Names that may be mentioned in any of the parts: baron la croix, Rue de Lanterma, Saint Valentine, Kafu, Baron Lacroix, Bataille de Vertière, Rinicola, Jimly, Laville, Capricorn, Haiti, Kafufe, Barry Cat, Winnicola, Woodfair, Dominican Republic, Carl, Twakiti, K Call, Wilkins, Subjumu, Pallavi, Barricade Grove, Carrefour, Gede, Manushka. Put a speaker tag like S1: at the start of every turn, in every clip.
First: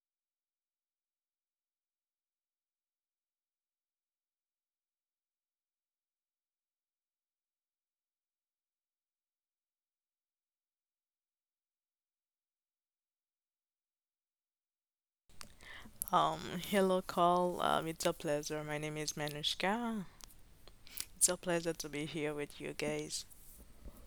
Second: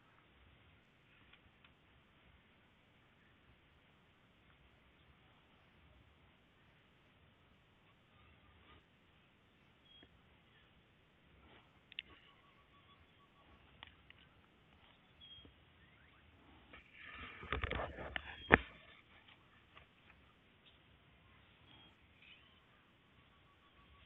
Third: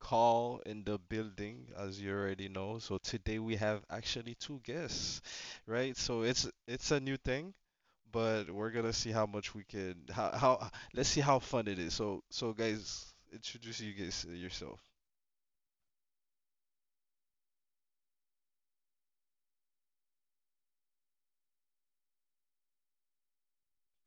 S1: Call in the building, as you already know. So today we have actually two guests, right? So it's a new thing, but we're gonna see how much we can how let's see how fun it is. So guys, introduce you guys yourself.
S2: Um, Hello, Carl. It's a pleasure. My name is Manushka. It's a pleasure to be here with you guys.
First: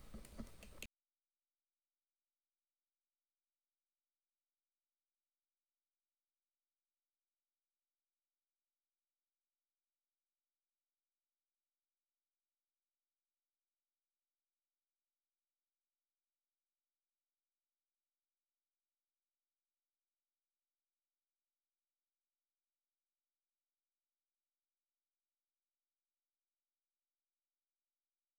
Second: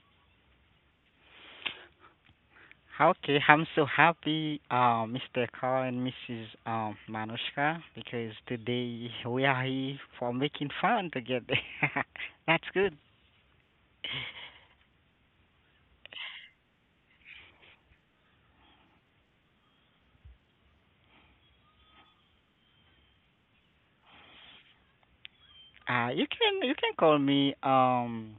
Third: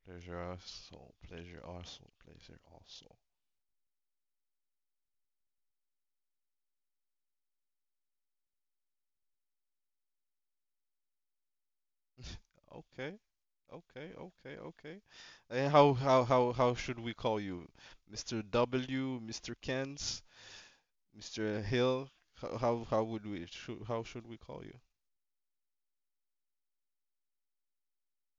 S1: Pleasure also, pleasure also, pleasure also.
S3: Okay, I'm so happy, Mr. Carl and Mrs. Manushka, because today we are here for making fun together. That's good.
S1: Okay, okay. And how should we call you? Mr. W, Mr. Kens? Mr. Hill, how should we call you?
S3: You can call me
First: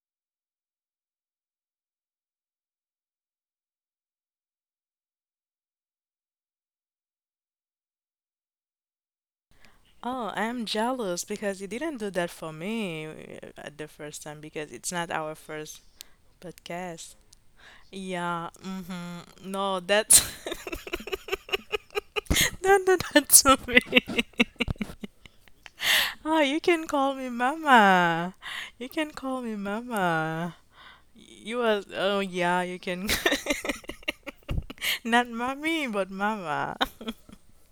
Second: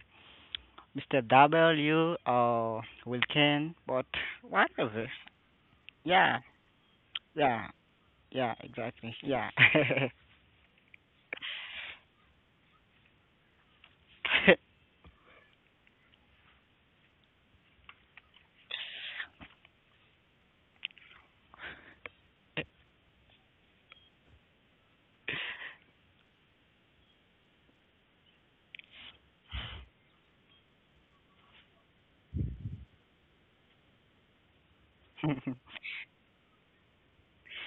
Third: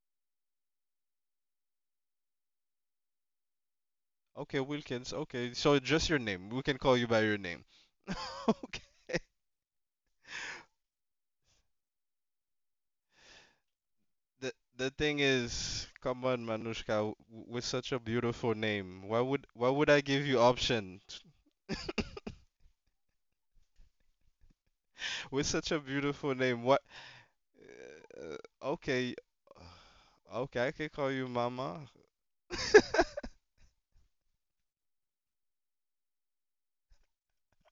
S3: Mr. W or Wilkin, but
S1: Okay,
S3: whatever.
S1: Wilkins. Okay, so just your
S3: Yeah,
S1: name. We can call you by your name.
S3: yeah, yeah,
S1: okay.
S3: exactly. Yeah.
S2: Oh, I'm jealous because you didn't do that for me at the first time
S1: The
S2: because it's
S1: the
S2: not
S1: thing
S2: our first
S1: is, come on, Manushka,
S2: podcast.
S1: with such a
S2: Yeah,
S1: beautiful name, why would
S2: mm-hmm.
S1: why
S2: No,
S1: would I
S2: that's
S1: give you option?
S2: don't do that to me.
S1: With such a beautiful
S2: Oh, you
S1: name, what?
S2: can call me Mama. You can
S1: Okay,
S2: call me Mama.
S1: okay, I can call you
S2: You
S1: Mama.
S2: are, oh yeah, you can, not mommy, but Mama.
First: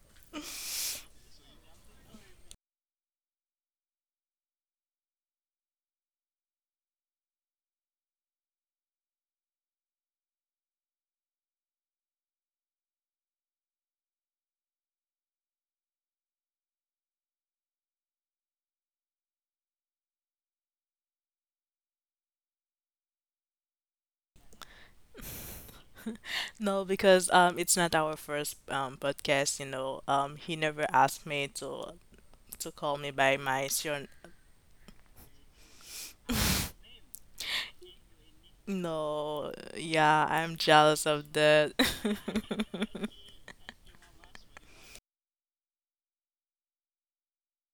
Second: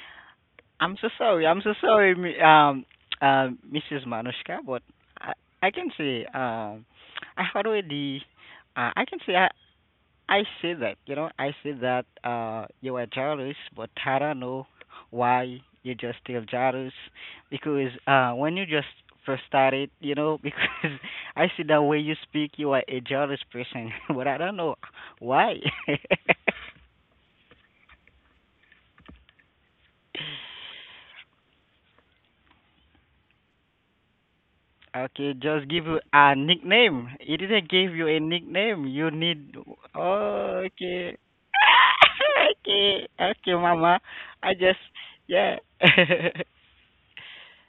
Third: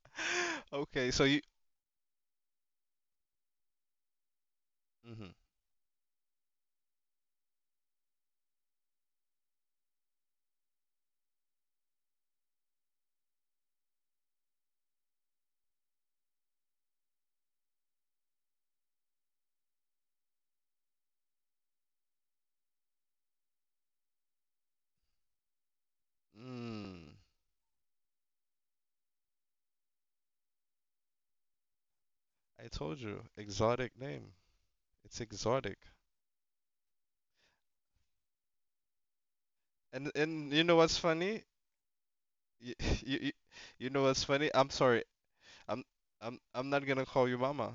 S3: I'm so
S1: okay, so you
S3: sorry. I'm so sorry, Mrs. Manushka, but
S1: Mm-hmm.
S3: I, I can say I had already, I can say I say that I say that you are jealous, but I don't know why you just still jealous because when you just first started, because I see the way you speak, you are a jealous person, but I don't know why.
S2: No,
S1: Mm.
S2: because it's not our first podcast. You know, he never asked me to
S1: I
S2: to call
S1: told
S2: me
S1: you,
S2: by my
S1: exotic
S2: sur.
S1: name. It's
S3: Okay, just
S1: exotic.
S3: give you a nickname. It didn't give you a nickname. You need.
S2: No, yeah,
S1: And
S2: I'm
S3: Oh,
S1: you know what's
S2: jealous
S3: okay.
S2: of
S1: funny?
S2: that.
S1: You
S3: Okay,
S1: you
S3: okay,
S1: you
S3: Mama.
S1: know what's funny?
S3: I
S1: I'm
S3: just,
S1: sorry.
S3: yeah.
S1: I'm I'm not gonna call you Mama.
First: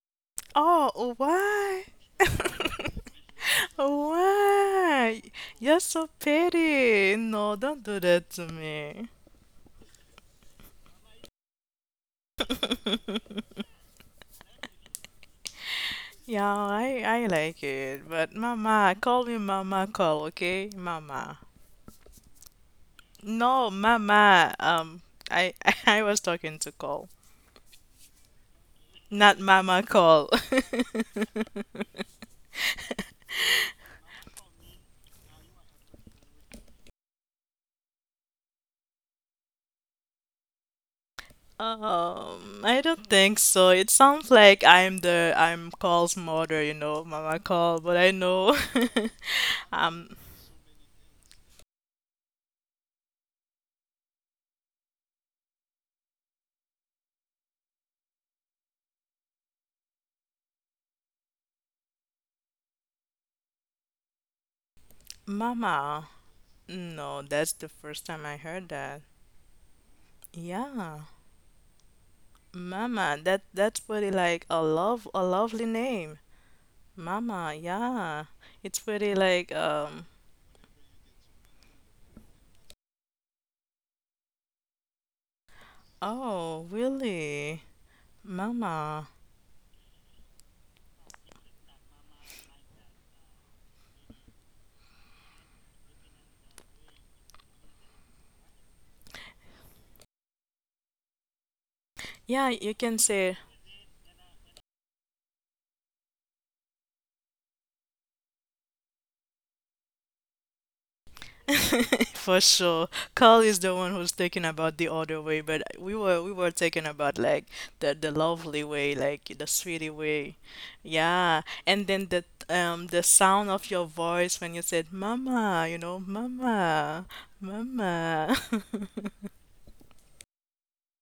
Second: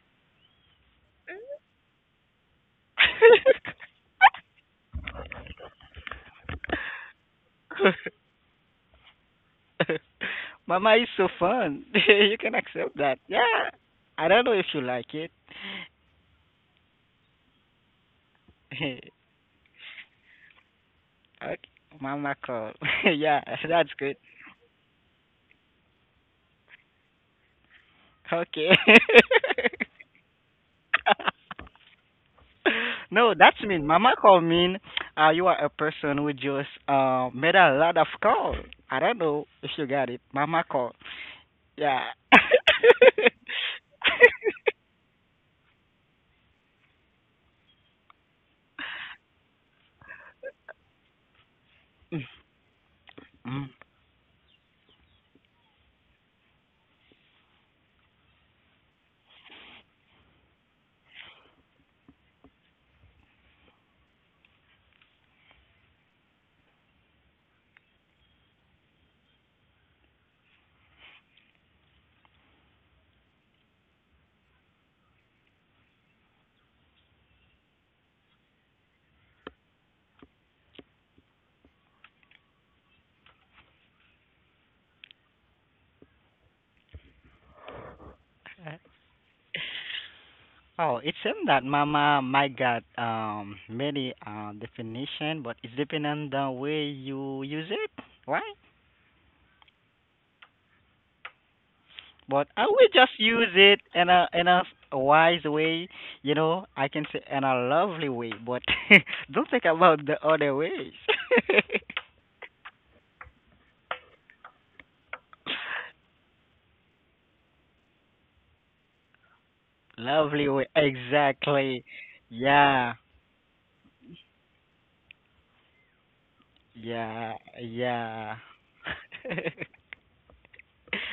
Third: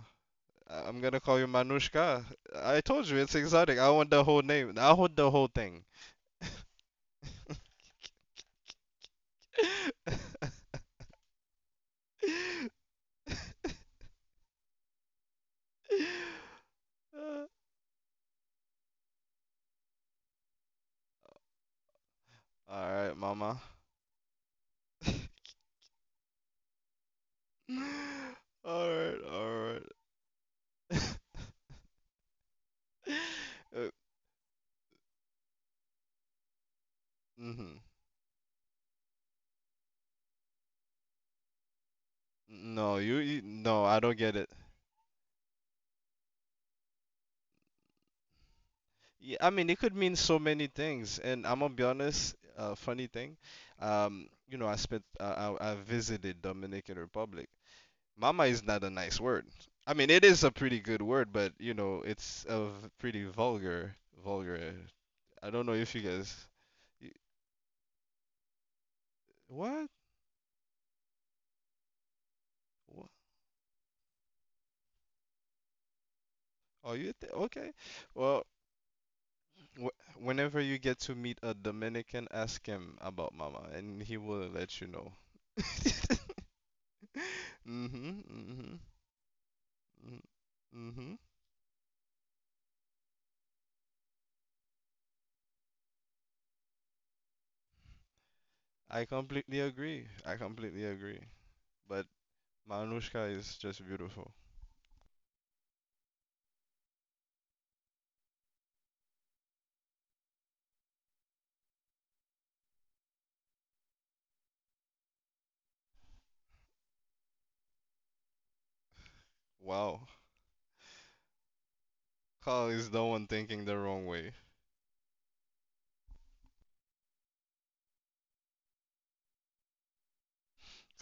S1: I'm
S2: Oh,
S1: gonna call you
S2: why?
S1: Manushka. I told you it's exotic. I want the whole name. I want
S2: Why?
S1: the whole
S2: You're
S1: thing.
S2: so petty. No, don't do that to me.
S3: Mama is so fun. You can accept that. Yeah. I don't know if you like it.
S2: Yeah, I like it, but Mama,
S3: Okay,
S2: call me Mama, call, okay, Mama.
S3: Mama call.
S1: All right,
S3: Yeah,
S1: Mama.
S2: No,
S3: that's good.
S2: Mama. I I was talking to Cole,
S3: Okay.
S1: All right,
S2: not
S1: all right.
S2: Mama Cole.
S3: No, that's mean.
S1: Uh,
S3: Mama call mean you are a person who just made a
S1: mhm.
S3: lot of call. I don't know if you got it. Mama call. Yeah.
S2: I
S1: No,
S2: don't
S1: you,
S2: think
S1: you
S2: so.
S1: no,
S2: It
S1: I don't
S2: sounds
S1: get it.
S2: like I'm the I'm Cole's mother, you know, Mama Cole. But I know,
S1: Yeah, I mean, it could mean
S2: um,
S1: so many things, and I'm gonna be honest. Funny thing,
S3: Mm,
S1: you know, I visited Dominican Republic. Mama is not a nice word. I mean, it is a pretty good word, but you know, it's a pretty vulgar, vulgar. I don't know if you
S2: Mama.
S1: guys, y-
S2: No, that's the first time I heard that.
S1: what?
S2: Yeah,
S1: Wha-
S2: Mama. That's pretty like a lovely name,
S1: Oh, you th
S2: Mama.
S1: okay?
S2: Yeah,
S1: Well,
S2: it's pretty like.
S1: Whenever you get to meet a Dominican, ask him about Mama, and he will let you know.
S2: Oh, really,
S1: Mhm,
S3: mm.
S1: mhm,
S2: Mama.
S1: mhm,
S3: Oh, it
S1: mhm.
S3: seems that mama might got many definition, but it's depending on the way you use it, right?
S1: I completely agree. I completely agree. But
S3: But
S2: Yeah,
S3: I
S2: you
S3: will
S2: can
S3: just
S1: Manushka
S2: say
S3: use
S1: is
S3: it
S1: just
S3: in a
S1: beautiful.
S3: in a wise way. I can say in a lovely way, but don't think about the other ways.
S2: for sure. Carl is the one who's talking about the other way, but we were talking about like the lovely way, like the sweetie
S1: Wow.
S2: way.
S3: Lovely way,
S2: Yeah,
S3: exactly.
S2: and then the
S1: Carl
S3: Yeah,
S2: um
S1: is
S2: the
S1: the one
S2: sound
S1: thinking
S2: of
S1: the
S2: your
S1: wrong way.
S2: voice when you said "mama," you know, "mama,
S3: yeah, yeah.
S2: mama."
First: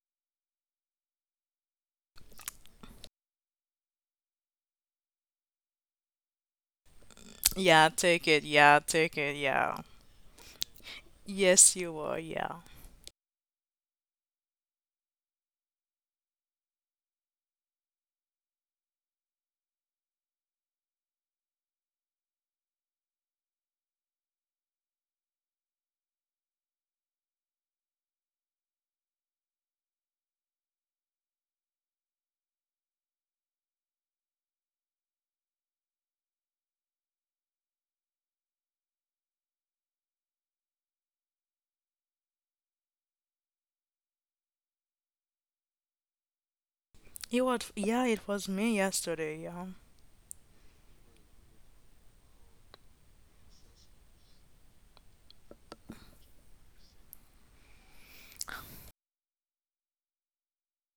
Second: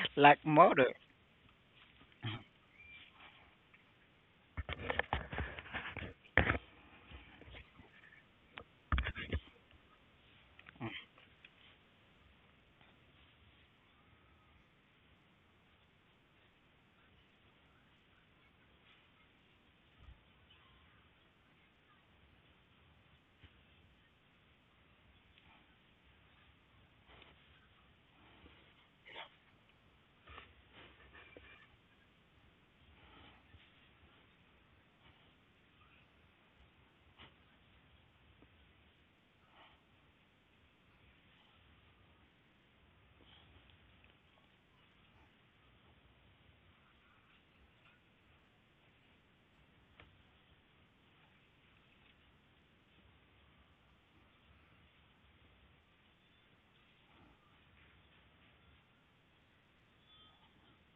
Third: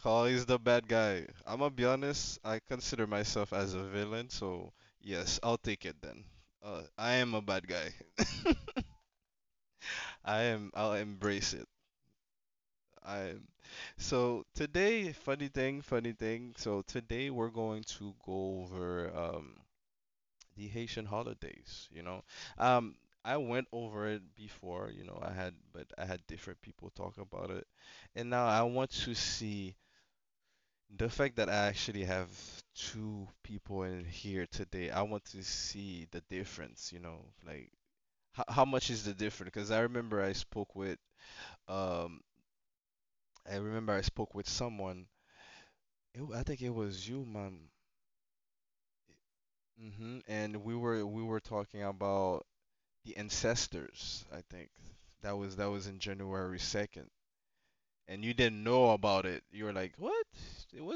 S1: Carl
S3: Like
S1: is the bad
S3: mother.
S1: guy. I'm gonna be honest, I consider myself as a villain, so yes, I'll take it then. I am a bad
S2: Yeah,
S1: guy.
S2: take it. Yeah, take it. Yeah.
S1: I am, I'll embrace it.
S2: Yes, you were. Yeah.
S1: I so today, funny thing, funny thing. So today we're going to go over the Haitian holidays. You know, um, I went over it before. You know, I had, but I had different people talk about it, and now I want to see the fact that I actually have two people in here today. I want to see the difference. You know, like how much is the difference? Because um, I remember I spoke with someone. I think it was you,
S2: It
S1: man.
S2: was. Yeah, it was me yesterday. Yeah.
S1: Hmm. And we were talking about the ancestors. I think that was in January 2nd, and you didn't know about it. You were like, "What?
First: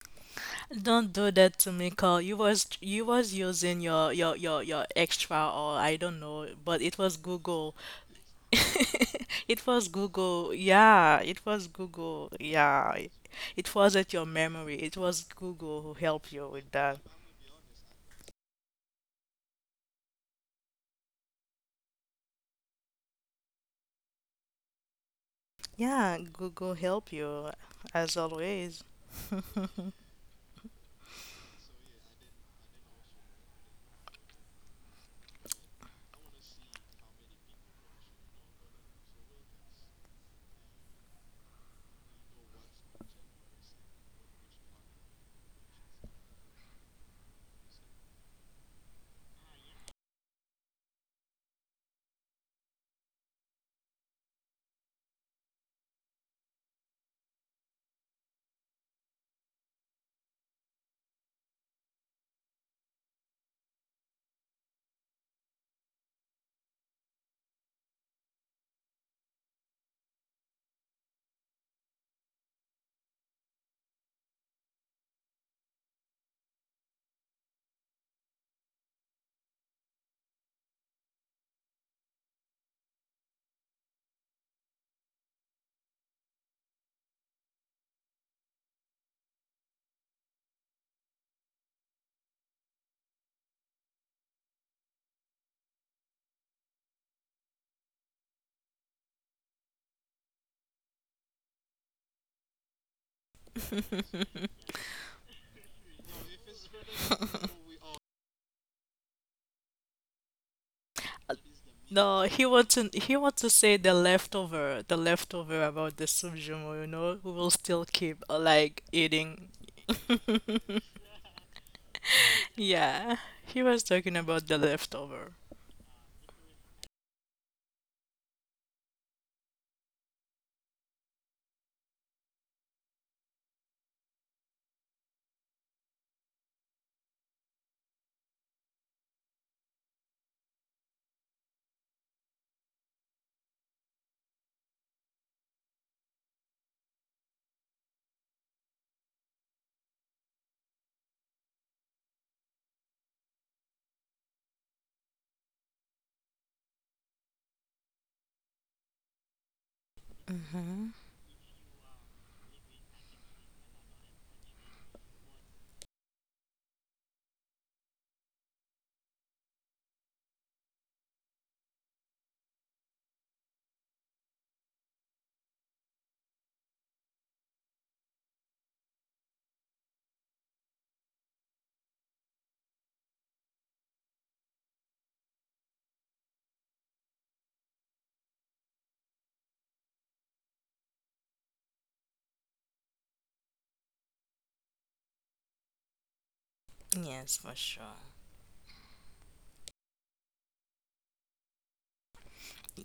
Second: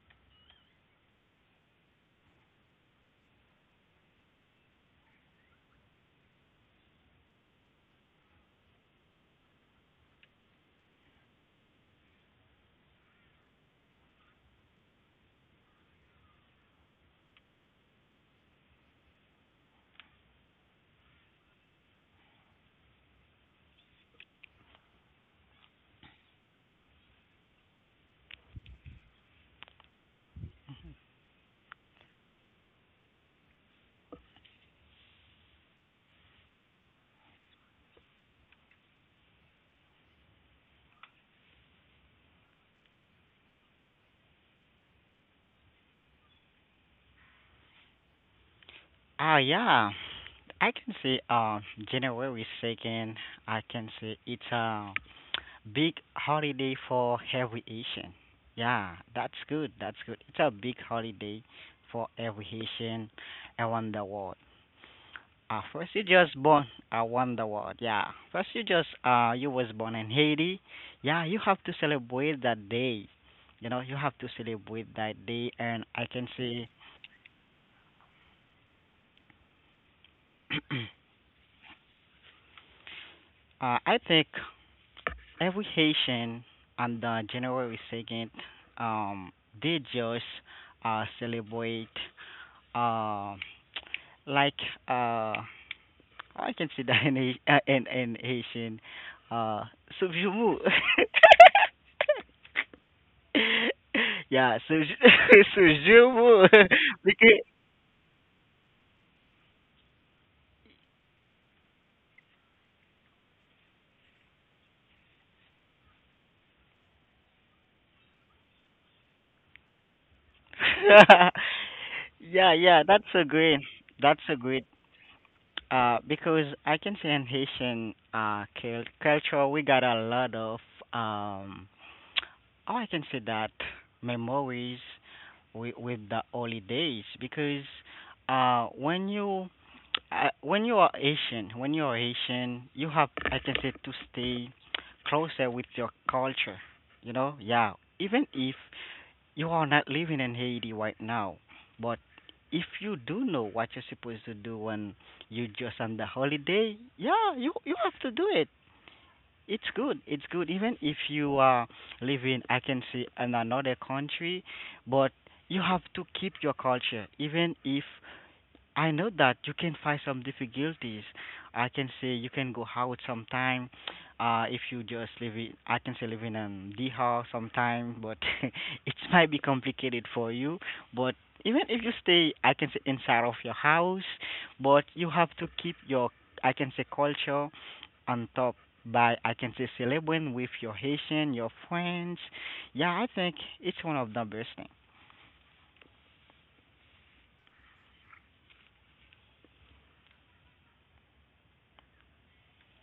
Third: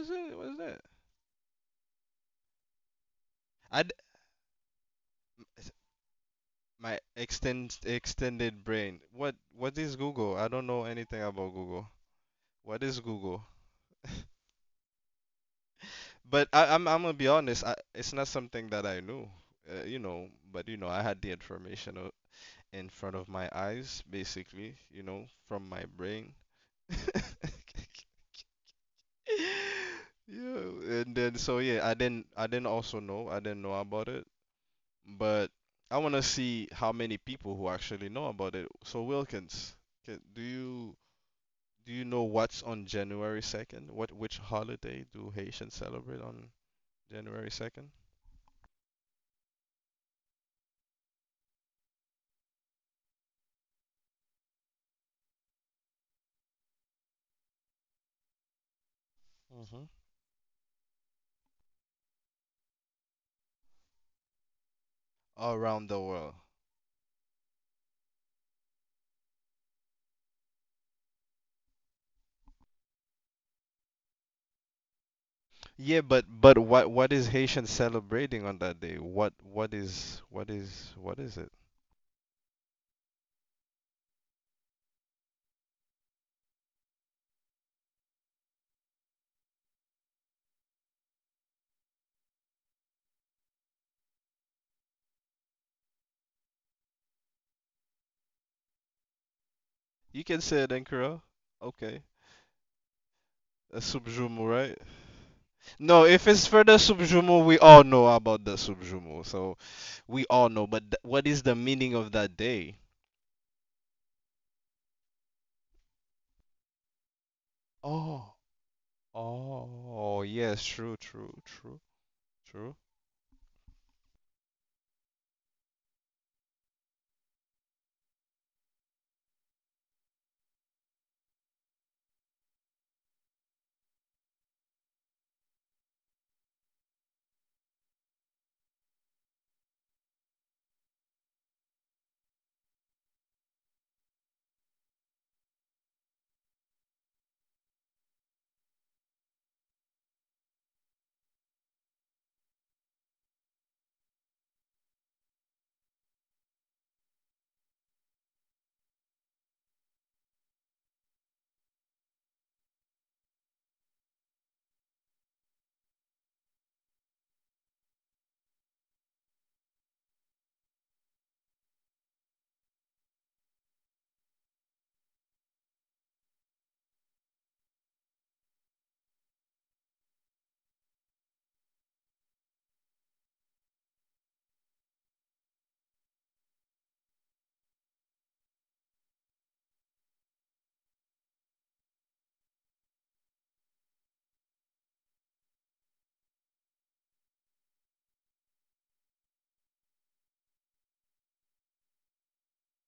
S1: What is that?"
S2: Don't do that to me, Carl. You was using
S1: I d-
S2: your extra
S1: s-
S2: or I don't know, but it
S1: my
S2: was Google.
S1: extended brain.
S2: It
S1: What
S2: was
S1: is Google? I
S2: Google.
S1: don't know
S2: Yeah,
S1: anything
S2: it
S1: about
S2: was
S1: Google.
S2: Google.
S1: What
S2: Yeah.
S1: is Google?
S2: It wasn't your memory. It was Google who helped you
S1: But
S2: with that.
S1: I'm gonna be honest. I, it's not something that I knew, you know. But you know, I had the information in front of my eyes, basically, you know, from my
S2: Yeah,
S1: brain.
S2: Google help you as always.
S1: Yeah, and then so yeah, I didn't also know. I didn't know about it, but I want to see how many people who actually know about it. So Wilkins, do you know what's on January 2nd? What which holiday do Haitians celebrate on January 2nd?
S3: Ah, yeah. I can see January 2nd. I can see it's a big holiday for every Asian. Yeah, that's good.
S1: Mm-hmm.
S3: That's good. It's a big holiday for every Haitian around the world.
S1: Around
S3: First
S1: the
S3: you
S1: world.
S3: just born around the world. Yeah. First you just you was born in Haiti. Yeah, you have to celebrate that day. You know, you have to celebrate that day and
S1: Yeah,
S3: I can
S1: but
S3: see
S1: what is Haitian celebrating on that day? What what is what is what is it?
S3: I think every Haitian on the January 2nd, um, they just celebrate uh, like uh, I can see that in in Haitian uh,
S1: You can say
S3: Subjumu.
S1: it in Creole. Okay. A subjumu,
S3: Yeah,
S1: right?
S3: Subj
S1: No, if it's
S3: Subjumu.
S1: for the subjumu, we all know about the subjumu. So we all know, but what is the meaning of
S2: No,
S1: that
S2: he wants
S1: day?
S2: to he wants to say the leftover about the subjumo, you know, who will still keep
S1: Oh,
S2: like eating.
S1: oh, yes, true,
S3: Because
S1: true, true,
S3: yeah,
S1: true.
S3: yeah,
S2: Yeah, he was talking
S3: that's a
S2: about the
S3: great
S2: leftover.
S3: Because I can say in Haitian culture, we got a lot of, um, how I can say that, memories with the holidays. Because when you when you are Asian, you have I can say to stay closer with your culture. You know, yeah. Even if you are not living in Haiti right now, but if you do know what you're supposed to do when you just on the holiday, yeah, you have to do it. It's good. It's good. Even
S2: Mm-hmm.
S3: if you are living, I can say, in another country, but you have to keep your culture. Even if I know that you can find some difficulties. I can say you can go out sometime, if you just live in, I can say live in the house sometime, but it might be complicated for you. But even if you stay, I can say inside of your house, but you have to keep your, I can say culture on top by I can say celebrating with your Haitian, your friends. Yeah, I think it's one of the best thing.
S2: Yes, for sure.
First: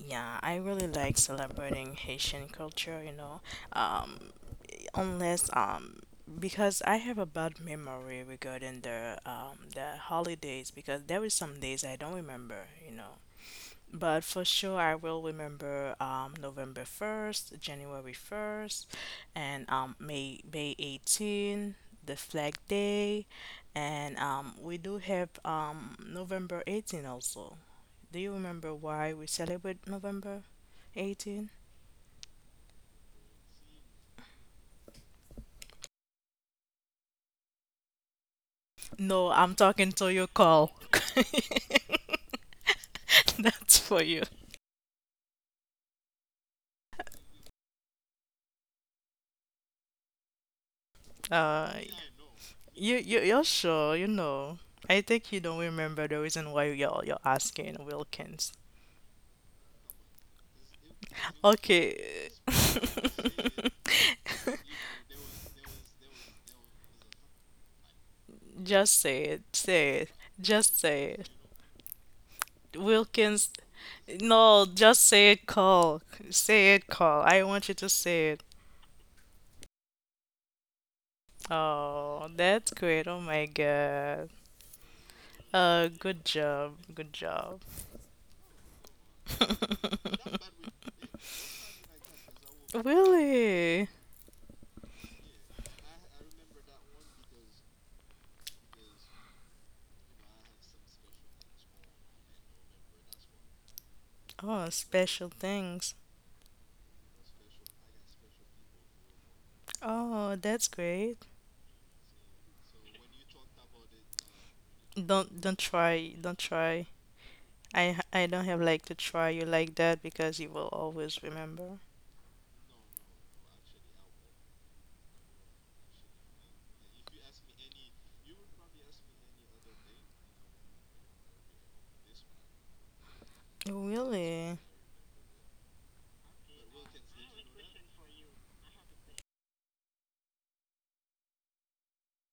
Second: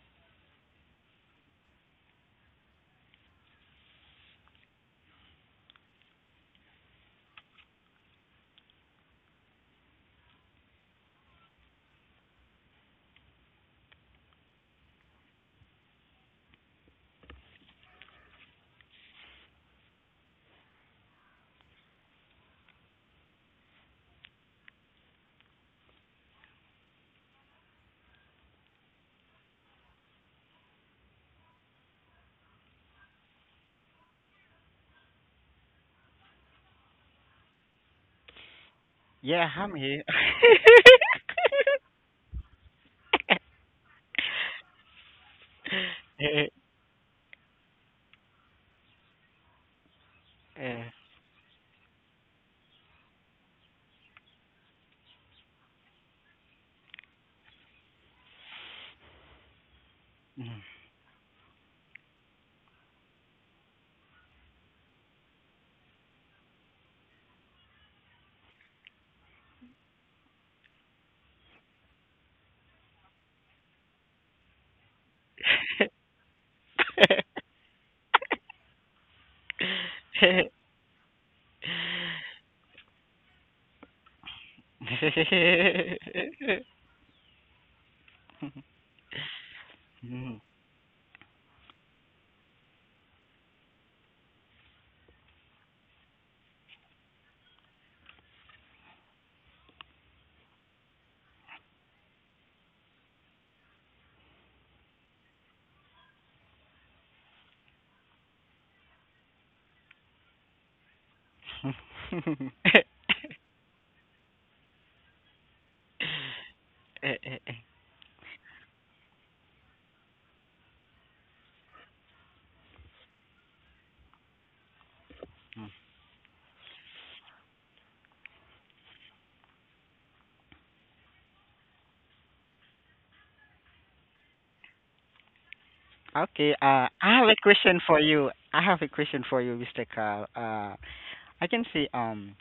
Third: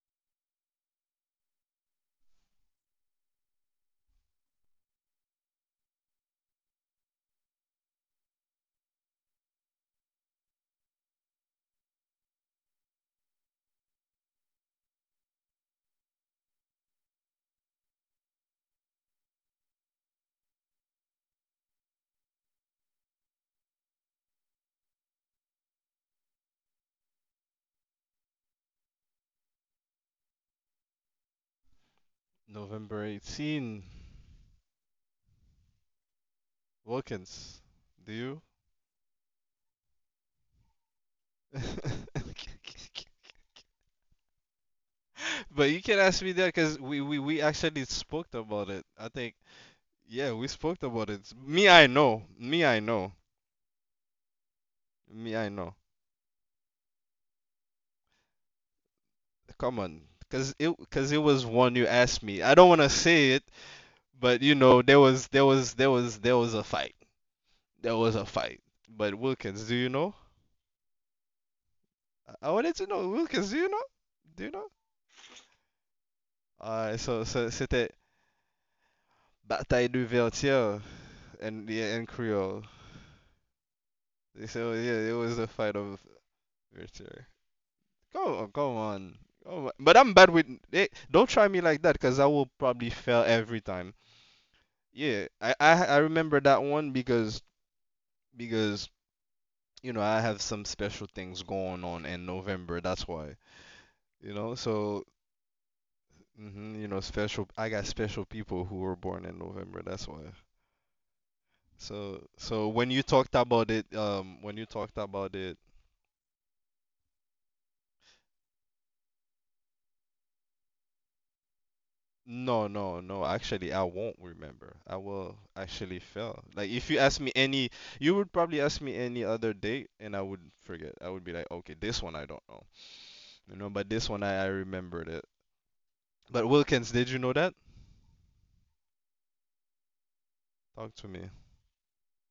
S2: Yeah, I really like celebrating Haitian culture, you know. Um, Unless because I have a bad memory regarding the holidays because there were some days I don't remember, you know. But for sure, I will remember November 1st, January 1st, and May 18, the Flag Day. And we do have November 18 also. Do you remember why we celebrate November 18?
S1: November 18. Wilkins, do
S2: No,
S3: Yeah,
S2: I'm
S3: I'm
S2: talking
S3: here.
S2: to you, Carl.
S1: you?
S2: That's for you.
S1: But you can ask me that because we actually spoke about it. I think, yeah, we spoke about it. Me,
S2: Uh,
S1: I know. Me, I
S2: you,
S1: know.
S2: you, you're sure, you know. I think
S1: Me,
S2: you
S1: I
S2: don't
S1: know.
S2: remember the reason why you're asking, Wilkins.
S1: Come on.
S3: Mm.
S1: Because it, cause it was one you asked
S2: Okay.
S1: me. I don't want to say it, but you know, there was a fight. There was a fight.
S2: Just
S1: But
S2: say it.
S1: Wilkins, do you
S2: Say it.
S1: know?
S2: Just say it.
S1: I wanted to know,
S2: Wilkins.
S1: Wilkins, do you know? Do you
S2: No,
S1: know?
S2: just say it, Call. Say it, Call.
S1: So,
S2: I
S1: so
S2: want you to
S1: c'était
S2: say it.
S1: Bataille de Vertière and, yeah, and
S2: Oh,
S1: Creole.
S2: that's great. Oh my God.
S1: So, yeah, it was a fight of
S2: Good job. Good
S1: Vertière.
S2: job.
S1: Go, go on. Oh, but I'm bad
S3: Mm.
S1: with it. Don't try me like that, because I will probably fail every
S2: Really?
S1: time. Yeah, I remember that one because you know I have some special things going on in November. That's why you know.
S2: Oh,
S1: So
S2: special things.
S1: hmm you know, special. I got special people who were born in November. That's why.
S2: Oh, that's great.
S1: When you talked about
S2: Don't
S1: it.
S2: don't try. Don't try. I don't have like to try you like that because you will always remember.
S1: No, no, no. Actually, I won't remember. I will actually fail. Like, if you ask me any, you would probably ask me any other date, and I would forget. I would be like, okay, this one I don't know, you know, but this one I
S2: Really?
S1: remembered it.
S3: Okay,
S1: But Wilkins,
S3: I
S1: did
S3: have
S1: you
S3: a
S1: know that?
S3: question for you. I have a question for you, Mr. Carl.
S1: Talk to me.
S3: I can see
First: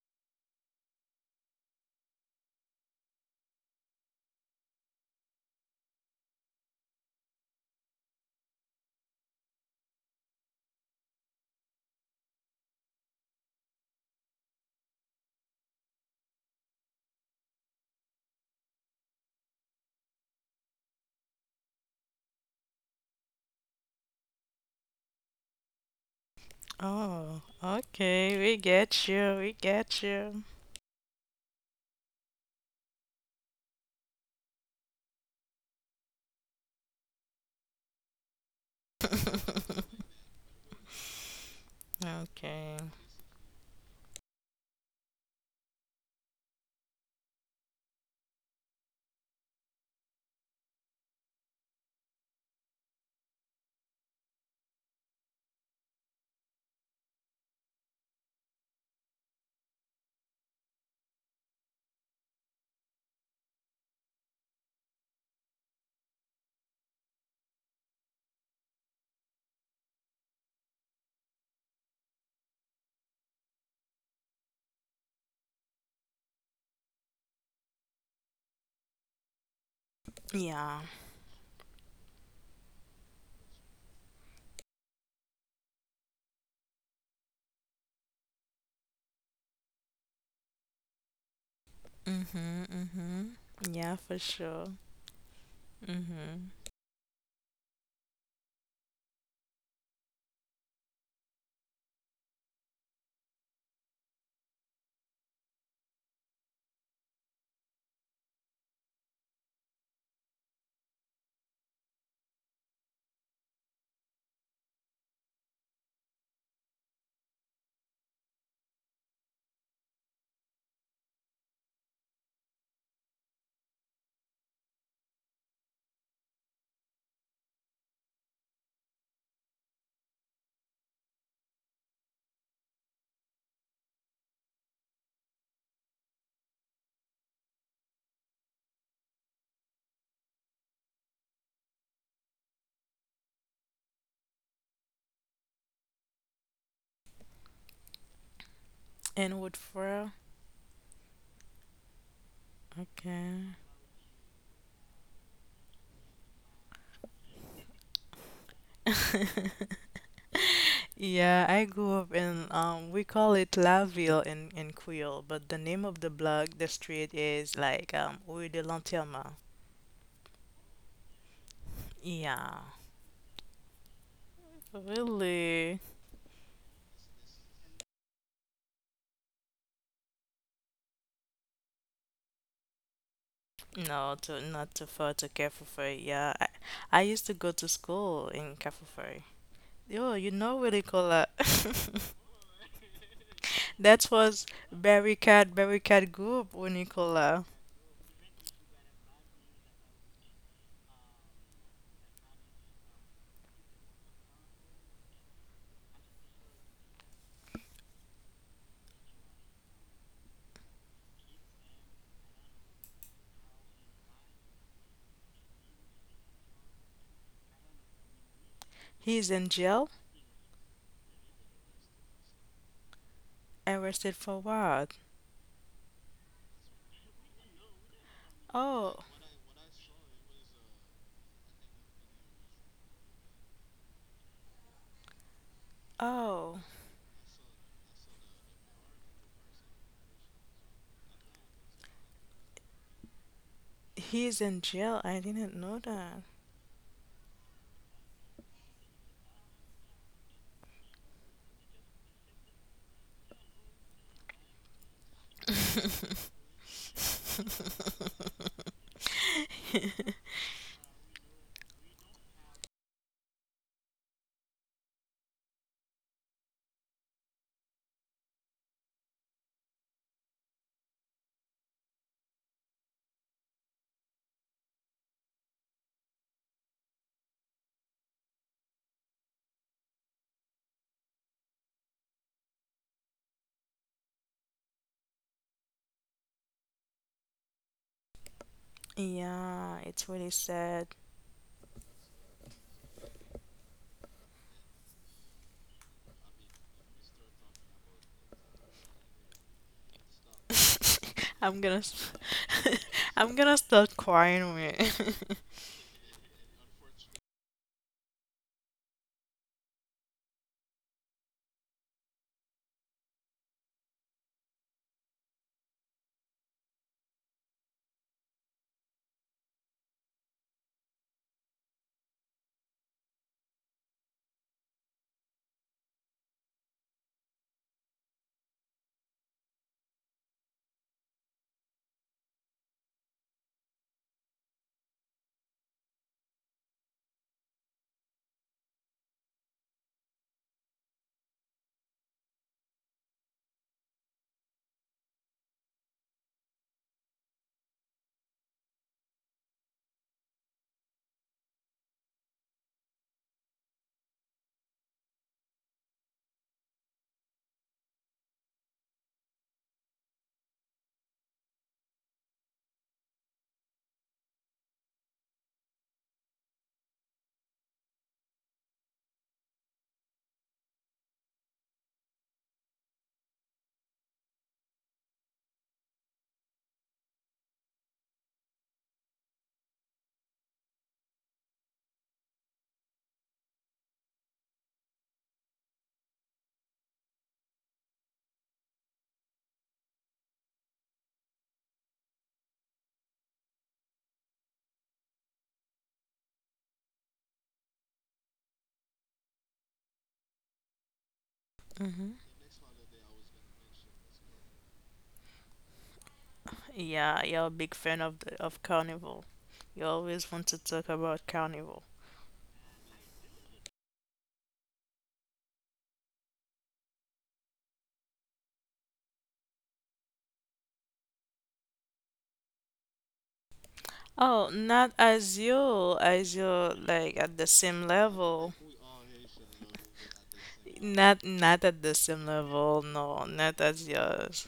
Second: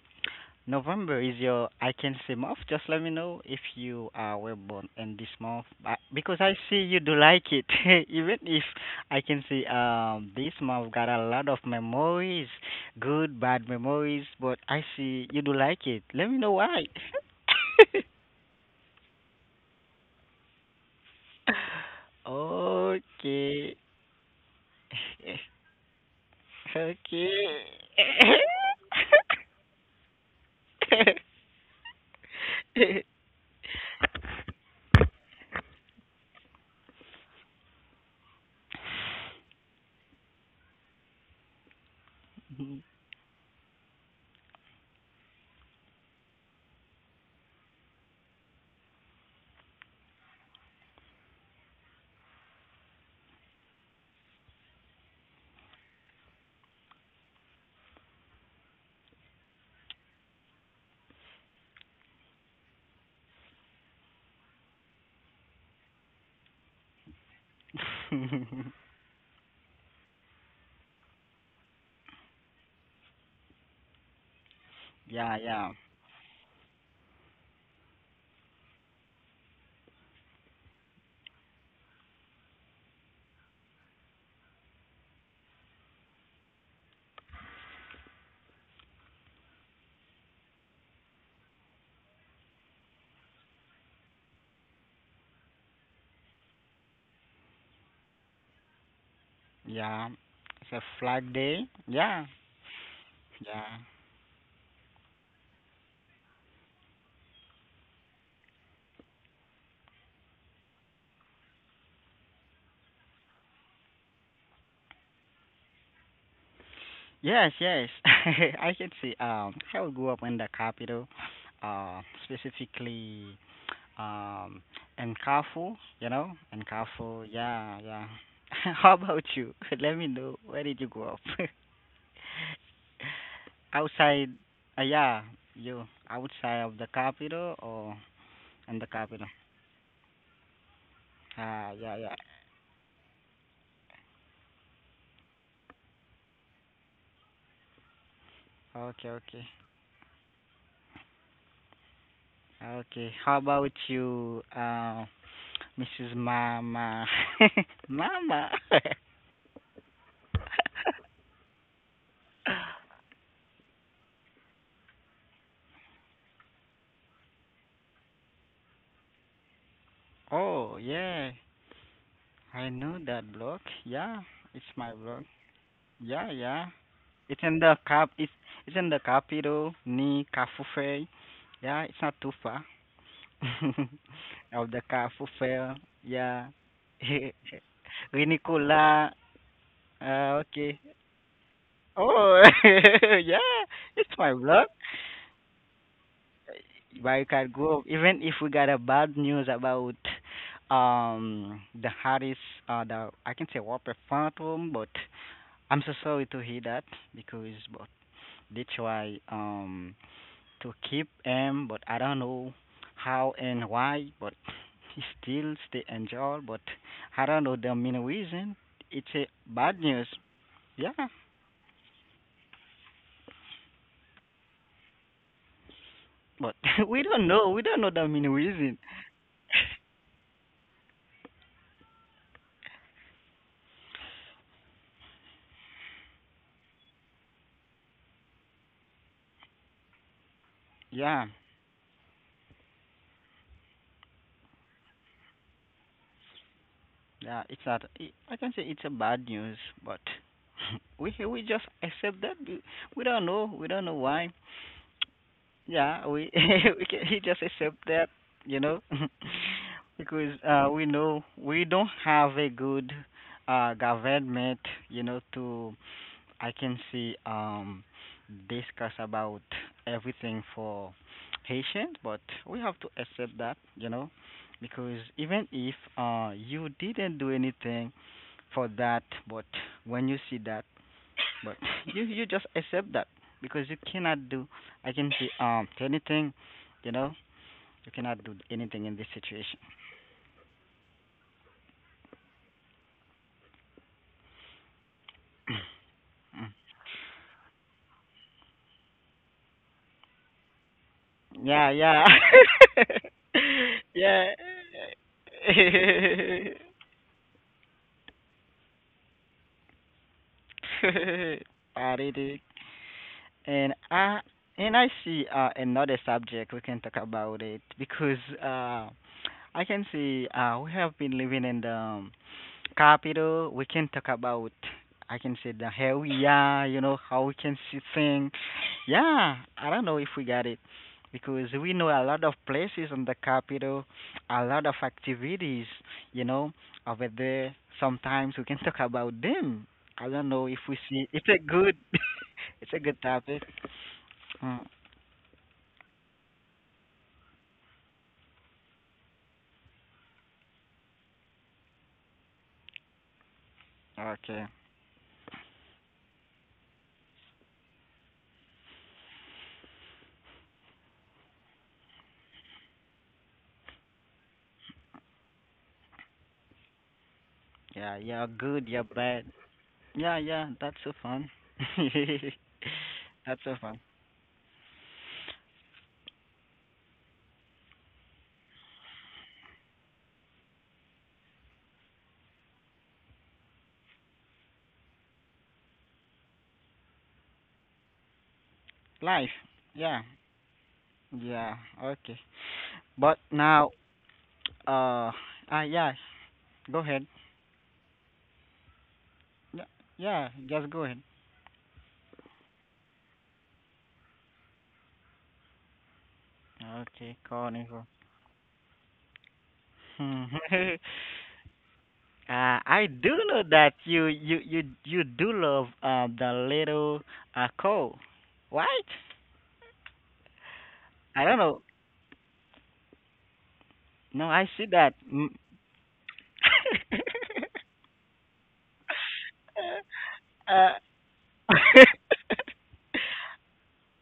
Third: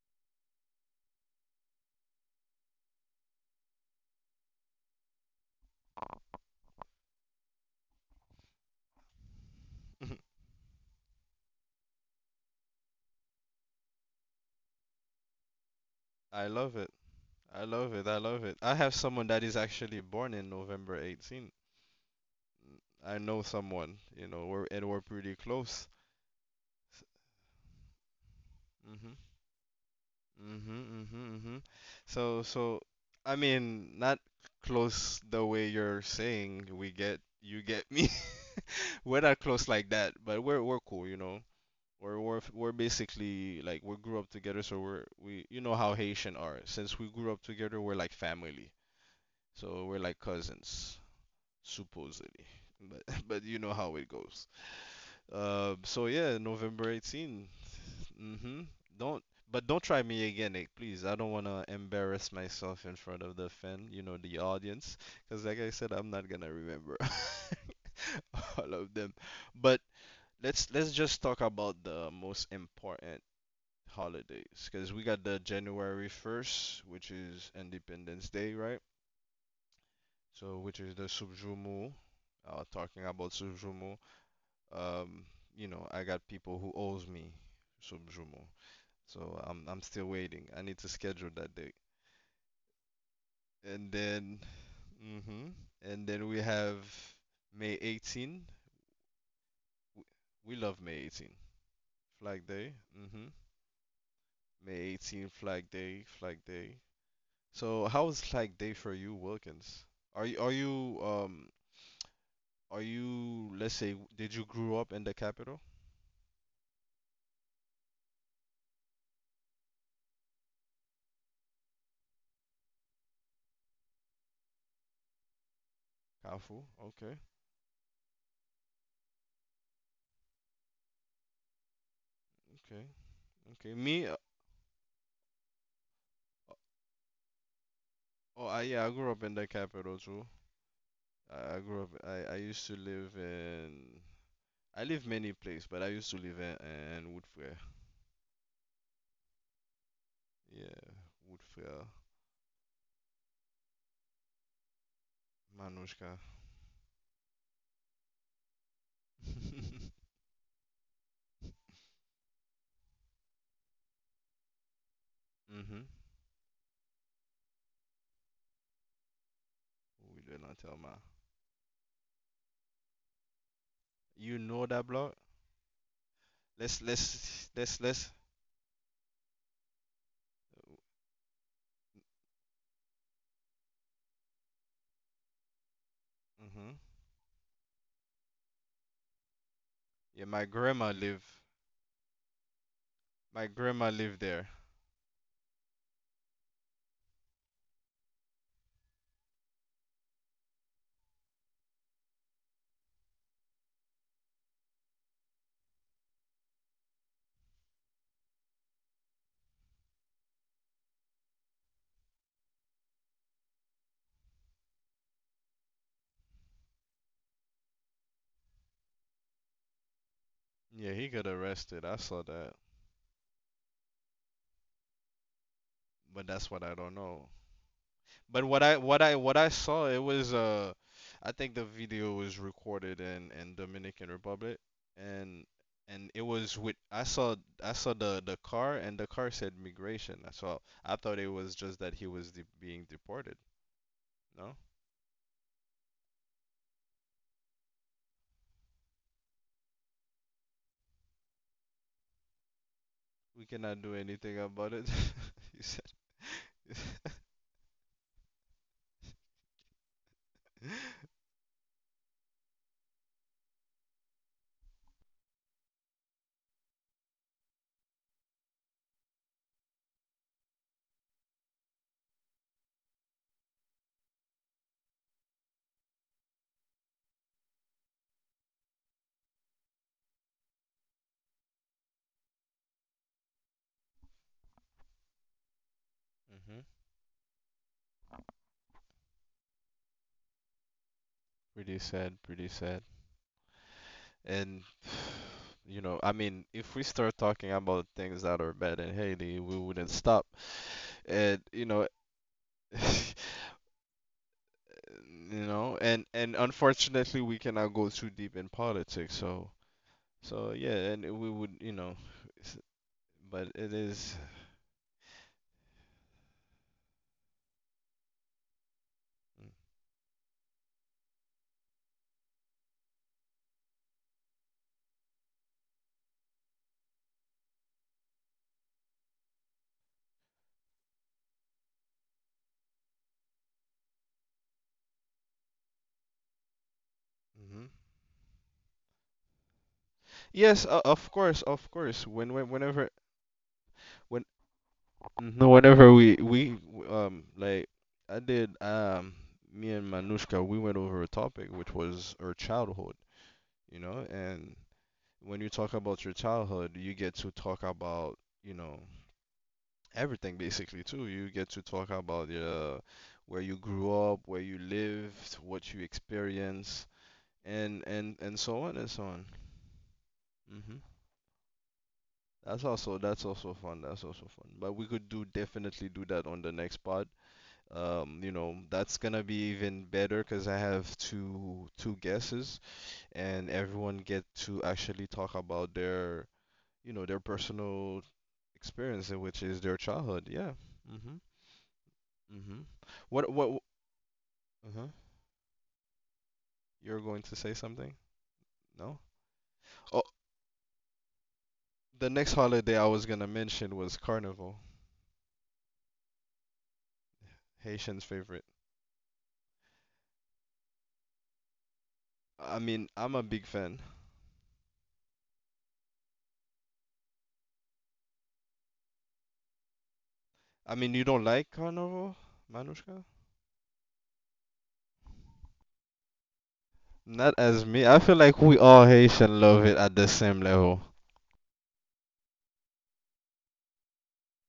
S3: November is your I can see month. Just let me know if you were born in this month because I see you do like it. Even if I can see this month got a lot of memories, good bad memories, but I see you do like it. Let me
S1: I
S3: know
S1: love
S3: why.
S1: it. I love it. I love it. I have someone that is actually born in November 18. I know
S3: Okay.
S1: someone, you know, we're pretty close.
S3: Okay.
S2: Oh, okay. We get
S1: Mm-hmm.
S2: you. We get you.
S1: Mhm, mhm, mhm. So, so I mean, not close the way you're saying. We get you get me. We're not close like that, but we're cool, you know. We're
S2: Okay.
S1: basically like we grew up together, so we're we you know how Haitian are. Since we grew up together, we're like family. So we're like cousins, supposedly. But but you know how it goes. So yeah, November 18. Mm-hmm. Don't, but don't try me again, eh, please. I don't want to embarrass myself in front of the fan, you know, the audience, because like I said, I'm not gonna remember all of them. But let's just talk about the most important holidays, because we got
S3: Yeah,
S1: the
S3: yeah.
S1: January 1st, which is Independence Day, right? So which
S2: Yeah.
S1: is the Subjumu, talking about Subjumu. Um, you know, I got people who owes me some Jumo. So I'm still waiting. I need to schedule that day.
S2: Mhm. Mhm.
S1: And
S2: Yeah, for
S1: then
S2: sure.
S1: mhm. And then we
S2: Mhm.
S1: have May 18.
S3: Yeah.
S1: We
S3: It's
S1: love
S3: a
S1: May
S3: flag
S1: 18.
S3: day. Yeah.
S1: Flag Day. Mhm.
S3: Yeah.
S1: May 18 Flag Day, Flag Day. So how was Flag Day for you, Wilkins? Are you are you are you Let's say, did you grow up in the capital?
S3: Yes, yes. I can see. I grew up in the capital, specifically um, in Carrefour, you know, in
S1: Kafu. Okay.
S3: Carrefour. Yeah, yeah. How about you? Let me know. Where did you grow up?
S1: Okay. Okay. Me
S3: Outside, yeah, you outside of the capital or
S1: oh I,
S3: in
S1: yeah,
S3: the
S1: I grew up
S3: capital?
S1: in the capital too.
S3: Ah, yeah, yeah.
S1: I used to live in. I live many places, but I used to live in Woodfair.
S3: Okay,
S2: And
S3: okay.
S2: wood fur.
S1: Yeah, Woodfair,
S3: Okay. How
S2: Okay.
S3: about you, Mrs.
S1: Manushka.
S3: Mama? Mama.
S2: Yeah, I grew up in we call it Laville in Creole, but the
S1: mhm.
S2: name of the block, the street is like Rue de Lanterma.
S1: We do not tell
S3: Oh
S1: ma.
S3: yeah,
S2: Yeah.
S3: I know that block. Yeah,
S1: You know
S3: it's
S1: that
S3: my
S1: block?
S3: block.
S2: Really?
S3: Yeah, yeah.
S1: Let's
S3: It's
S1: let's
S3: in
S1: let's
S3: the
S1: let's.
S3: cap. It's it's in the capital, Ni Kafufe. Yeah, it's not too far.
S2: No,
S3: Of
S2: not
S3: the
S2: too far to
S3: Kafufe.
S2: Capricorn. Yeah, I,
S3: Yeah.
S1: Mhm.
S2: I used to go to school in
S3: Rinicola.
S2: Capricorn. Yo,
S1: Yeah,
S2: you
S1: my
S2: know
S3: Okay.
S1: grandma live.
S2: Winnicola.
S3: Oh yeah,
S1: My grandma
S2: That
S1: lived
S3: it's my
S1: there.
S2: was
S3: block.
S2: Barry Cat Group, Winnicola.
S3: Barricade Grove, even if we got a bad news about um the Harris the I can say Whopper Phantom, but I'm so sorry to hear that because but they try to keep him but I don't know how and why but he still stay in jail but I don't know the main reason. It's a
S2: He's in
S3: bad
S2: jail?
S3: news.
S1: Yeah,
S3: Yeah.
S1: he got arrested. I saw that,
S2: Arrested for what?
S1: but that's
S3: But
S1: what I don't
S3: we
S1: know.
S3: don't know. We don't know the main
S1: But what I
S3: reason.
S2: Oh,
S1: what I what I saw it was I think the video was recorded in Dominican Republic and and it was
S2: oh,
S1: with I saw the car and the car said migration. So I thought it
S3: Yeah.
S1: was just that he was de being deported.
S2: he's
S1: No,
S2: in jail. I didn't know that.
S3: Yeah, it's not. I can say it's a bad news, but we just accept that. We don't
S1: we
S3: know. We
S1: cannot
S3: don't
S1: do
S3: know
S1: anything
S3: why.
S1: about it. You said.
S3: Yeah, we we just accept that. You know, because we
S1: Hmm.
S3: know we don't have a good government. You know, to I can see discuss about everything for Haitians, but we have to accept that. You know, because even if you didn't do anything for that but when you see that but you just accept that because you cannot do I can see anything you know you cannot do anything in this situation
S2: Yeah, it's really sad.
S1: Pretty sad, pretty sad. And you know, I mean,
S3: Mm.
S1: if we start talking about things that are bad in Haiti, we wouldn't stop. And
S2: I'm
S1: you
S3: Yeah,
S2: gonna,
S1: know,
S3: yeah
S1: you
S2: I'm gonna start
S3: yeah
S2: crying. Man.
S1: know, and unfortunately we cannot go too deep in politics, so so yeah, and we would you know
S3: Party
S1: s- but it
S3: And
S1: is
S3: I and I see another subject we can talk about it because I can see we have been living in the capital. We can talk about I can say the hell we are, you know how we can see things. Yeah, I don't know if we got it because we know a lot of places in the capital, a lot of activities, you know, over
S1: mm-hmm.
S3: there. Sometimes we can talk about them. I
S1: Yes,
S3: don't know
S1: of
S3: if we
S1: course,
S3: see.
S1: of
S3: It's a
S1: course,
S3: good,
S1: when whenever
S3: it's a good topic.
S1: when
S3: Hmm.
S1: no whenever like I did me and Manushka, we went over a topic which was our childhood, you know. And
S3: Okay.
S1: when you talk about your childhood you get to talk about, you know, everything basically too. You get to talk about your where you grew up, where you lived, what you experienced,
S3: Yeah,
S1: and
S3: yeah,
S1: so on and
S3: good,
S1: so
S3: yeah,
S1: on.
S3: bad. Yeah,
S1: Hmm.
S3: yeah, that's so fun.
S1: That's also
S3: That's
S1: fun.
S3: so
S1: That's
S3: fun.
S1: also fun. But we could do definitely do that on the next pod. You know, that's gonna be even better because I have two guesses, and everyone get to actually talk about their you know their personal experience, which
S3: Life.
S1: is their
S3: Yeah.
S1: childhood. Yeah. Hmm.
S3: Yeah, okay.
S1: Hmm. What
S3: But
S1: what?
S3: now,
S1: Uh-huh.
S3: uh, yeah, go
S1: You're
S3: ahead.
S1: going to say something? No?
S3: Yeah,
S1: Oh,
S3: yeah, just go ahead.
S1: the
S2: Mhm.
S1: next holiday I was gonna mention was Carnival,
S3: Okay,
S2: Yeah, you're a big
S3: Conigo.
S2: fan
S1: Haitian's
S2: of the
S1: favorite.
S2: of Carnival. You
S3: Hmm.
S2: always want to talk about Carnival.
S1: I
S3: I
S1: mean, I'm
S3: do
S1: a
S3: know
S1: big
S3: that
S1: fan.
S3: you do love the little coal, right?
S1: I mean, you don't
S3: I
S1: like
S3: don't know.
S1: Carnival, Manushka?
S2: Oh,
S3: No, I
S2: not
S3: see that. Mm.
S2: as you, like
S1: Not
S2: at the
S1: as me.
S2: same
S1: I feel like
S2: level.
S1: we all Haitian love it at the same level.
S3: uh,
S2: Not at the same level, no, not as yours.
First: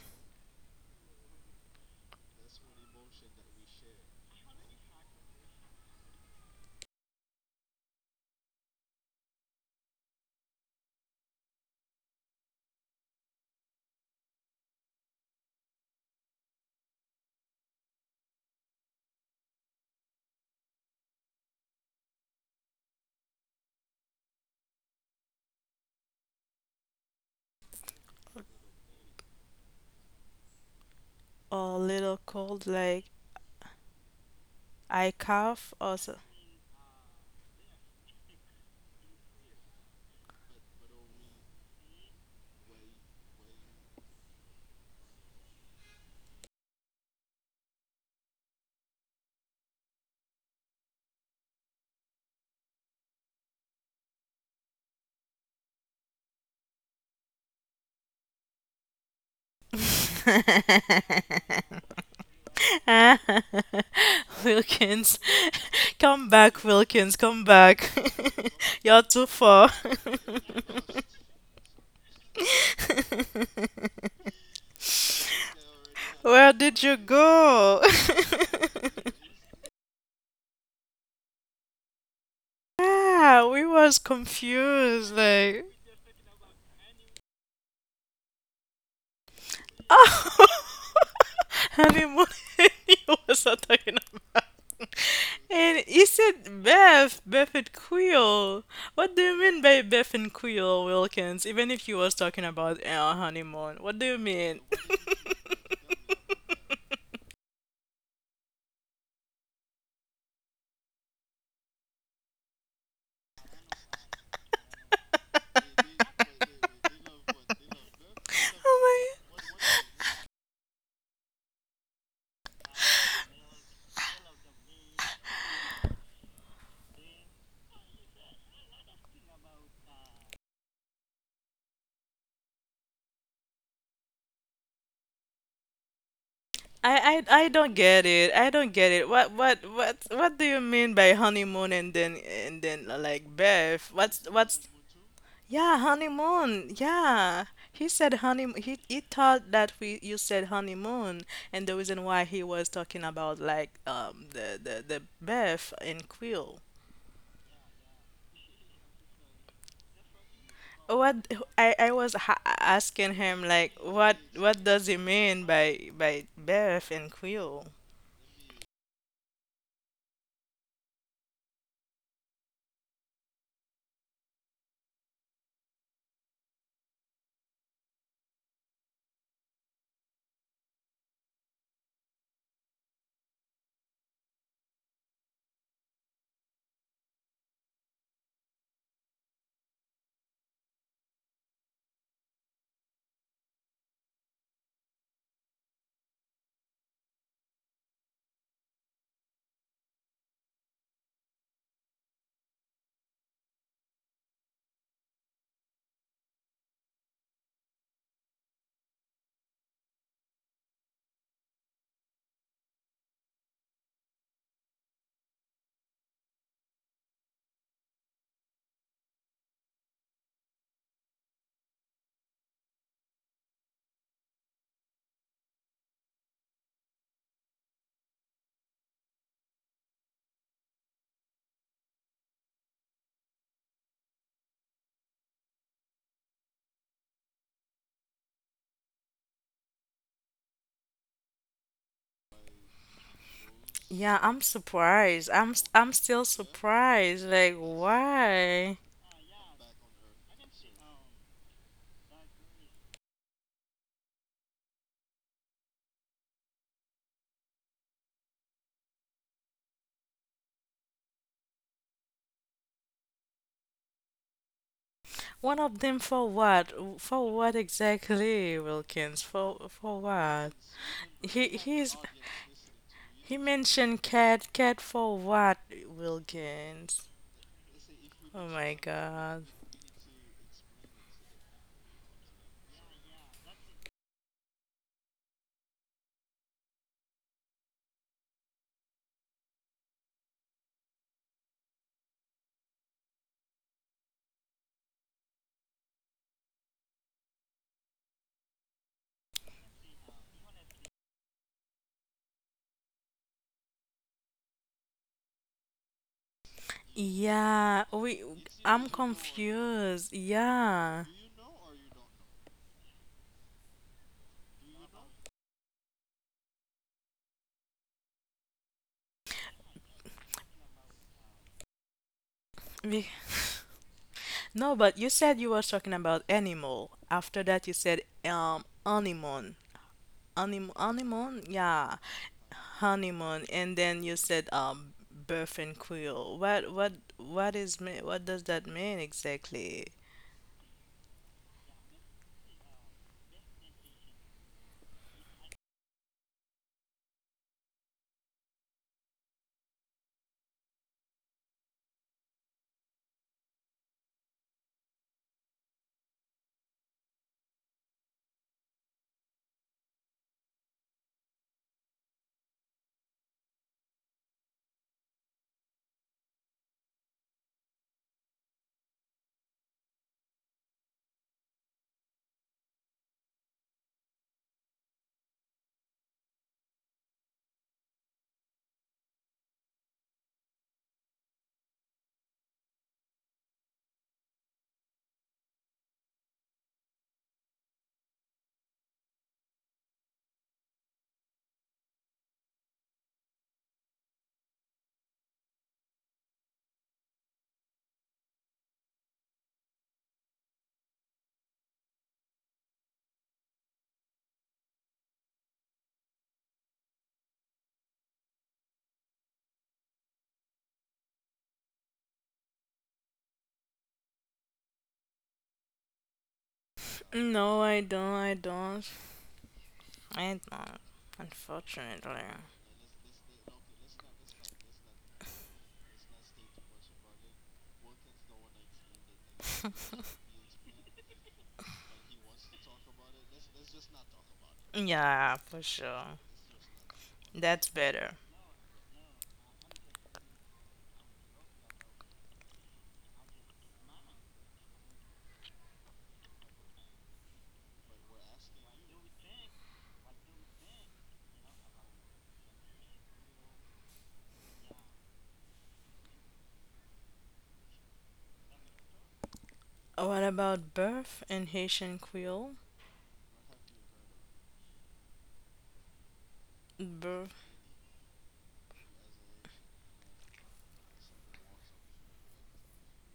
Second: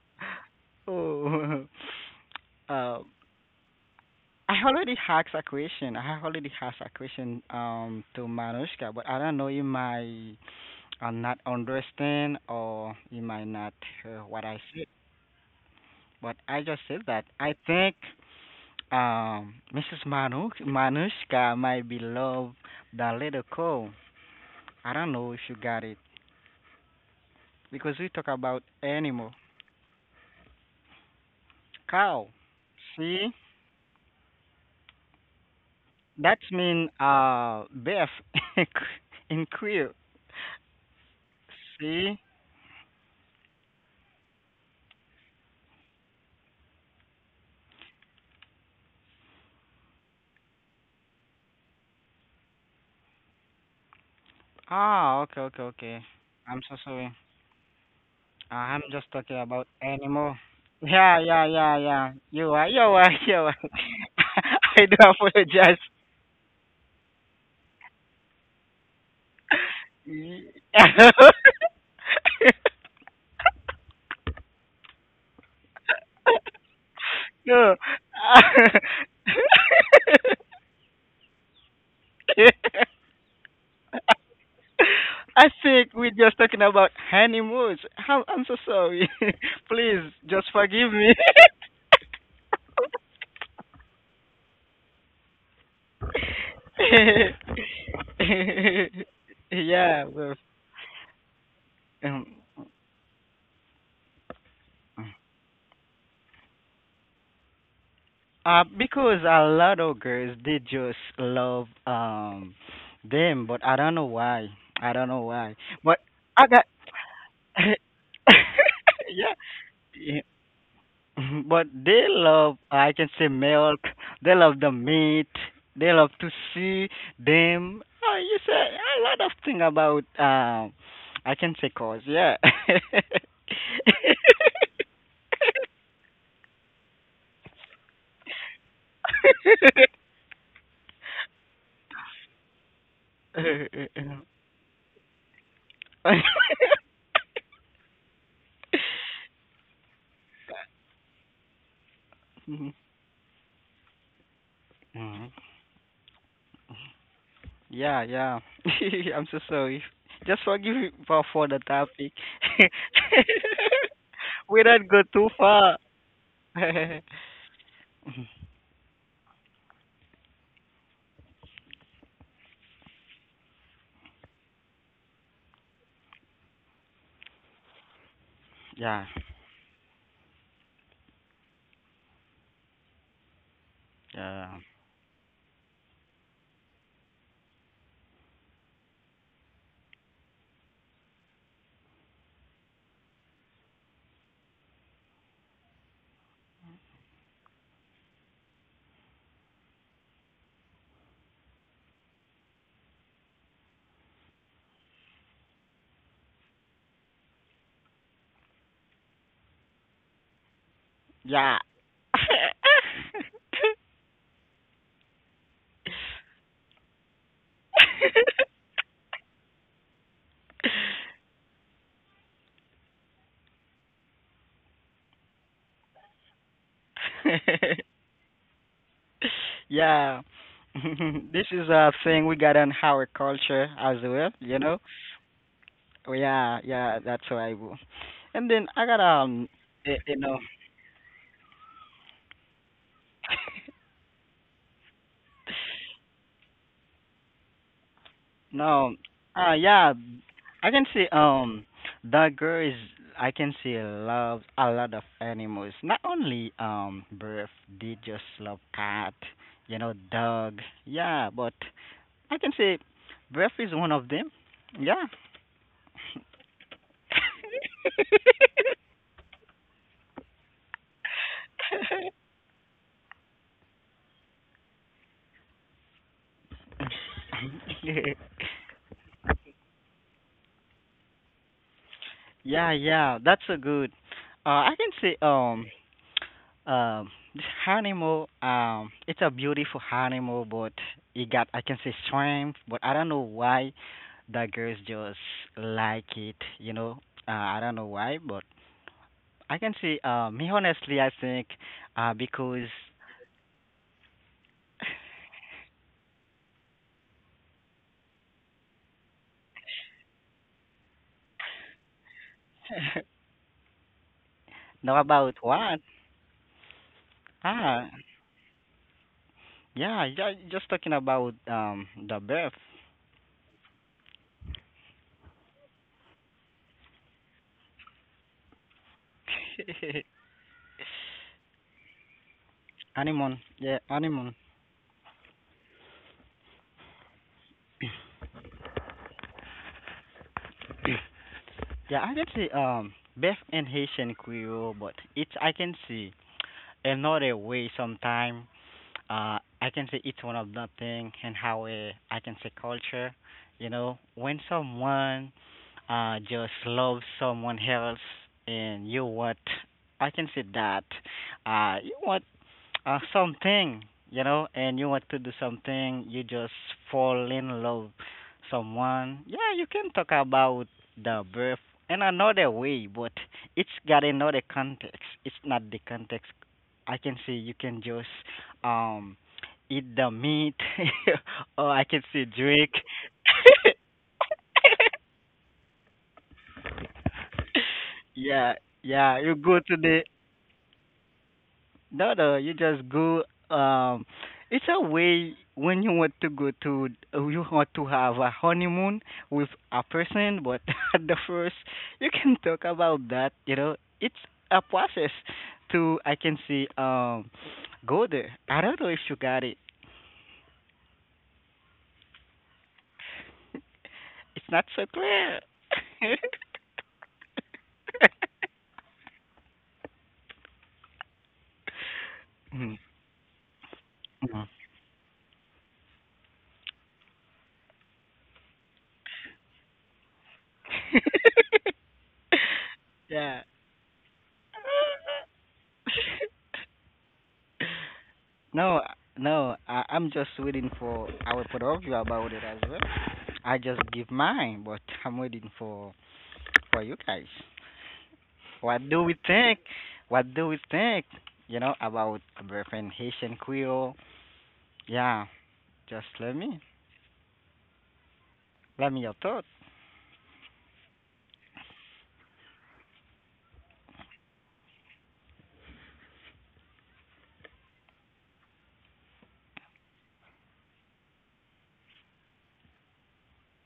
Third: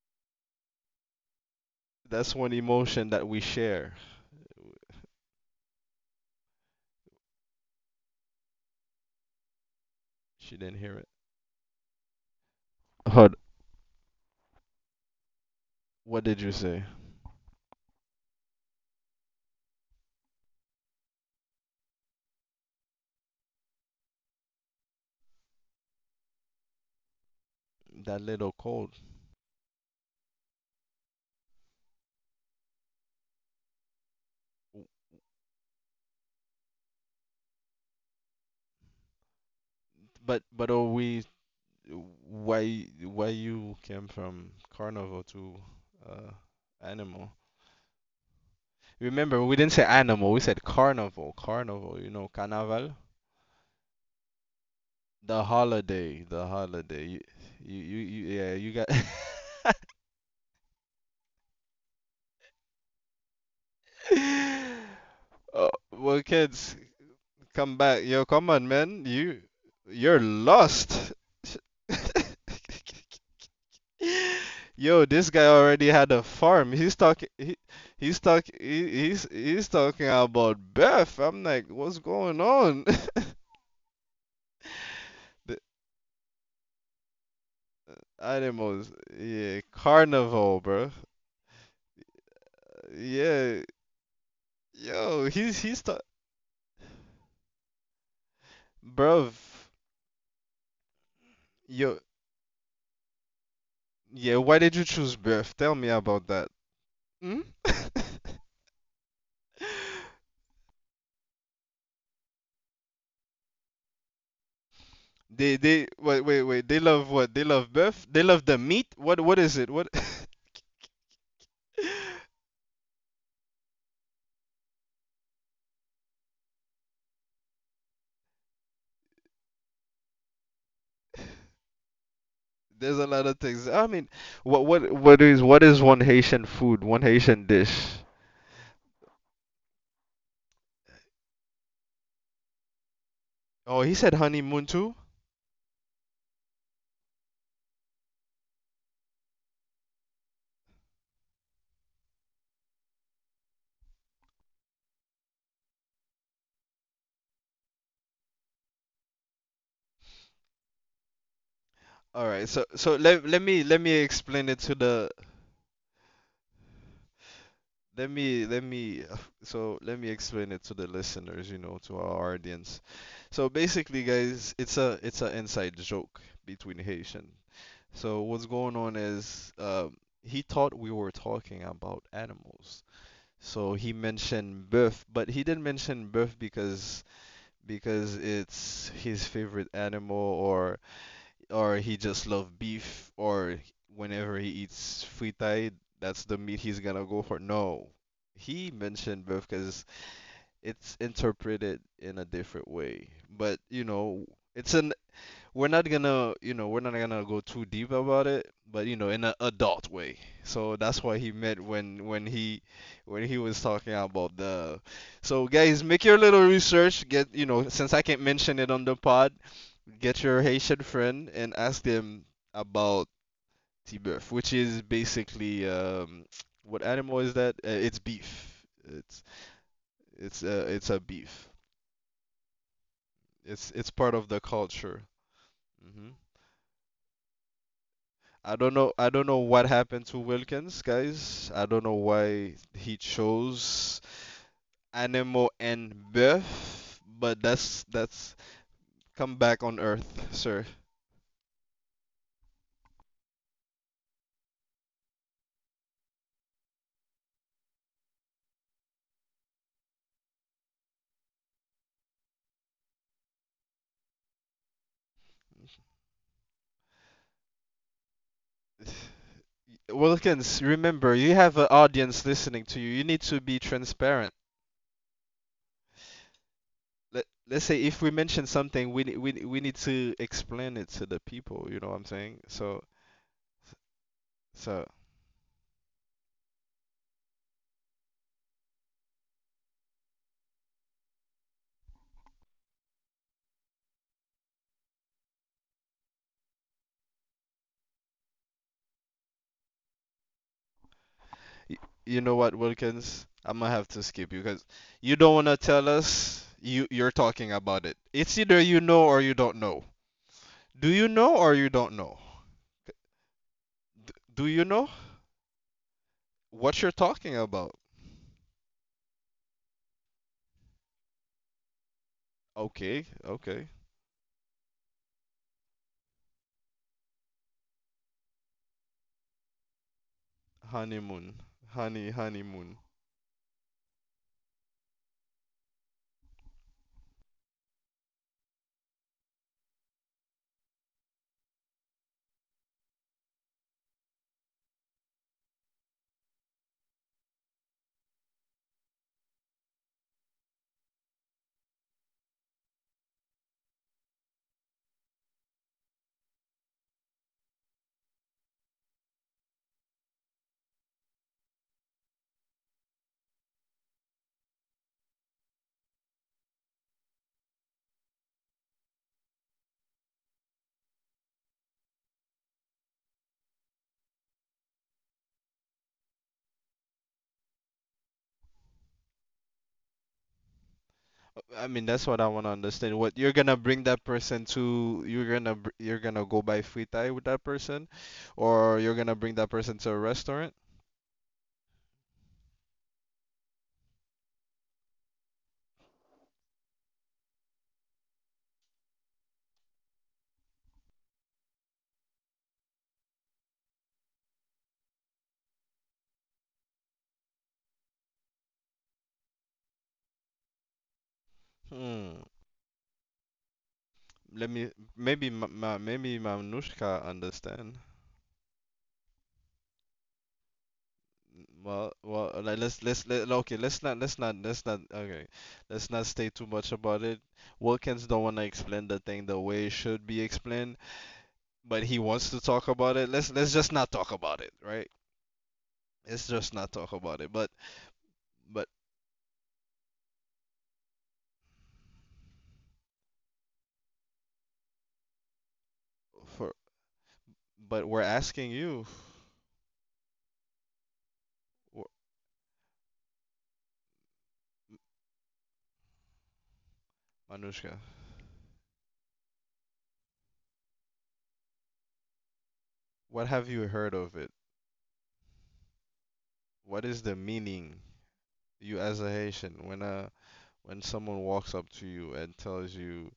S3: Oh,
S1: That's one
S3: um,
S1: emotion that we share.
S3: I already asked a question to Manushka, but I don't know you might
S1: She didn't hear it.
S3: not understand or you might
S1: Hold.
S3: not hear what I said. But
S1: What
S3: I
S1: did you
S3: just said
S1: say?
S3: that I think Mrs. Manushka might be love the little cow. I don't know if you got it because we talk
S1: That
S3: about
S1: little
S3: animal
S1: cold.
S2: Or a
S3: cow.
S2: little cold
S3: See?
S2: like I cough
S3: That
S2: also.
S3: mean Beth in Q- in queer.
S1: But are we,
S3: See?
S1: why you came from carnival to uh, animal. Remember, we didn't say animal, we said carnival, carnival, you know, carnaval.
S3: Ah, okay, okay,
S1: The
S3: okay. I'm
S1: holiday,
S3: so
S1: the
S3: sorry.
S1: holiday. You, you, you,
S3: I'm
S1: you yeah,
S3: just
S1: you got.
S3: talking about animal. Yeah, yeah, yeah, yeah. You are, you are, you are.
S2: Ah,
S3: I do
S2: Wilkins,
S3: apologize.
S1: Oh, well,
S2: come back,
S1: kids,
S2: Wilkins, come
S1: come
S2: back.
S1: back. Yo, come on,
S2: You're
S1: man.
S2: too far.
S3: Y-
S1: You're lost. Yo, this guy already had a
S2: Where
S1: farm.
S2: did
S1: He's
S2: you
S3: no.
S1: talking.
S2: go?
S1: He's talking. He's talking about Beth. I'm like, what's going on?
S2: Yeah, we was
S3: I
S2: confused.
S3: think
S1: The
S3: we're
S2: Like,
S3: just talking about honeymoons. I'm so sorry.
S1: animals. Yeah,
S3: Please, just forgive
S2: oh,
S1: carnival,
S3: me.
S1: bro.
S2: honeymoon, you was
S1: Yeah.
S2: not talking about.
S1: Yo,
S2: And you said Beth and Quill. What do
S1: bro.
S2: you
S3: Yeah,
S2: mean by
S3: well,
S2: Beth and Quill, Wilkins? Even
S3: um,
S2: if you
S1: Yo.
S2: was talking about our honeymoon, what do you
S1: Yeah. Why
S2: mean?
S1: did you choose Beth? Tell me about that. Hmm?
S3: because a lot of girls they just love them, but I don't know why. I don't know why. But
S1: They
S3: I got
S1: wait. They love what? They love Beth. They love the
S3: yeah.
S1: meat.
S2: Oh
S1: What is it? What?
S3: But they love, I can say, milk. They love the meat. They love to see them. Oh, you say a lot of thing about, I can say cause, yeah.
S1: There's a lot of things. I mean, what is one Haitian food?
S2: my! I,
S1: One
S2: I
S1: Haitian
S2: I don't
S1: dish?
S2: get it. I don't get it. What do you mean by honeymoon and then like
S1: Oh,
S2: Beth?
S1: he said
S2: What's
S1: honeymoon too.
S2: Yeah, honeymoon. Yeah. He said honey he thought that we you said honeymoon and the reason why he was talking about like the the
S3: Mhm.
S2: the Beth and Quill.
S3: Yeah, yeah. I'm so sorry. Just forgive me for the
S2: What
S3: topic.
S2: I was
S1: All
S2: ha
S1: right. So so
S2: asking
S1: let
S2: him like
S1: let me
S3: We
S2: what
S3: don't go
S1: explain
S2: what
S1: it
S3: too
S1: to
S2: does he
S1: the
S3: far.
S2: mean by Beth and Quill?
S1: let me so let me explain it to the listeners, you know, to our audience. So basically, guys, it's an inside joke between Haitian. So what's
S3: Yeah,
S1: going on is he thought we were talking about animals. So he
S3: yeah.
S1: mentioned bœuf, but he didn't mention bœuf because it's his favorite animal or he just loves beef or whenever he eats fritai, that's the meat he's gonna go for. No. He mentioned both because it's interpreted in a different way. But you know, it's an we're not gonna, you know, we're not gonna go too deep about it, but you know, in an adult way. So
S3: Yeah.
S1: that's what he meant when he was talking about the. So guys, make your little research. Since I can't mention it on the pod, get your Haitian friend and ask them about T-beef, which is basically what animal is that? It's beef.
S3: Yeah.
S1: It's
S3: This
S1: a
S3: is a
S1: beef.
S3: thing we got in our culture as
S1: It's
S3: well,
S1: it's
S3: you
S1: part
S3: know?
S1: of the culture.
S3: Yeah,
S1: Mm-hmm.
S3: yeah, that's what I will. And then I got
S1: I don't know. I don't
S3: eh,
S1: know
S3: you
S1: what
S3: know
S1: happened to Wilkins, guys. I don't know why he chose
S2: Yeah, I'm surprised.
S1: animal
S2: I'm
S1: and
S2: still
S1: birth,
S2: surprised.
S1: but
S2: Like
S1: that's
S3: no
S2: why?
S1: come
S3: yeah
S1: back on
S3: I can
S1: Earth,
S3: see
S1: sir.
S3: that girl is I can see loves a lot of animals. Not only birth, they just love cat, you know, dog. Yeah, but I can say breath is one of them. Yeah.
S2: One of them for what? For what exactly, Wilkins? For what?
S1: Wilkins, remember you
S2: He
S1: have an
S2: he's
S1: audience listening to you. You need
S2: He
S1: to be
S2: mentioned
S1: transparent.
S2: cat. Cat for what, Wilkins?
S1: Let Let's say if we mention
S2: Oh my
S1: something, we we
S2: God.
S1: we need to explain it to the people. You know what I'm
S3: Yeah,
S1: saying?
S3: yeah.
S1: So
S3: That's a good. I can say
S1: so
S3: this animal it's a beautiful animal but it got I can say strength but I don't know why the girls just like it, you know. I don't know why but I can say me honestly I think
S1: Y-
S3: because
S1: you know what, Wilkins? I'm gonna have to skip you because you don't wanna tell us you're talking about
S2: Yeah,
S1: it.
S2: we.
S1: It's either you
S2: I'm
S1: know or you don't know.
S2: confused.
S1: Do
S2: Yeah.
S1: you know or you don't know? D
S3: now
S1: do you
S3: about
S1: know
S3: what?
S1: what you're talking
S3: Ah
S1: about?
S3: yeah, yeah, just talking about the birth.
S1: Okay,
S2: Be-
S1: okay.
S2: No, but you said you were talking about animal. After that, you said honeymoon, Anim
S1: Honeymoon.
S2: honeymoon, yeah,
S1: Honeymoon.
S3: Anemone. Yeah,
S2: honeymoon, and
S3: anemone.
S2: then you said birth and quill. What is me? What does that mean exactly?
S3: Yeah, I can see Beth and Haitian Creole, but it I can see. Another way sometime. I can say it's one of the thing, and how it, I can say, culture. You know, when someone just loves someone else, and you want, I can say that, you want something, you know, and you want to do something, you just fall in love someone. Yeah, you can talk about the birth in another way, but it's got another context. It's not the context. I can see you can just um eat the meat, or I can
S1: I
S3: see
S1: mean, that's what
S3: drink.
S1: I wanna understand. What you're gonna bring that person to, you're gonna go buy fritai with that person,
S3: Yeah, yeah,
S1: or
S3: you
S1: you're
S3: go
S1: gonna
S3: to
S1: bring that
S3: the.
S1: person to a restaurant?
S3: No, no, you just go. um it's a way when you want to go to. You want to have a honeymoon with a person, but at the first, you can talk about that, you know. It's a process to, I can see, go there. I don't know if you got it.
S1: Hmm.
S3: It's not so
S1: Let me
S3: clear.
S1: maybe ma, ma maybe Mamnushka
S2: No,
S1: understand.
S2: I don't. I don't. I don't,
S1: Well,
S2: unfortunately.
S3: Mhm,
S1: well, like let's let's let like, okay. Let's
S3: mhm.
S1: not let's not let's not okay. Let's not say too much about it. Wilkins don't want to explain the thing the way it should be explained, but he wants to talk
S3: Yeah.
S1: about it. Let's just not talk about it, right?
S2: Yeah, for sure.
S1: Let's just not talk about it.
S2: That's better.
S3: No,
S1: But
S3: no, I'm just waiting for. I will put up you about it as well. I just give mine, but I'm waiting for you
S1: for
S3: guys.
S1: but we're
S3: What
S1: asking
S3: do we
S1: you,
S3: think? What do we think? You know, about
S1: w-
S3: boyfriend Haitian Creole? Yeah, just
S1: Manushka,
S3: let me your thoughts.
S2: What about birth in Haitian Creole?
S1: what have you heard of it? What is the
S2: Birth.
S1: meaning you as a Haitian, when someone walks up to you and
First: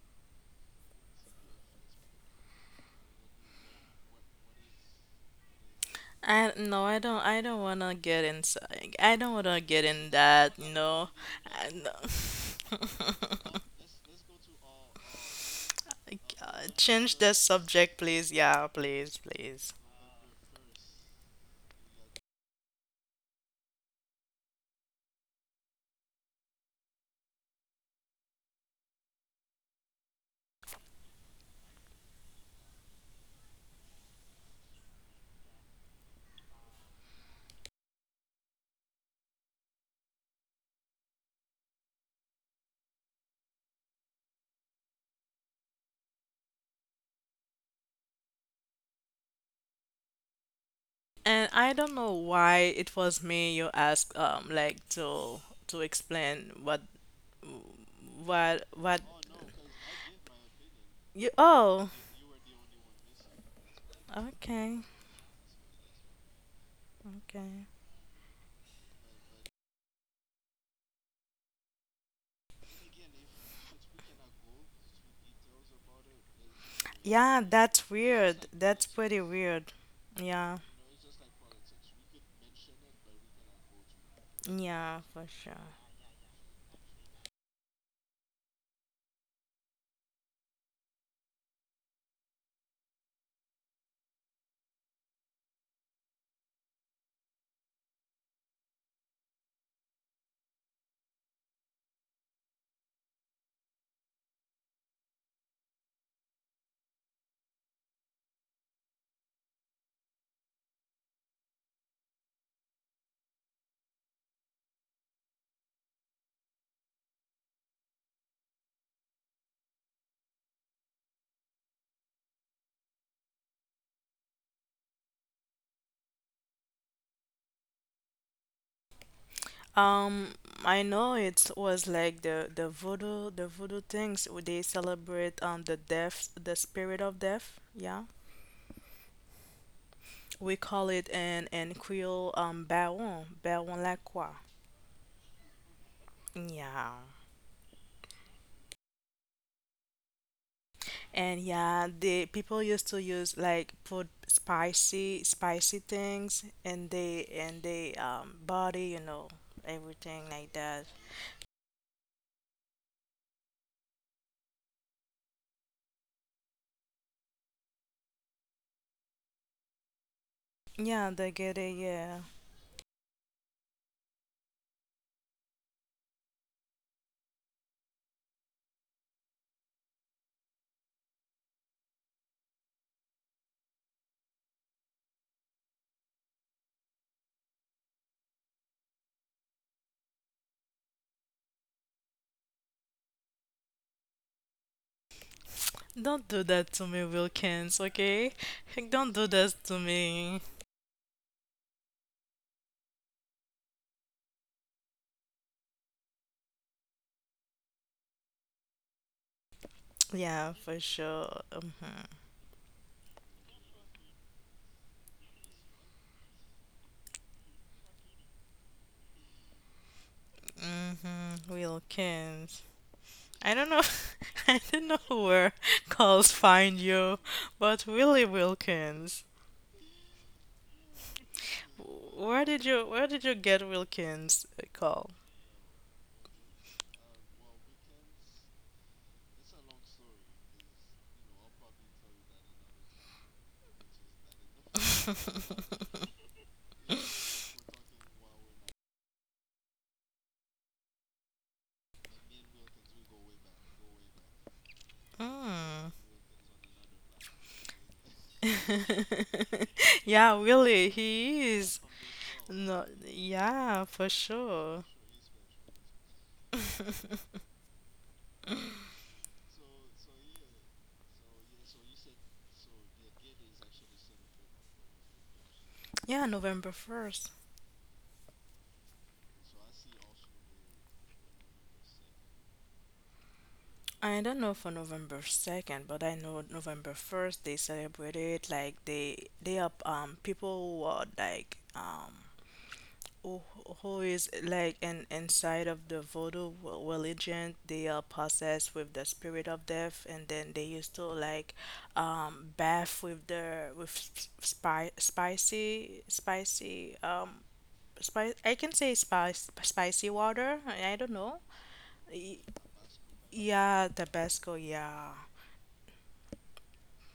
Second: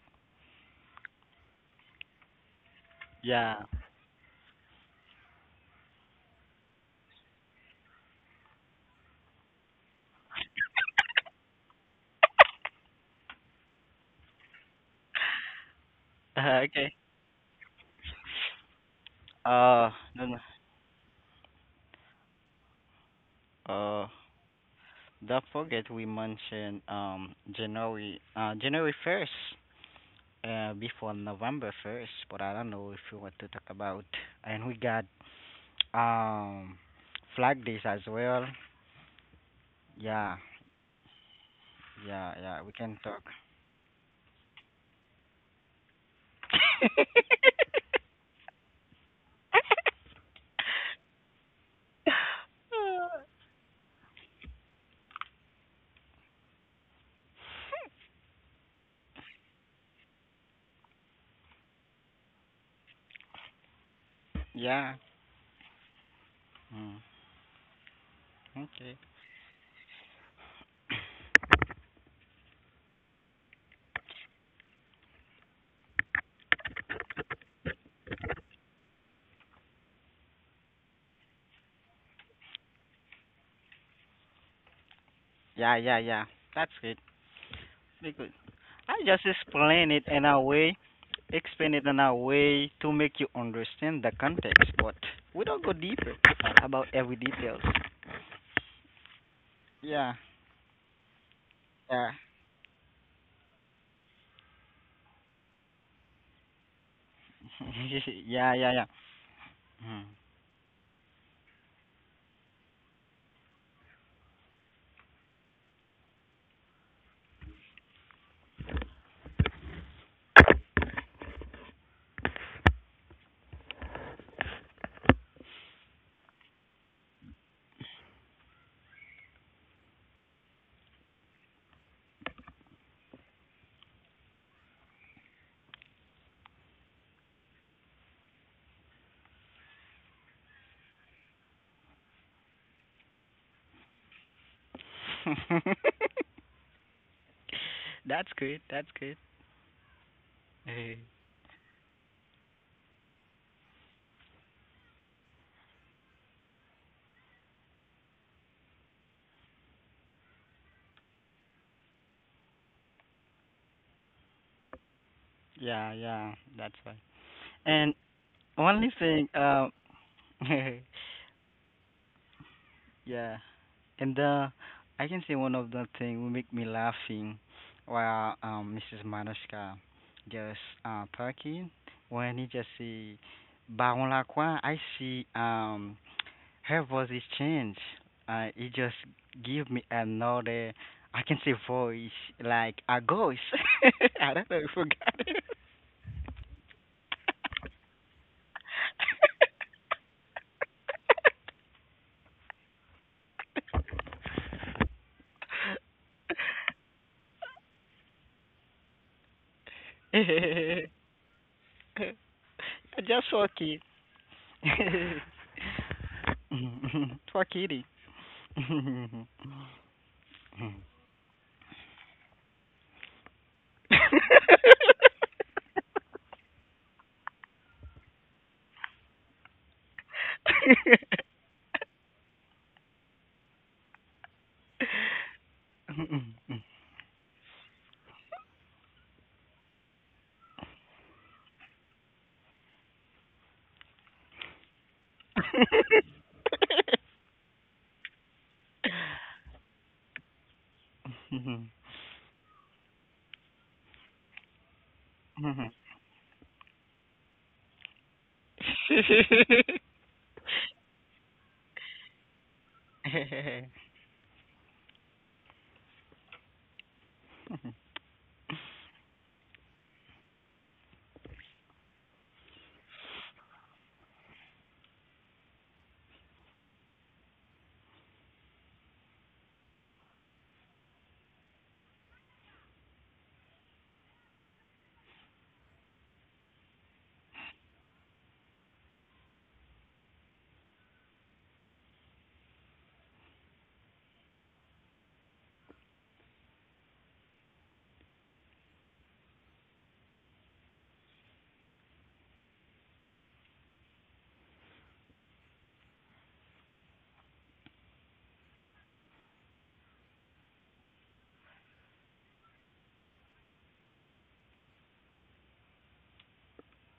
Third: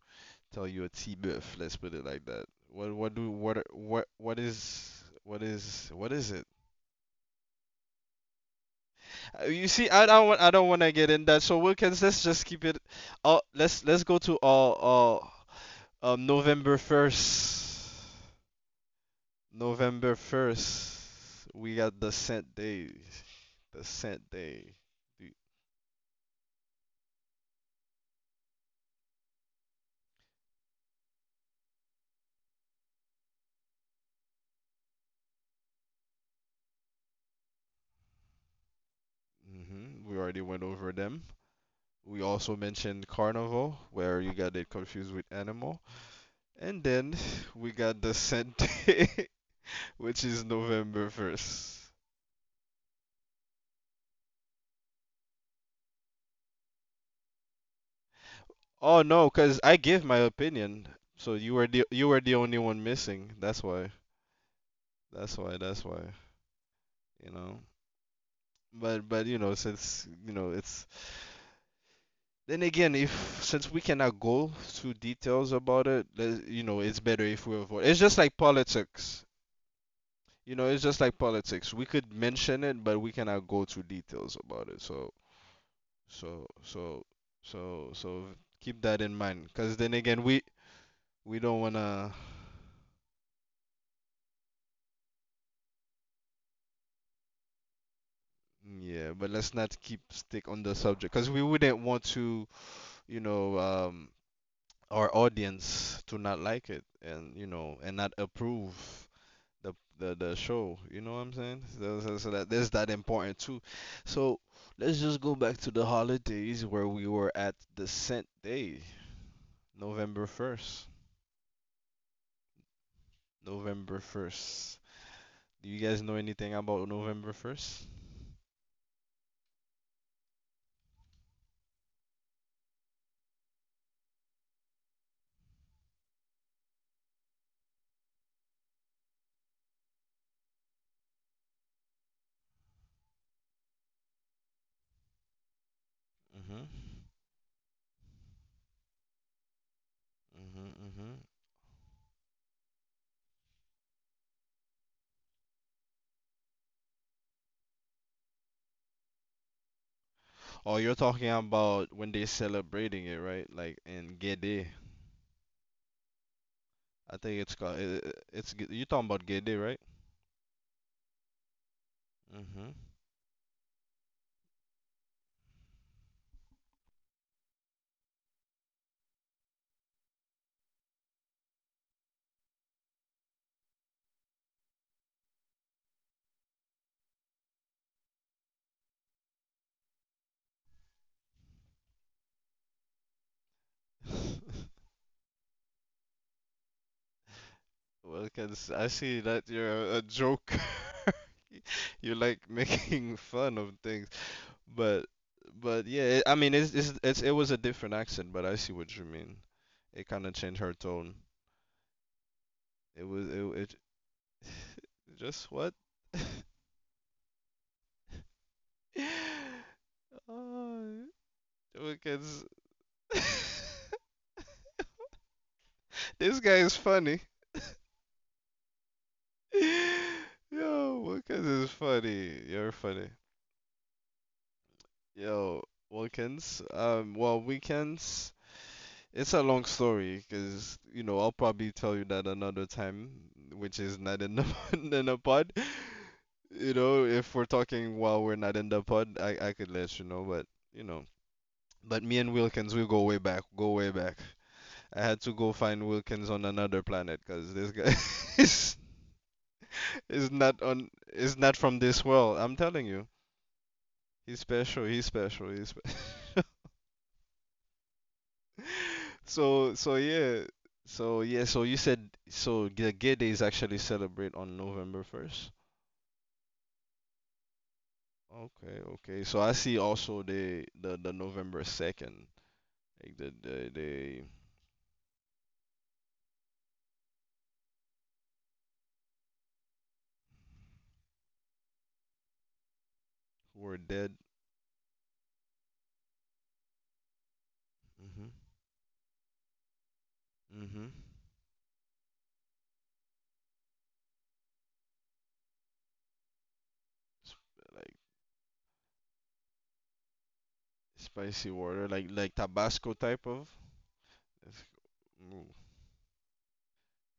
S1: tell you a T-biff, let's put it like that. What what do what
S3: Yeah.
S1: are- is it?
S2: I no, I don't. I don't wanna get inside. I don't wanna
S1: You
S2: get
S1: see,
S2: in
S1: I
S2: that.
S1: don't
S2: You
S1: want to
S2: know.
S1: get in that. So
S2: I no.
S1: Wilkins, let's just keep it. Let's go to uh
S2: God,
S1: November
S3: Okay.
S2: change the
S1: first.
S2: subject, please. Yeah, please, please.
S3: Uh,
S1: November
S3: no, no.
S1: first, we got the scent days. The
S3: Uh,
S1: scent day.
S3: don't forget we mentioned January 1st, before November 1st, but I don't know if you want to talk about. And we got um Flag Days as well.
S1: Mm-hmm. We
S3: Yeah,
S1: already went over them. We
S3: yeah,
S1: also
S3: yeah. We can
S1: mentioned
S3: talk.
S1: carnival, where you got it confused with animal. And then we got the scent day, which is November
S2: And I
S1: 1st.
S2: don't know why it was me you asked like to explain what
S1: Oh no, because I gave my opinion.
S2: you
S1: So
S2: oh
S1: you were the only one missing. That's why.
S2: Okay,
S3: Yeah.
S1: That's why. That's why.
S3: Mm.
S1: You know.
S2: okay.
S3: Okay.
S1: But you know, since you know, it's then again, if since we cannot go through details about it, you know, it's better
S2: Yeah,
S1: if we avoid.
S2: that's
S1: It's just like
S2: weird. That's pretty
S1: politics.
S2: weird.
S1: You
S2: Yeah,
S1: know, it's just like politics. We could mention it, but we cannot go to details about it.
S2: yeah, for sure.
S3: Yeah, yeah, yeah.
S1: So,
S3: That's good.
S1: so, so,
S3: Be
S1: so
S3: good.
S1: keep
S3: I
S1: that in
S3: just
S1: mind. Because then again, we don't
S3: explain it in a
S1: wanna.
S3: way to make you understand the context, but we don't go deeper about every details.
S1: Yeah, but let's not keep
S3: Yeah,
S1: stick on the subject because we wouldn't want
S3: yeah,
S1: to, you know, our audience to not like it and you know and not
S3: yeah, yeah,
S1: approve
S3: yeah.
S1: the show. You know what I'm saying? So, that there's that important too. So let's just go back to the holidays where we were at the scent day, November 1st. November 1st. Do you guys know anything about November 1st?
S2: Um, I know it was like the voodoo things where they celebrate the spirit of death. Yeah, we call it in Creole baron la croix.
S3: Mm.
S1: Mm. Mhm.
S2: Yeah.
S3: That's good. That's good.
S1: Mm. Mhm. Mm.
S3: Hey,
S1: Mhm.
S2: And yeah, the people used to use like put spicy spicy things and they body, you know, everything like
S1: Oh,
S2: that.
S1: you're talking about when they celebrating it, right? Like in Gede.
S3: yeah, yeah, that's why.
S1: I think it's called.
S3: And
S1: You
S3: only
S1: talking about
S3: thing,
S1: Gede, right?
S2: Yeah, they get it, yeah.
S1: Mm.
S3: yeah, and I can say one of the thing will make me laughing while Mrs. Manushka just talking when he just say Baron Lacroix, I see her voice is changed. It just give me another, I can say, voice like a ghost.
S1: Mhm.
S3: I don't know if you got
S2: Don't do that to me, Wilkins,
S1: Well,
S2: okay?
S1: because I
S2: Don't
S1: see
S2: do
S1: that
S2: that to
S1: you're a
S2: me.
S1: joke. You like making fun of things, but yeah, I mean, it was a different accent, but I see what you mean. It kind of
S2: Yeah,
S1: changed her
S2: for
S3: it.
S1: tone.
S2: sure. Mhm.
S1: It was it,
S3: Just
S1: it
S3: okay.
S1: just what?
S3: Twakiti.
S1: Oh, because
S2: Wilkins. I don't know, I don't know where calls
S1: this guy is
S2: find
S1: funny.
S2: you, but Willie Wilkins.
S1: Yo, because is funny.
S2: Where did
S1: You're
S2: you
S1: funny.
S2: where did you get Wilkins call?
S1: Yo, Wilkins. Well, weekends. It's a long story because you know I'll probably tell you that another time, which is not in the in the pod. You know, if we're talking while we're not in the pod, I could let you know, but me and Wilkins, we go way back, go way back. I had to go find
S2: Mm.
S1: Wilkins on another planet because this guy is
S2: Yeah, really,
S1: is not
S2: he
S1: from
S2: is.
S1: this world. I'm telling
S2: No,
S1: you,
S2: yeah, for
S1: he's special.
S2: sure.
S1: He's special. He's special. So yeah. So yeah, so you said so the gay days actually celebrate on November 1st.
S2: Yeah, November 1st.
S1: Okay, okay. So I see also the November 2nd, like they
S2: I don't know for November 2nd, but I know November 1st they celebrated like they are people who are like who
S1: were
S2: who
S1: dead.
S2: is like an inside of the voodoo religion they are
S1: Mhm.
S2: possessed with the spirit of death and then they
S1: Mhm.
S2: used to like bath with spicy spicy
S1: Like
S2: spice I can say spice spicy water I don't know
S1: spicy water, like
S2: Y-
S1: Tabasco type of.
S2: yeah tabasco
S1: That's,
S2: yeah
S1: ooh,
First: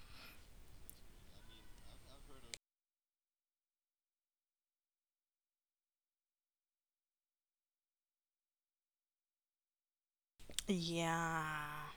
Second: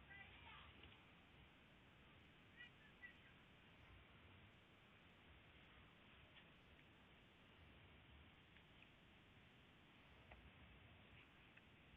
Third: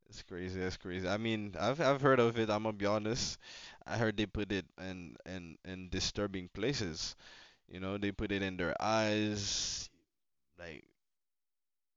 S1: that's crazy. That's crazy. I mean, I've heard of it. I'm gonna be honest. I heard they put it in disturbing places. You know, they put it in their eyes. Like
S2: yeah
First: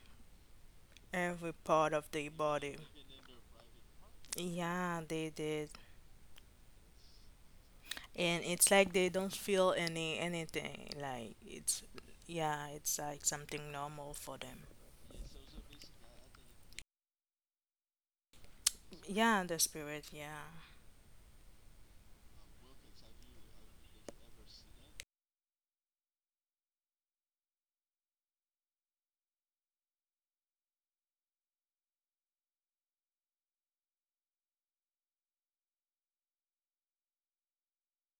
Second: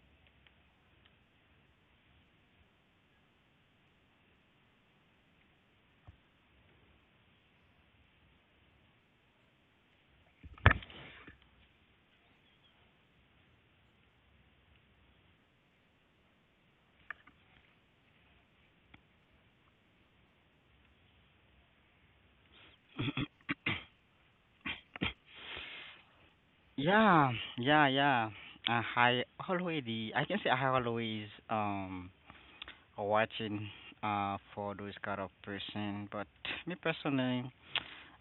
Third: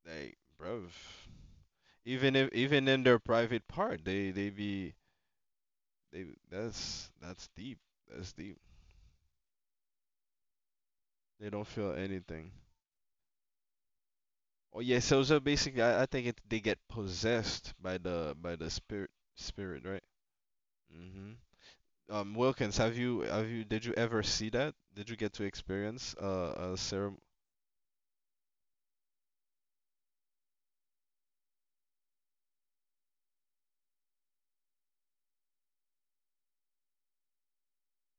S1: bro,
S2: every part of the
S1: even if
S2: body
S1: even in their private part, they be
S2: yeah they did
S1: they that's deep. That's
S2: and
S1: deep.
S2: it's like they don't feel anything like
S1: They don't
S2: it's
S1: feel anything.
S2: yeah it's like something normal for them
S1: Oh yeah, so basically, I think it they get possessed by the
S2: yeah the
S1: spirit, right?
S2: spirit yeah
S1: hmm Wilkins, have you did you ever see that? Did you get to experience a ceremony?
S3: Yeah, yeah, yeah. I already, I can say, I always watching for those kind of person, but me personally,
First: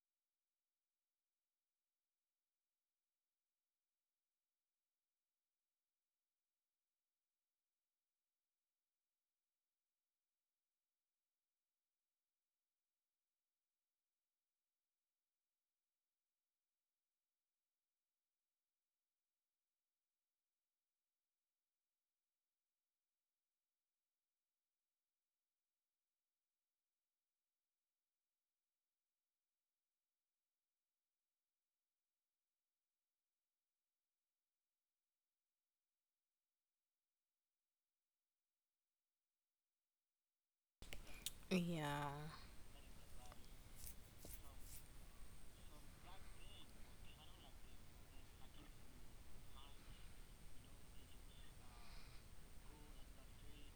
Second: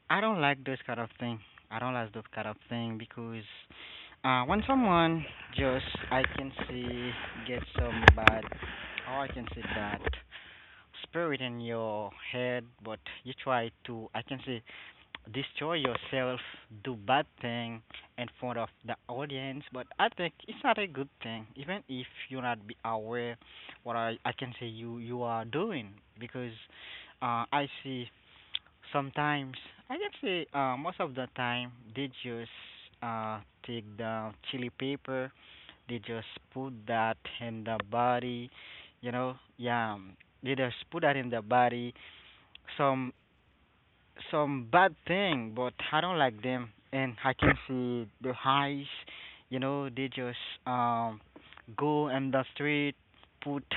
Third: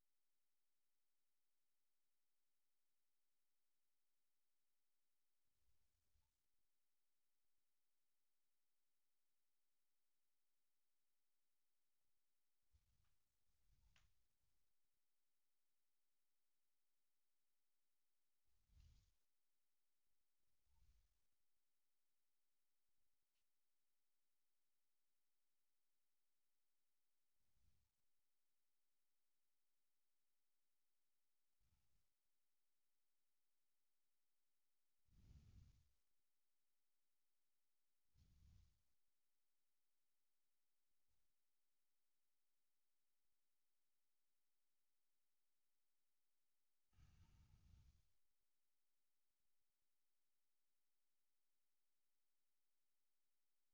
S3: I don't like those kind of thing. I don't like those kind of thing because when someone just, I can see, get some bad, or I can see that spirit in your head. But you try to, I can say, destroy yourself, do bad thing in front of the audience. But I think it's not a good thing, even if you're not be aware what I can say you are doing. Because I see sometimes, I can say, most of the time they just uh, take the chili paper, they just put that in the body, you know, yeah, they just put that in the body.
S2: yeah
S3: Some some bad thing, but I don't like them. And I can see the highs, you know, they just um go in the street, put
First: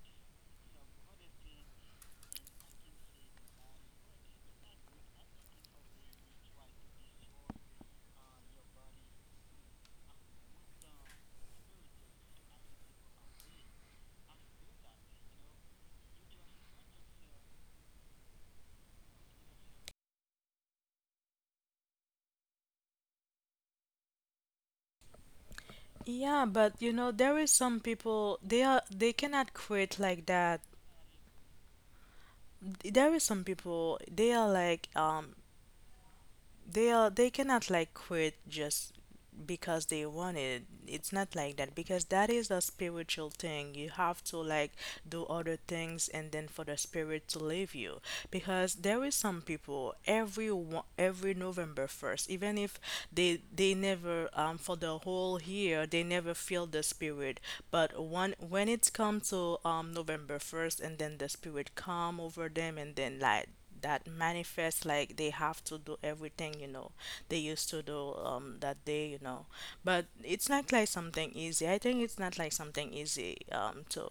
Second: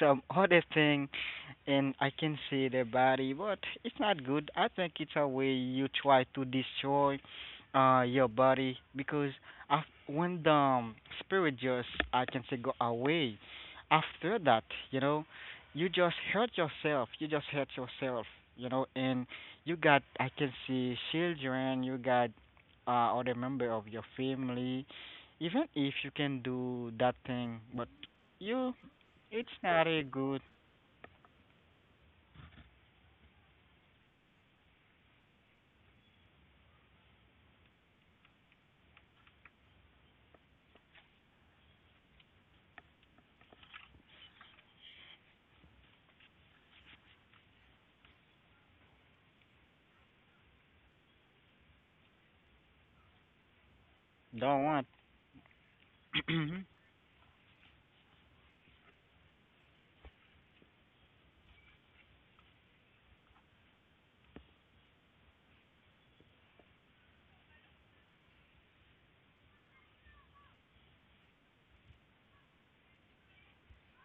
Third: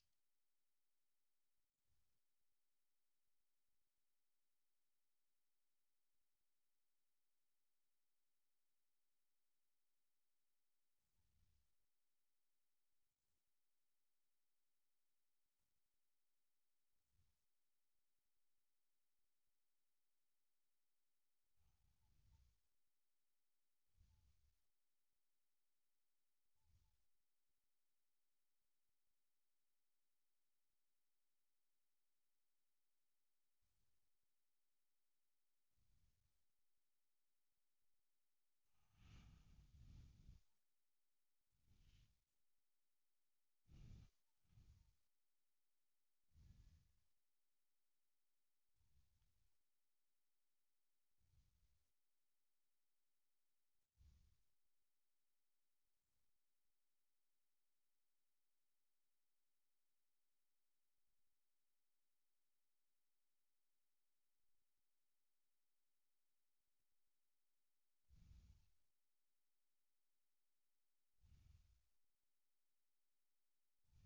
S3: some other thing, and I can see their body, but it's not good. I think it's a way you try to destroy your body. Because when the spirit just, I can say, go away, after that, you know, you just hurt yourself. You just hurt yourself, you know. And you got, I can see, children, you got other member of your family. Even if you
S2: yeah
S3: can
S2: but you
S3: do
S2: know
S3: that
S2: there is
S3: thing,
S2: some
S3: but
S2: people
S3: you,
S2: they
S3: it's
S2: cannot
S3: not
S2: quit
S3: a
S2: like
S3: good,
S2: that there is some people they are like they are they cannot like quit just because they want it. It's not like that because that is a spiritual thing. You have to like do other things and then for the spirit to leave you. Because there is some people every one, every November 1st, even if they never
S3: don't
S2: for
S3: want.
S2: the whole year they never feel the spirit but one when it comes to November 1st, and then the spirit come over them, and then like that manifests like they have to do everything you know they used to do that day you know. But it's not like something easy. I think it's not like something easy to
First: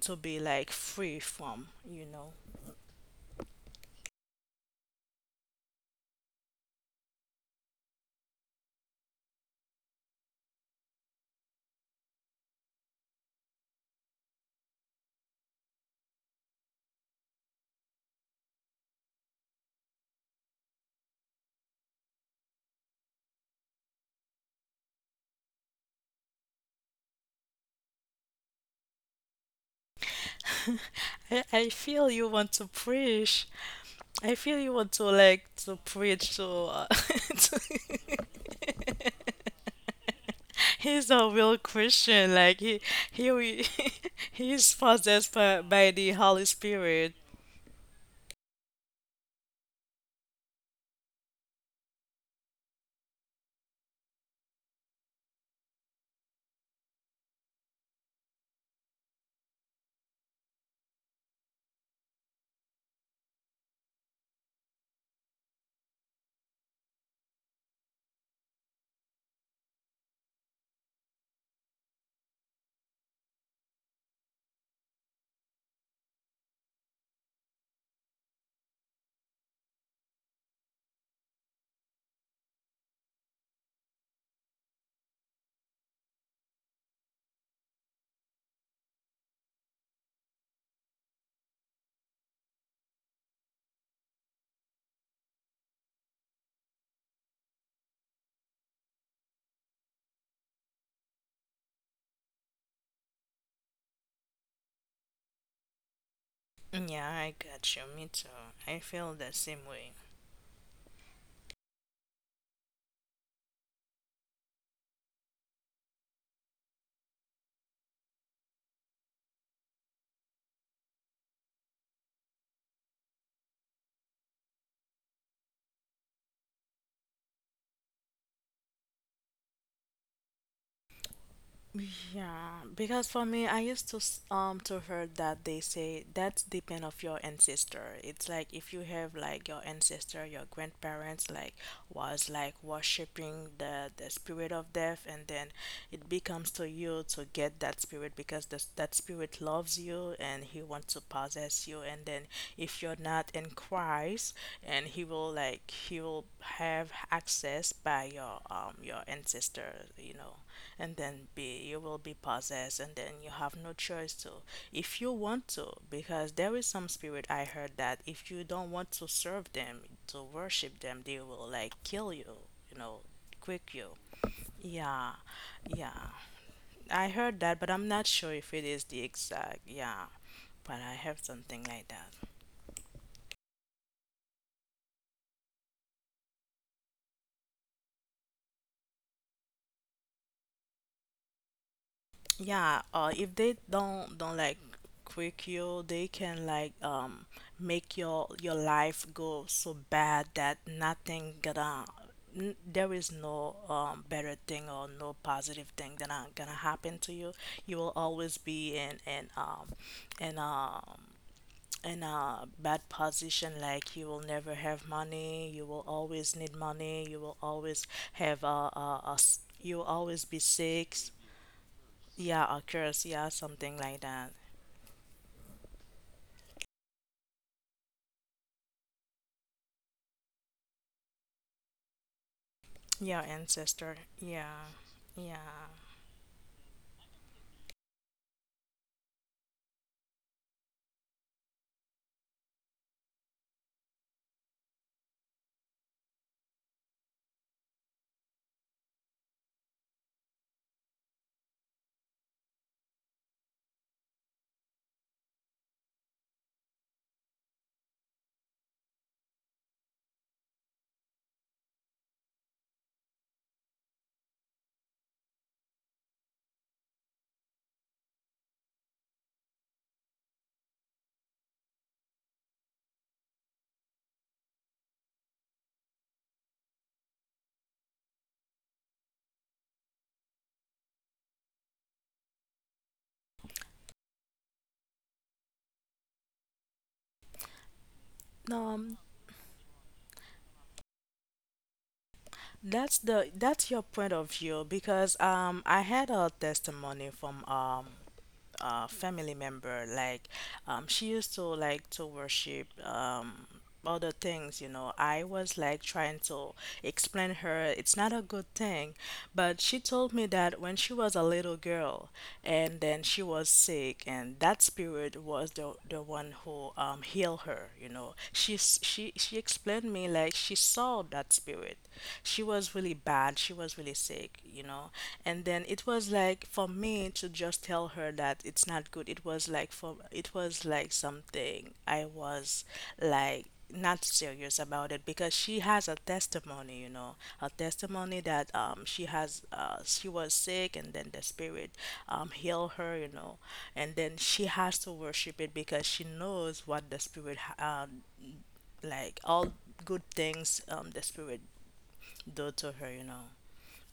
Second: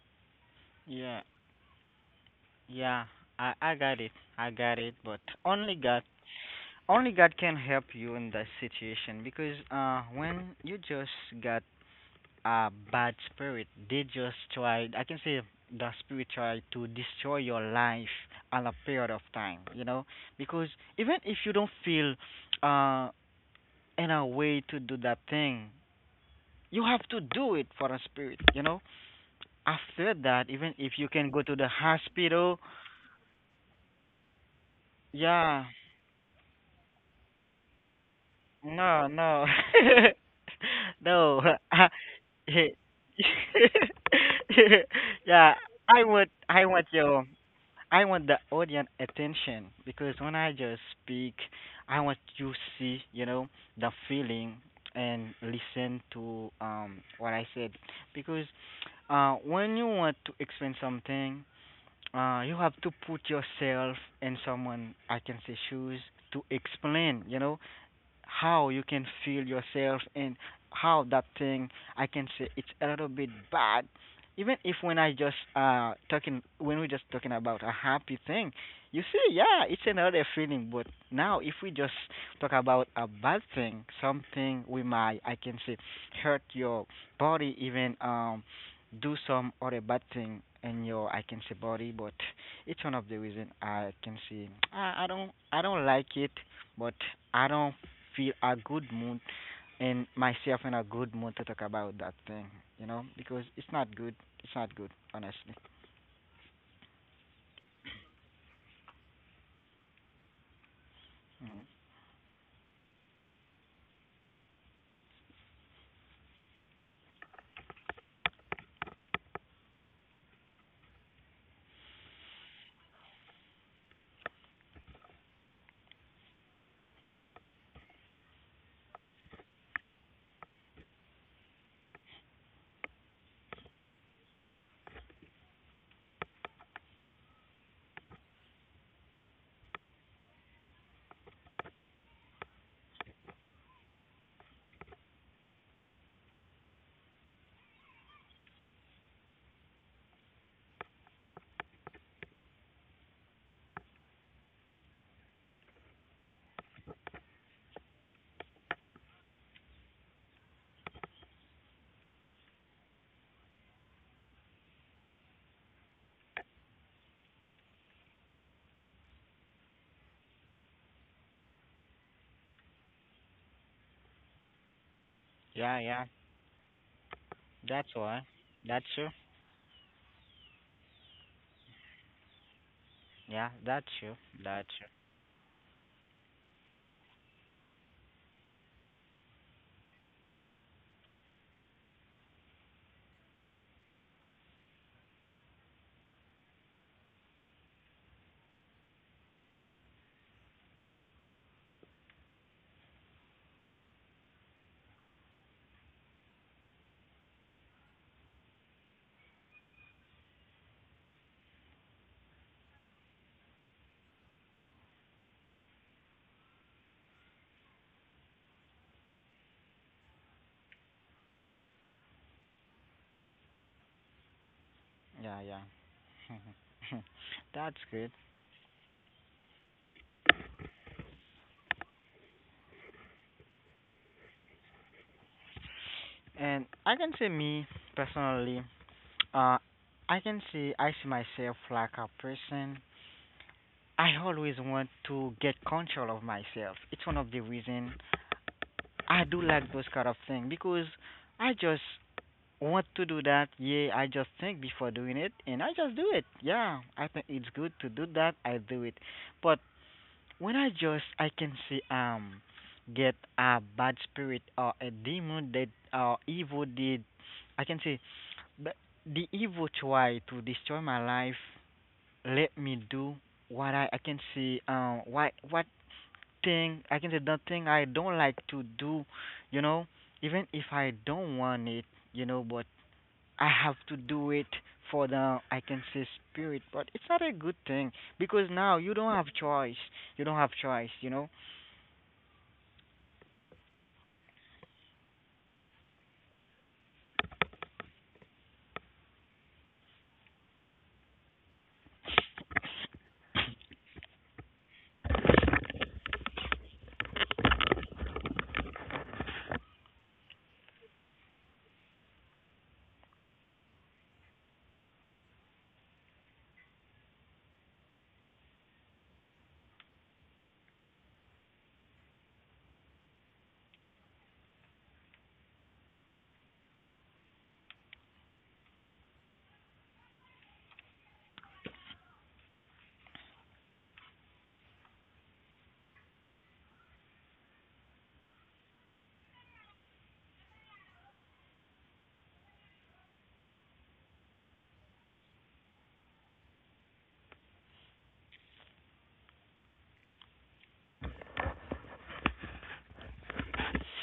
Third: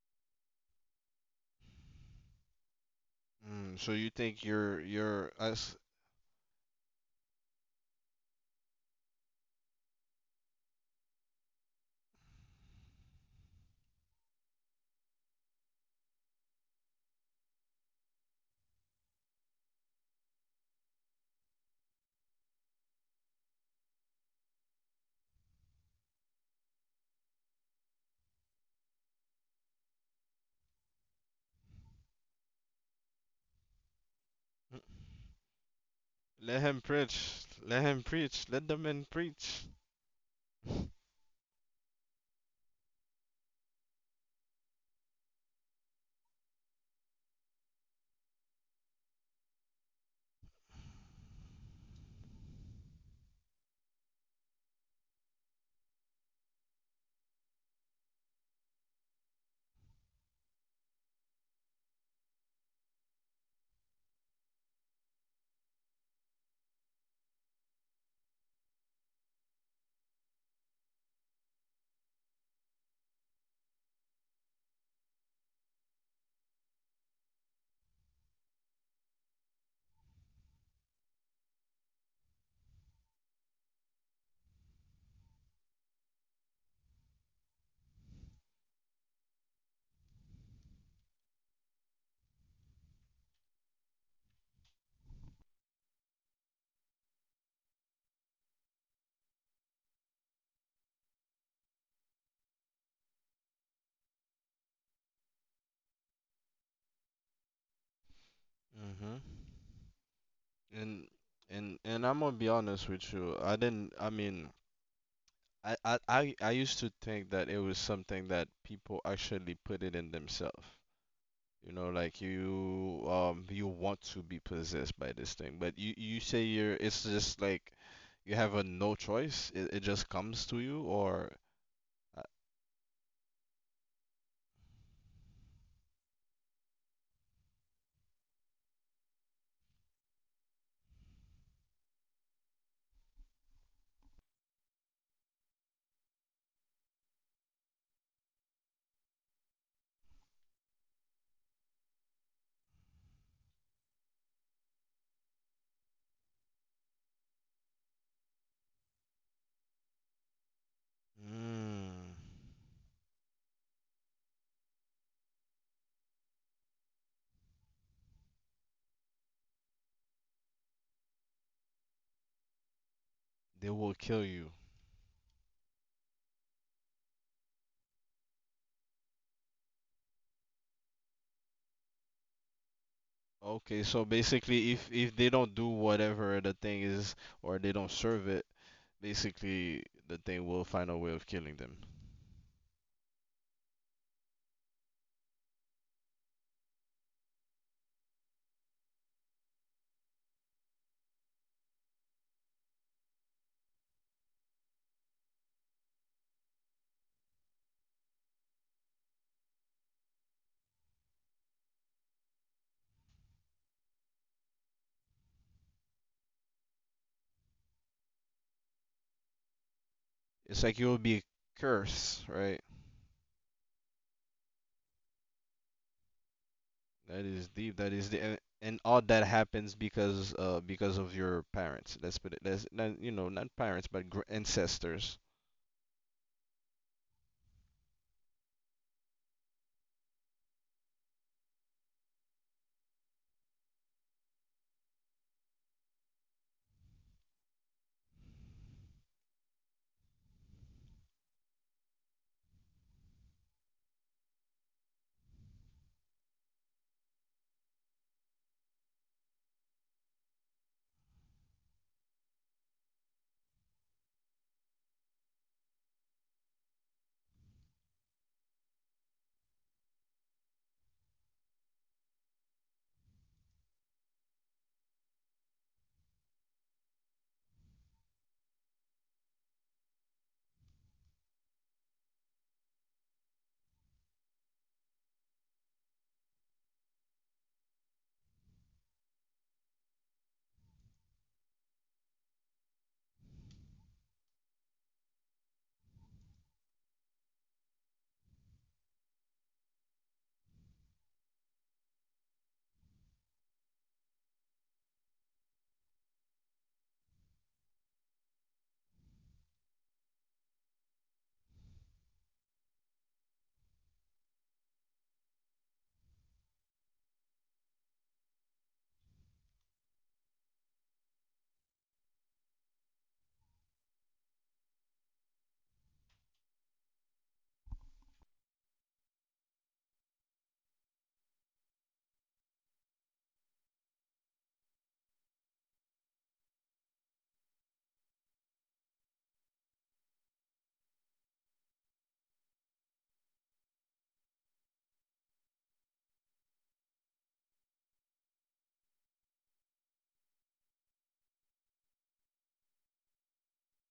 S2: to be like free
S3: Yeah,
S2: from you know.
S3: yeah, I
S1: Mm, so
S3: got
S1: you
S3: it,
S1: think
S3: I got it. But
S1: you're as
S3: Only God can help you in that situation because when you just got a bad spirit. They just tried, I can say, the spirit tried to destroy your life on a period of time, you know? Because even if you don't feel uh, in a way to do that thing, you have to do it for a spirit, you know? After that, even if you can
S2: I,
S3: go to
S2: I
S3: the
S2: feel you want
S3: hospital,
S2: to preach. I feel you want to like
S3: yeah,
S2: to preach to
S1: let him preach, let him preach, let the man
S3: no, no,
S1: preach.
S2: He's a
S3: no.
S2: real
S3: I-
S2: Christian. Like he re- he possessed
S3: yeah,
S2: by
S3: I
S2: the
S3: want,
S2: Holy
S3: I want
S2: Spirit.
S3: you. I want the audience attention because when I just speak, I want you see, you know, the feeling, and listen to what I said. Because when you want to explain something, you have to put yourself in someone, I can say, shoes to explain, you know, how you can feel yourself and how that thing, I can say, it's a little bit bad. Even if when I just talking, when we just talking about a happy thing, you see, yeah, it's another feeling. But now if we just talk about a bad thing, something we might, I can say, hurt your body, even do some other bad thing in your, I can say, body. But it's one of the reason I can see I don't like it. But I don't feel a good mood and myself in a good mood to talk about that thing, you know, because it's not good. It's not good, honestly.
S2: Yeah, I got you. Me too. I feel
S1: Mm-hmm.
S2: the same way.
S1: And
S3: Mhm.
S1: and I'm gonna be honest with you. I didn't. I mean, I used to think that it was something that people actually put it in themselves. You know, like you want to be possessed by this thing, but you say you're. It's just like you have a no choice. It just comes to you, or uh,
S2: Yeah, because for me, I used to to heard that they say that's depend of your ancestor. It's like if you have like your ancestor, your grandparents like was like worshiping the spirit of death, and then it becomes to you to get that spirit because this that spirit loves you and he wants to possess you. And then if you're not in Christ, and he will like he will have access by your ancestor, and then be you will be
S1: mm,
S2: possessed and then you have no choice to if you want to because there is some spirit I heard that if you don't want to serve them to worship them they will like kill you, you know, quick
S1: they
S2: you.
S1: will kill you.
S2: Yeah,
S3: Yeah,
S2: yeah,
S3: yeah,
S2: I heard that but I'm
S3: that's
S2: not
S3: why.
S2: sure if it is
S3: That's
S2: the
S3: true.
S2: exact. Yeah, but I have something like that.
S3: Yeah,
S1: Okay,
S3: that's
S1: so
S3: true. That's
S1: basically,
S3: true.
S1: if they don't do whatever the thing is, or they don't serve it, basically the thing will find a way of killing them.
S2: Yeah, if they don't like quick you, they can like make your life go so bad that nothing gonna there is no better thing or no positive thing gonna happen to you. You will always be in in um in a bad position, like you will never have money, you will always need money, you will always have you'll always be
S1: It's like it
S2: sick.
S1: will be a curse,
S2: Yeah, a
S1: right?
S2: curse. Yeah, something like that.
S3: Yeah, yeah.
S1: That is
S3: That's
S1: deep. That
S3: good.
S1: is the And all that happens because of your parents. Let's put it. That's not, you
S2: Yeah,
S1: know, not parents
S2: ancestor.
S1: but
S2: Yeah,
S1: ancestors.
S2: yeah.
S3: And I can say me personally, uh I can see, I see myself like a person. I always want to get control of myself. It's one of the reason I do like those kind of thing because I just want to do that. Yeah, I just think before doing it, and I just do it. Yeah, I think it's good to do that. I do it, but when I just, I can see, get a bad spirit or a demon that, or evil did, I can see, but the evil try to destroy my life. Let me do what I can see. What thing, I can say, the thing I don't like to do, you know, even if I don't want it, you know, but I have to do it for the, I can say, spirit. But it's not a good thing because now you
S2: Um,
S3: don't have choice. You don't have choice, you know.
S2: that's the that's your point of view because I had a testimony from family member. Like, she used to like to worship other things, you know. I was like trying to explain her it's not a good thing, but she told me that when she was a little girl and then she was sick, and that spirit was the one who healed her, you know. She explained me like she saw that spirit. She was really bad, she was really sick, you know, and then it was like for me to just tell her that it's not good. It was like for it was like something I was like not serious about it because she has a testimony, you know. A testimony that she has she was sick and then the spirit healed her, you know, and then she has to worship it because she knows what the spirit like all good things the spirit do to her, you know,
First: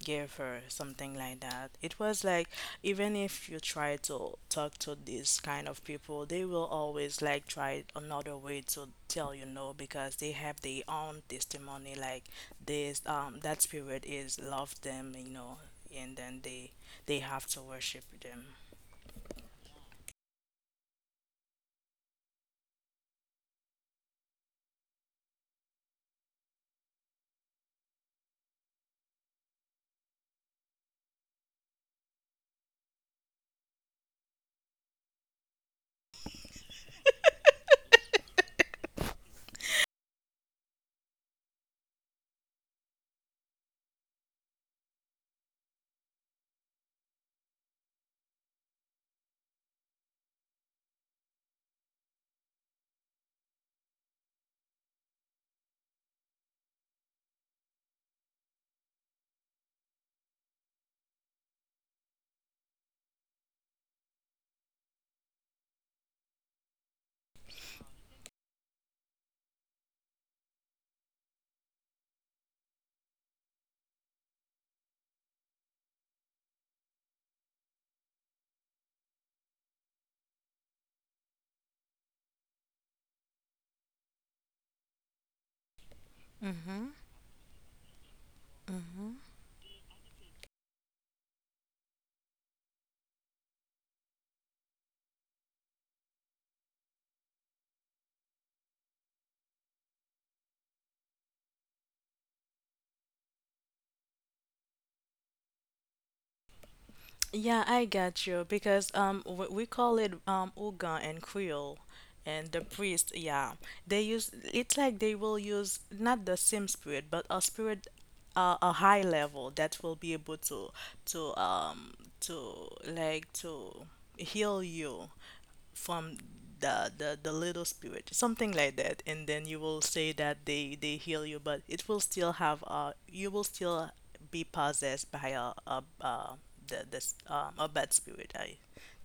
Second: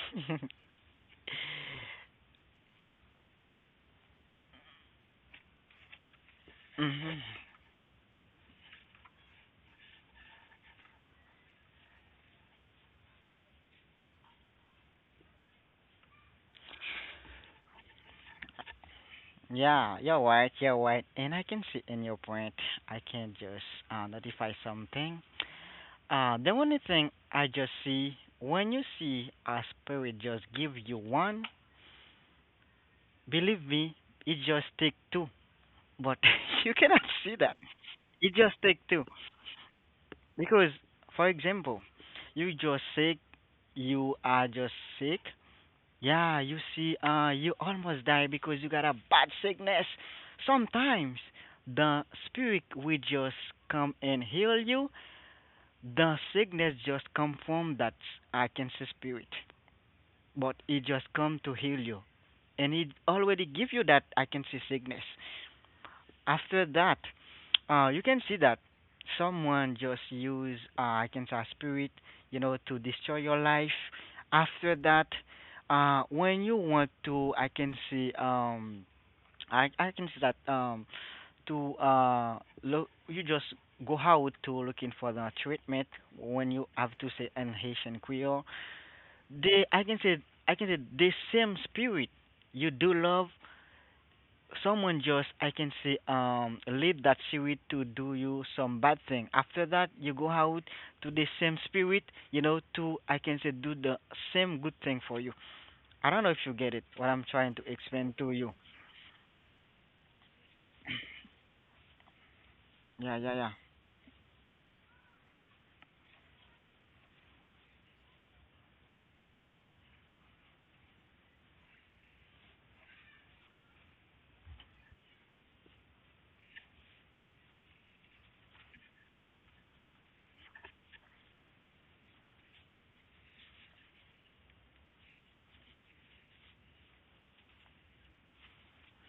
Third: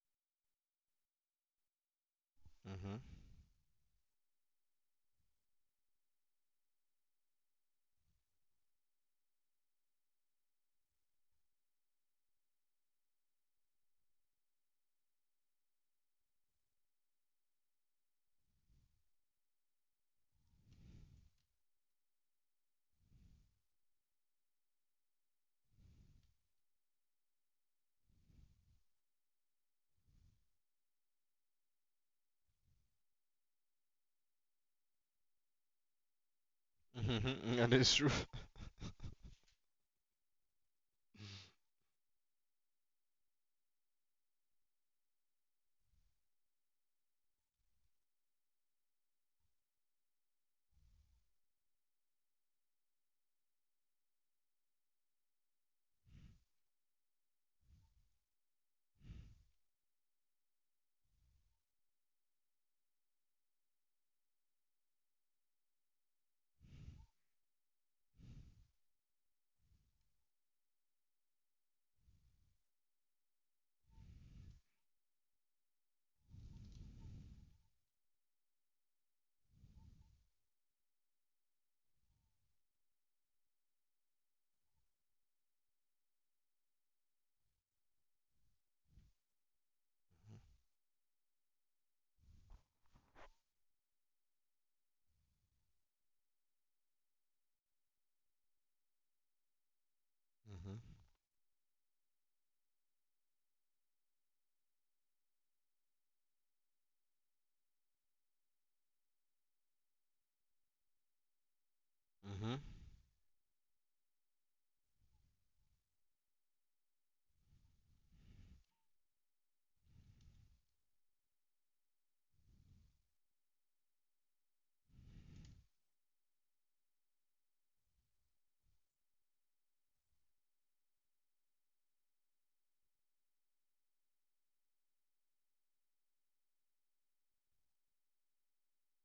S2: give her something like that. It was like
S1: Mhm.
S2: even if you try to talk to these kind of people, they will
S3: Hmm.
S2: always like try another way to tell you no because they have their own testimony like this that spirit is love them, you know, and then they have to worship them.
S3: Yeah, you're right. You're right, and I can see in your point. I can just notify something. The only thing I just see, when you see a spirit just give you one, believe me, it just take two. But you cannot see that.
S1: Mhm. That is true.
S3: It just take two. Because, for example, you just sick, you are just sick. Yeah, you see, you almost die because you got a bad sickness. Sometimes the spirit will just come and heal you. The sickness just come from that, I can see, spirit, but it just come to heal you, and it already give you that, I can see, sickness. After that, you can see that someone just use, I can say, spirit, you know, to destroy your life. After that, when you want to, I can see, I can see that, to look, you just go out to looking for the treatment, when you
S2: Mm-hmm.
S3: have to say an Haitian Creole.
S2: Mm-hmm.
S3: They, I can say, the same spirit you do love, someone just, I can say, lead that spirit to do you some bad thing. After that, you go out
S1: Mhm.
S3: to the same spirit, you know, to, I can say, do the same good thing for you. I don't know if you get it what I'm trying
S2: Yeah,
S3: to
S2: I
S3: explain
S2: got
S3: to
S2: you
S3: you.
S2: because we call it Oga and Creole and
S1: Mhm.
S2: the priest,
S3: Yeah, yeah, yeah.
S2: yeah. They use it's like they will use not the same spirit but a spirit, a high level that will be able to to um to like to heal you from the little spirit, something like that, and then you will say that they heal you but it will still have you will still be possessed by the this a bad spirit. I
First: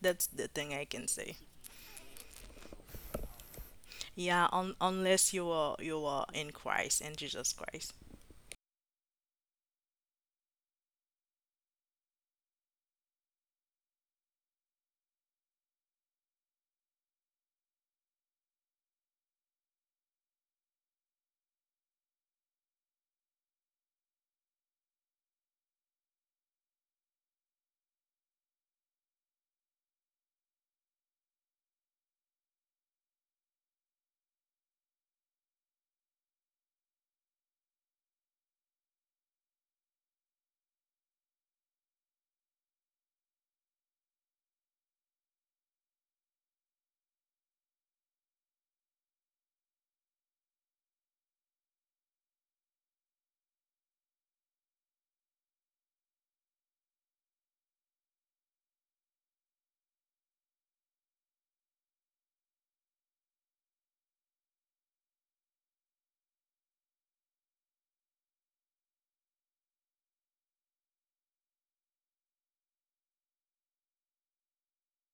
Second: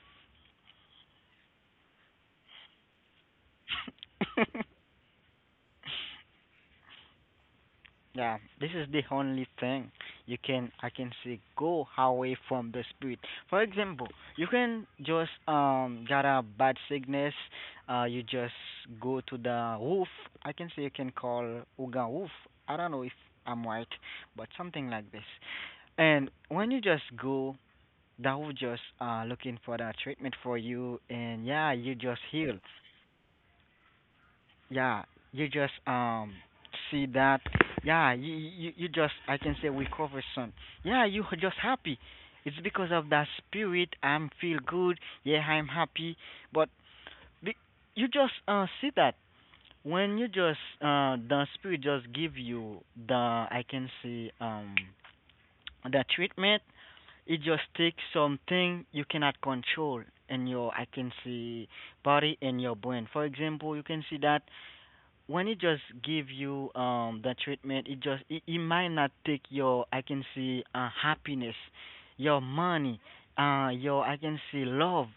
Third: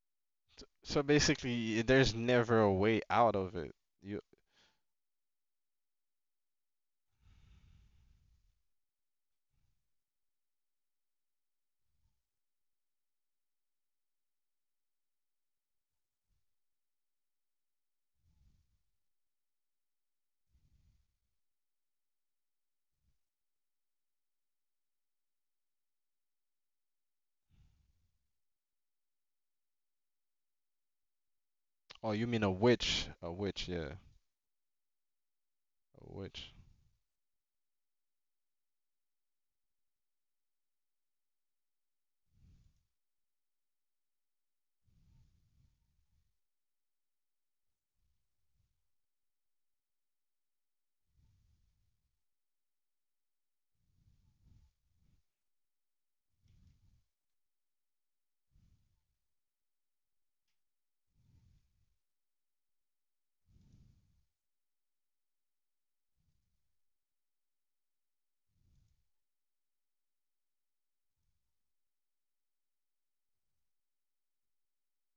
S2: that's the thing I
S1: So
S2: can say.
S1: basically, there's never a way out of it. You
S2: Yeah, unless you are you are in Christ, in Jesus Christ.
S3: Yeah, this is the only thing you can, I can say, go away from the spirit. For example, you can just got a bad sickness, you just go to the roof. I can say you can call Uga roof. I don't know if I'm right, but something like this. And when you just go, that will just looking for the treatment for you, and yeah, you
S1: oh
S3: just
S1: you mean a
S3: heal.
S1: witch? A witch, yeah.
S3: Yeah, you just
S1: Which,
S3: see that. Yeah, you just, I can say, recover some. Yeah, you are just happy. It's because of that spirit, I'm feel good. Yeah, I'm happy. But be, you just see that. When you just the spirit just give you the I can say the treatment, it just takes something you cannot control in your I can see body and your brain. For example, you can see that when it just give you the treatment, it just, it might not take your I can see happiness, your money, your I can see love,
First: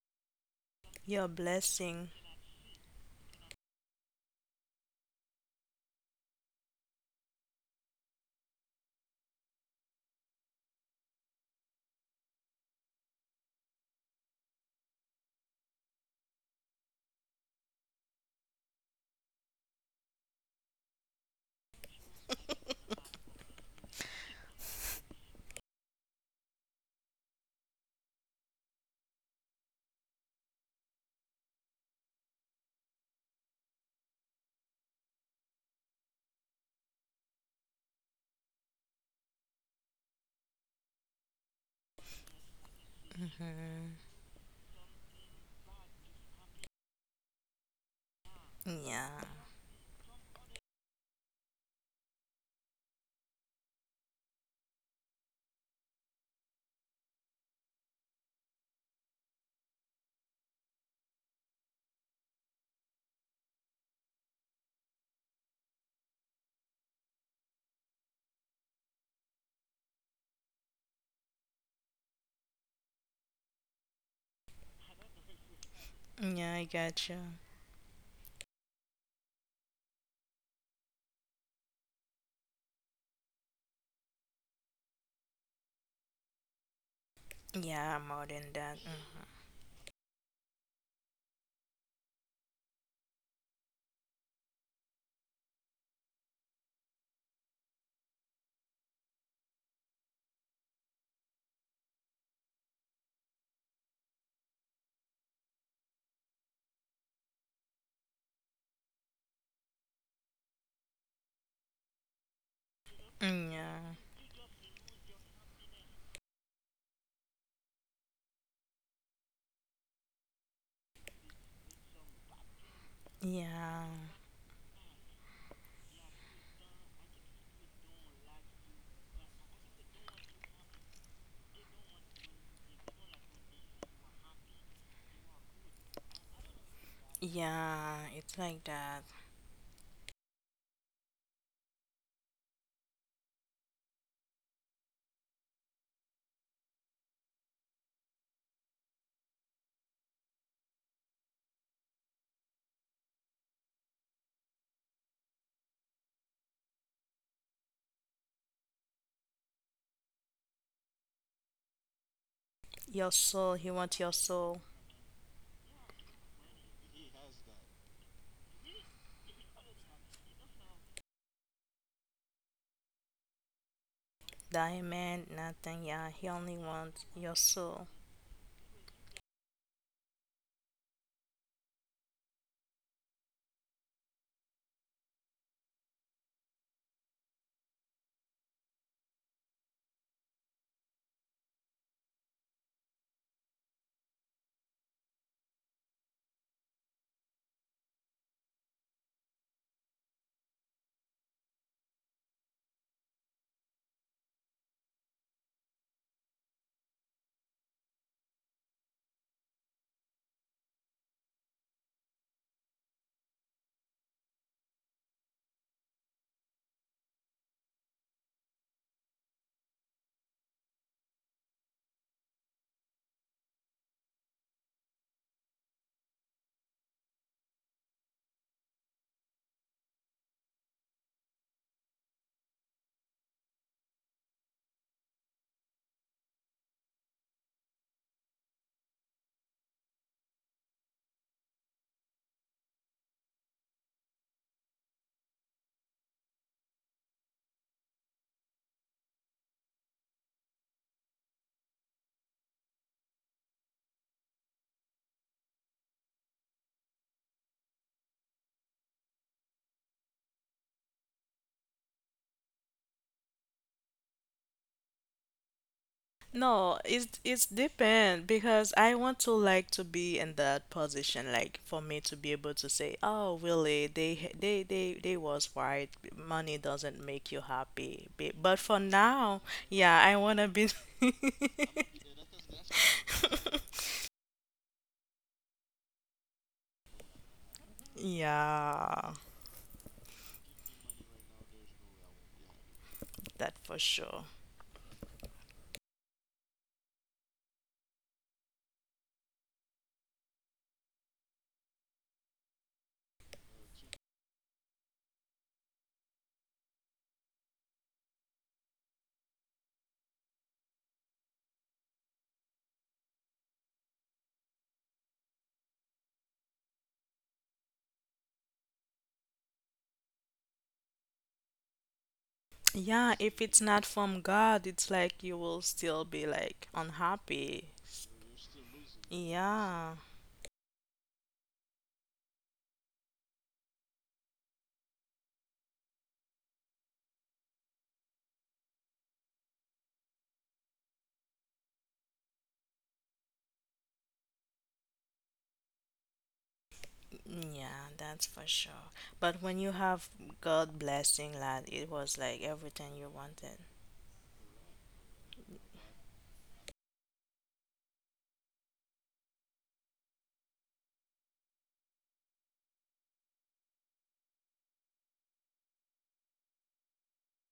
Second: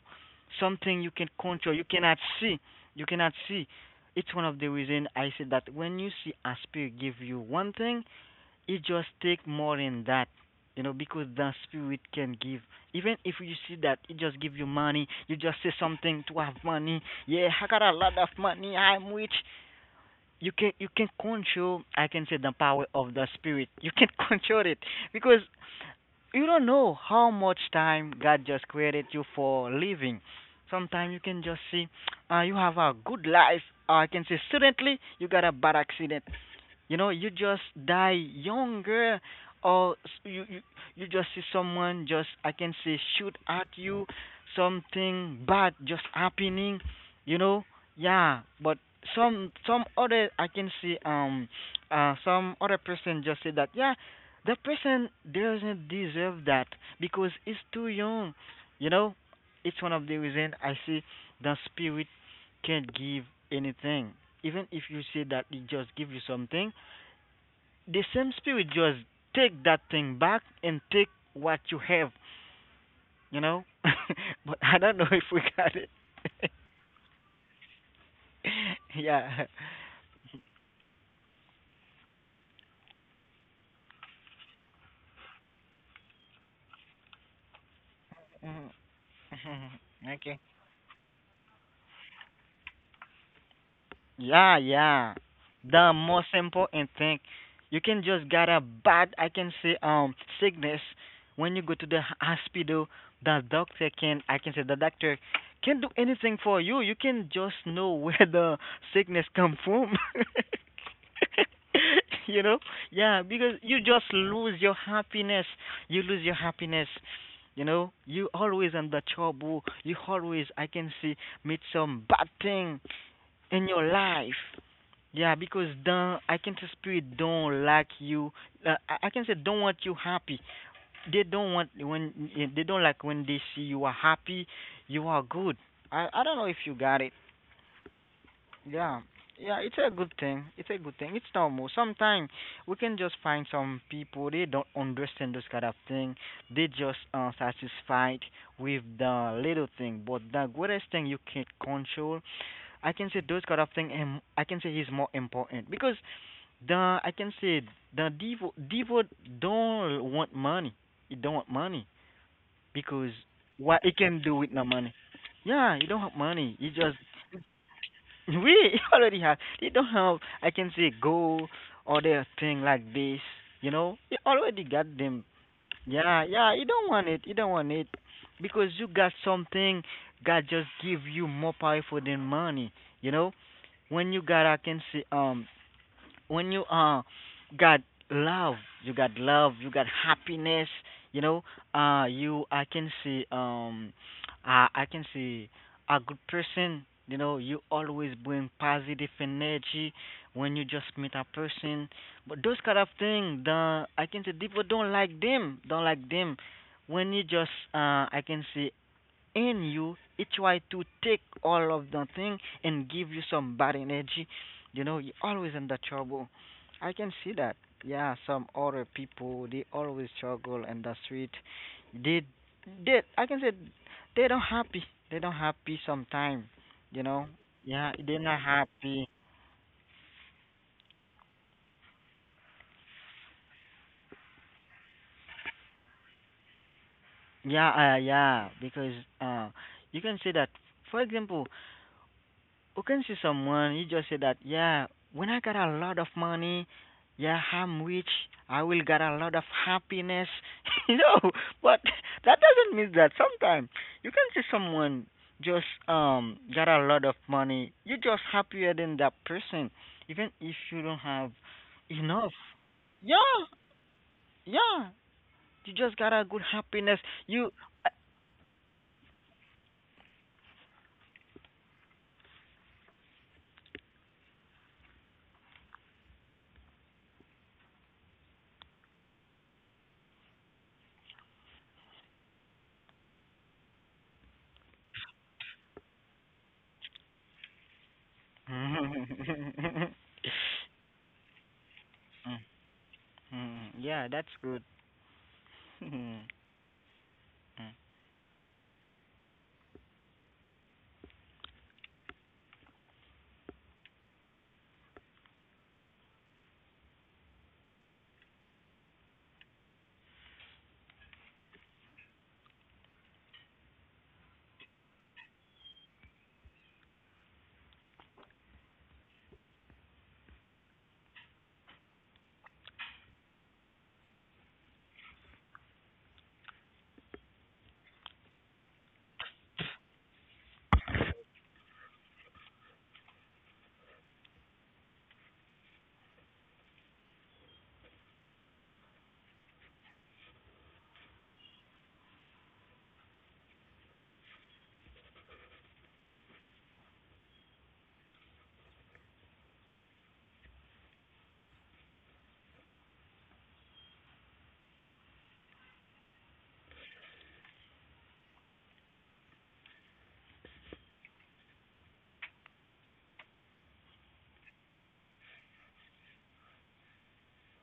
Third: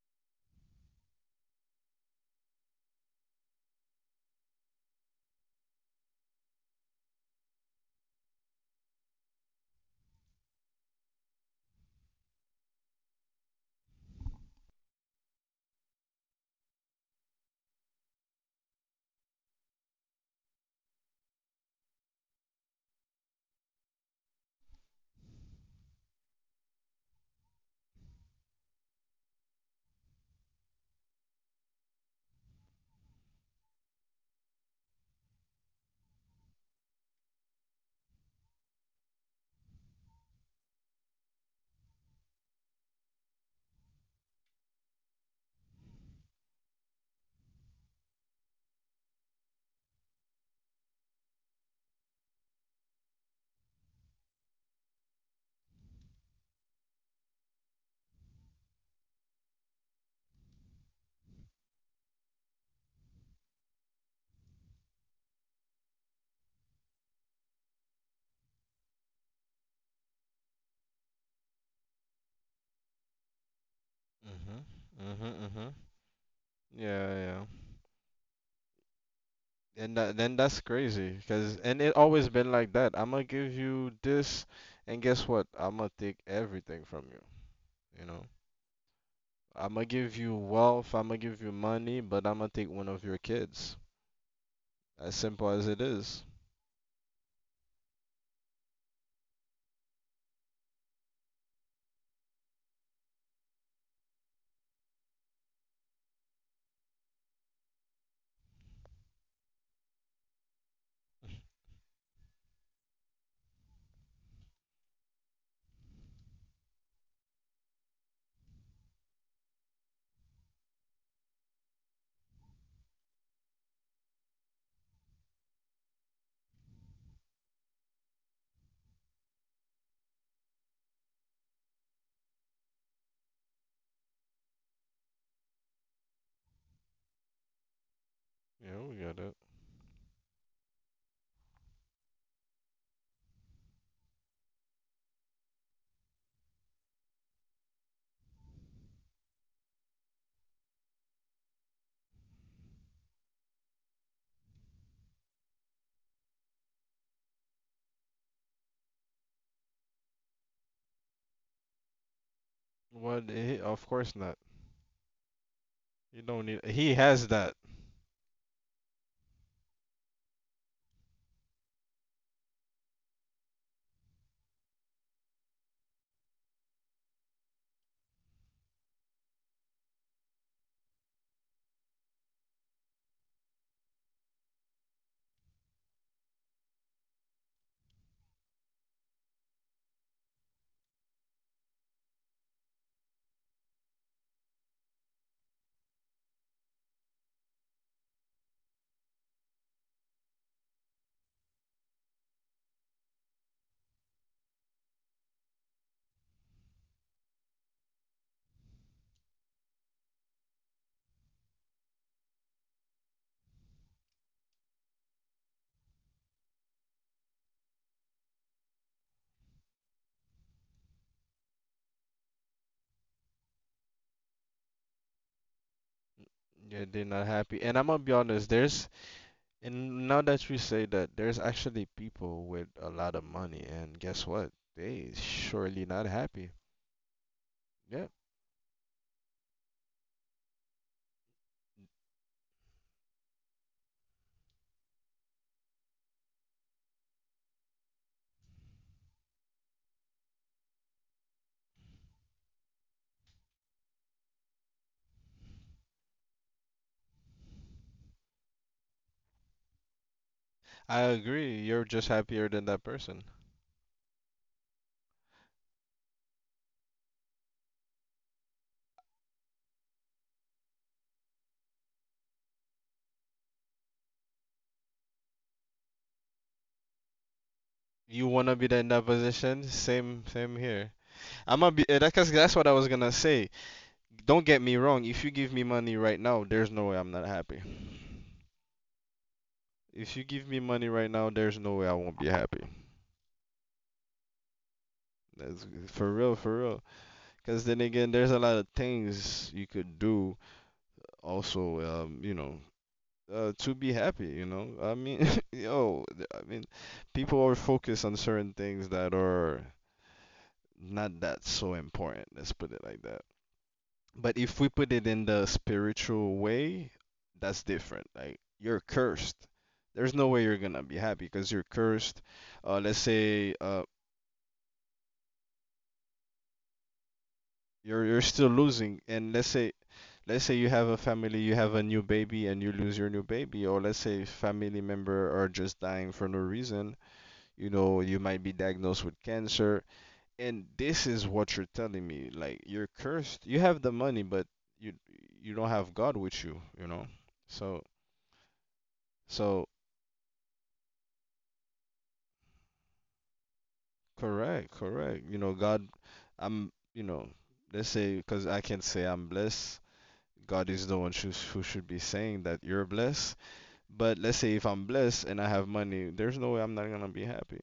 S3: something you can
S2: Your
S3: control you
S2: blessing.
S3: cannot see. You cannot see. It's one of the reason I said that when you see a spirit give you one thing, it just take more than that. You know, because the spirit can give, even if you see that it just give you money. You just say something to have money. Yeah, I got a lot of money, I'm rich. You can, you can control, I can say, the power of the spirit you can control it. Because you don't know how much time God just created you for living. Sometimes you can just see, you have a good life, or I can say suddenly you got a bad accident. You know, you just die younger, or you just see someone just I can say shoot at
S2: Hmm.
S3: you, something bad just happening. You know, yeah. But
S2: Yeah,
S3: some some other I can see some other person just say that, yeah, the person doesn't deserve that because it's too young. You know, it's one of the reason I see the spirit can't give anything, even if you say that it just give you something. The same spirit just take that thing back and take what you have, you know?
S1: Mhm.
S3: But I don't
S1: Mhm.
S3: know if we
S1: Mhm.
S3: got it.
S2: yeah, I
S1: Yeah,
S2: got you.
S1: yeah.
S3: Yeah.
S1: And then that's crazy, cause and it always been like that. I'm gonna give you this, and guess what? I'm gonna take everything from you.
S2: Yeah,
S1: You know,
S2: more than that. Hmm.
S1: I'm gonna give you
S3: Okay.
S1: wealth. I'm gonna give you money, but I'm gonna take one of your kids. As
S3: Yeah,
S1: simple as
S3: yeah.
S1: it is.
S3: The most important thing, you can just get a bad, I can say, sickness. When you go to the hospital, the doctor can, I can say, the doctor can do anything for you. You can just know where the sickness come from. You know? Yeah, because you
S2: Yeah.
S3: just lose your happiness. You lose your happiness. You know, you always under trouble. You always, I can see, meet some bad thing in your
S2: Yeah,
S3: life. Yeah, because don't I can say spirit don't like you. I can say don't want you happy. They don't want when eh, they don't like when they see you are happy, you are good. I don't know if you got it.
S2: yeah. It's like
S1: Yeah, we
S3: Yeah.
S2: that.
S1: got it.
S3: Yeah, it's a good thing. It's a good thing. It's normal. Sometimes we can just find some people they don't understand this kind of thing. They just satisfied with the little thing, but the greatest thing you can control, I can say those kind of thing. Him, I can say, he's more important because the I can say the Devo don't want money. He don't want money because
S2: Your
S1: What?
S2: soul, he
S3: what
S1: Of
S3: he
S2: wants
S1: course
S2: your
S3: can do
S1: not.
S3: with no
S2: soul.
S3: money. Yeah, he don't have
S1: You don't
S3: money.
S1: need.
S3: He
S1: He
S3: just
S1: has that.
S3: we he already have. He don't have. I can say go or their thing like this. You know, he already got them.
S2: Diamond, nothing, yeah.
S3: Yeah,
S2: He
S3: yeah,
S2: only
S3: you don't want
S2: wants
S3: it. You
S2: your
S3: don't want it
S2: soul.
S3: because you got something God just give you more powerful than money. You know, when you got, I can see when you got love, you got love, you got happiness, you know, you I can see a good person. You know, you always bring positive energy when you just meet a person. But those kind of things the I can say people don't like them, don't like them. When you just I can see in you, it try to take all of the thing and give you some bad energy. You know, you always in the trouble, I can see that. Yeah, some other people they always struggle in the street. they they I can say they don't happy, they don't happy sometime.
S1: Yeah,
S3: You
S1: they're
S3: know,
S1: not happy. And I'm
S3: yeah,
S1: gonna be
S3: they're not
S1: honest. There's
S3: happy.
S1: And now that you say that, there's actually people with a lot of money, and guess what? They surely not happy.
S3: yeah uh,
S1: Yeah,
S3: yeah because uh you can say that, for example, you can see someone. You just say that, yeah, when I got a lot of money, yeah, I'm rich, I will get a lot of happiness. You know, but that doesn't mean that. Sometimes you can see someone just got a lot of money, you're just happier than that person, even if you don't
S1: I
S3: have
S1: agree. You're just
S3: enough.
S1: happier than that person.
S3: Yeah, yeah, you just got a good
S2: No,
S3: happiness. You.
S2: it's depend because I want to like to be in that position, like for me to be able to say, oh, really, they was right. Money doesn't make you happy.
S1: You wanna be
S2: But
S1: in
S2: for
S1: that
S2: now,
S1: position?
S2: yeah,
S1: Same,
S2: I
S1: same
S2: wanna be.
S1: here. I'm gonna be. That's 'cause that's what I was gonna say. Don't get me wrong. If you give me money right now, there's no way I'm not happy.
S2: Yeah,
S1: If you give me money right now, there's no way I won't be happy.
S2: that for
S3: Yeah, that's
S2: sure.
S3: good.
S1: That's for real, for real. Because then again, there's a lot of things you could do also to be happy. yo th- I mean People are focused on certain things that are not that so important, let's put it like that. But if we put it in the spiritual way, that's different. Like, you're cursed, there's no way you're gonna be happy because you're cursed. Let's
S2: Yeah, if
S1: say
S2: it's
S1: uh,
S2: not from God, it's like you will still be like unhappy.
S1: you're still losing, and let's say
S2: Yeah,
S1: let's say you have a family, you have a new baby and you lose your new baby, or let's say family member are just dying for no reason. You know, you might be diagnosed with cancer, and this is what you're telling me. Like, you're cursed, you have the money, but you you don't have god with you, you know. so
S2: yeah, that's for sure. But
S1: so
S2: when you have God blessing, lad, it was like everything you wanted.
S1: correct, correct. You know, god I'm you know, let's say, because I can say I'm blessed. God is the one who should be saying that you're blessed. But let's say if I'm blessed and I have money, there's no way I'm not gonna be happy.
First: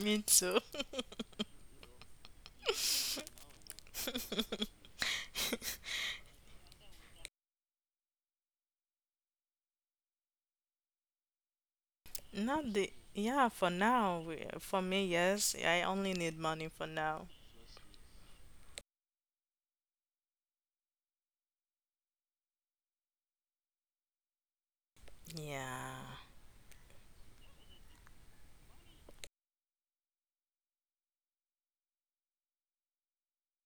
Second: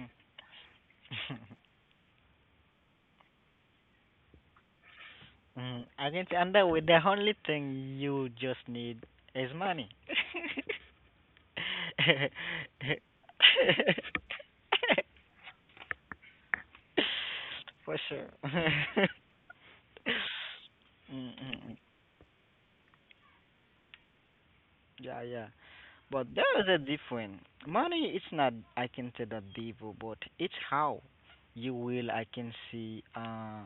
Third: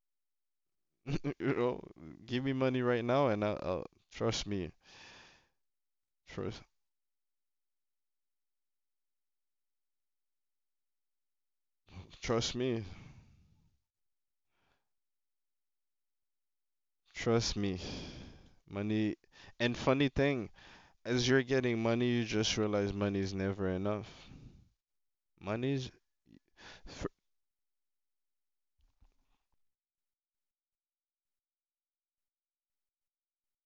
S2: Me too.
S1: You know, give me money right now, and I'll trust me,
S3: Mm, I can see, and
S1: trust,
S3: the only thing you just need is money.
S1: trust
S2: Not
S1: me,
S2: the yeah, for now. For me, yes, I only need money for now.
S1: trust me.
S3: For sure. Mm,
S1: Money. And funny thing, as
S3: mm,
S1: you're
S3: mm.
S1: getting money, you just realize money is never enough.
S3: Yeah, yeah.
S1: Money's
S2: Yeah.
S3: But there is a
S1: fr-
S3: difference. Money, it's not I can say that devil, but it's how you will I can see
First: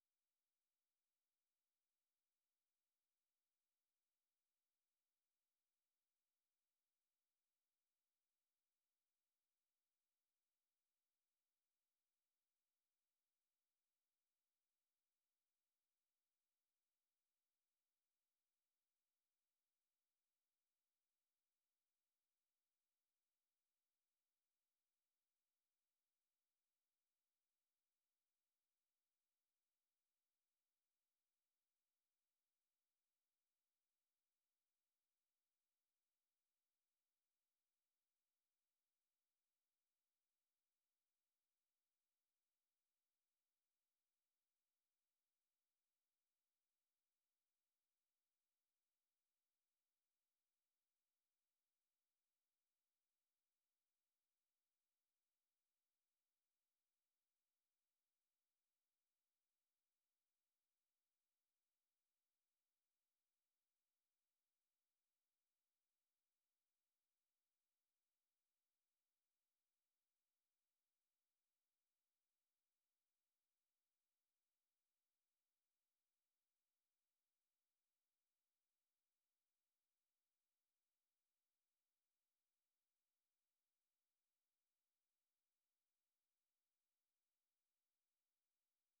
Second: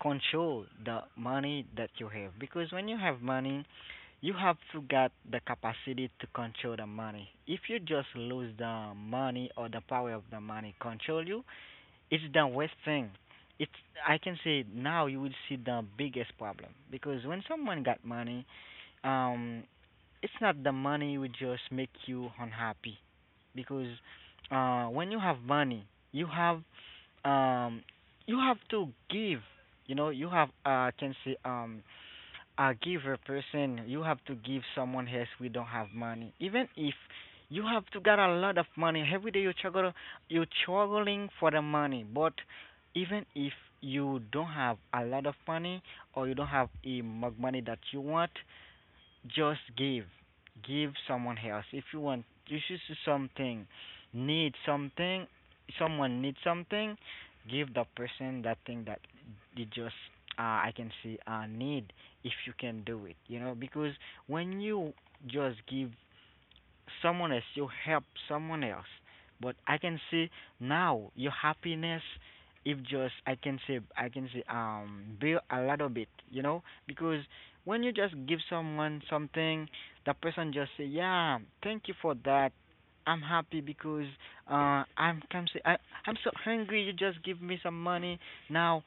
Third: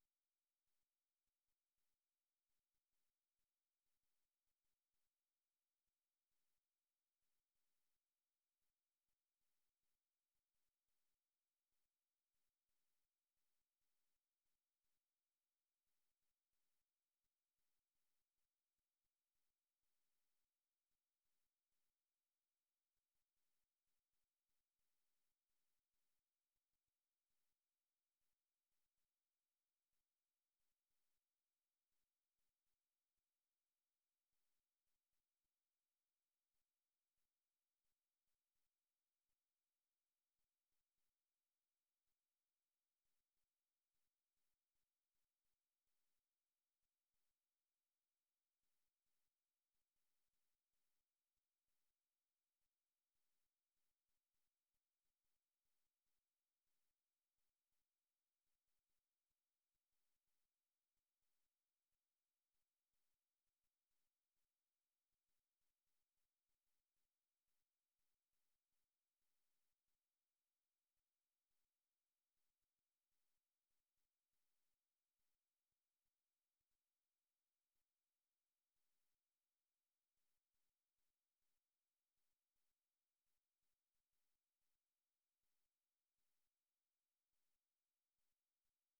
S3: control the money that you have, because when you have money, you have to get the capacity to control the money. If you just lose the money or the power of the money control you, it's the worst thing. It's I can say now you will see the biggest problem, because when someone got money, um it's not the money will just make you unhappy. Because when you have money, you have um you have to give. You know, you have can say a giver person. You have to give someone else we don't have money, even if you have to get a lot of money. Every day you struggle, you're struggling for the money, but even if you don't have a lot of money or you don't have a mug money that you want, just give. Give someone else. If you want, if you should see something, need something, someone needs something, give the person that thing that they just, uh, I can see, need, if you can do it. You know, because when you just give someone else, you help someone else. But I can see now your happiness if just I can say build a little bit, you know? Because when you just give someone something, the person just say, yeah, thank you for that. I'm happy because I'm can say I'm so hungry, you just give me some money. Now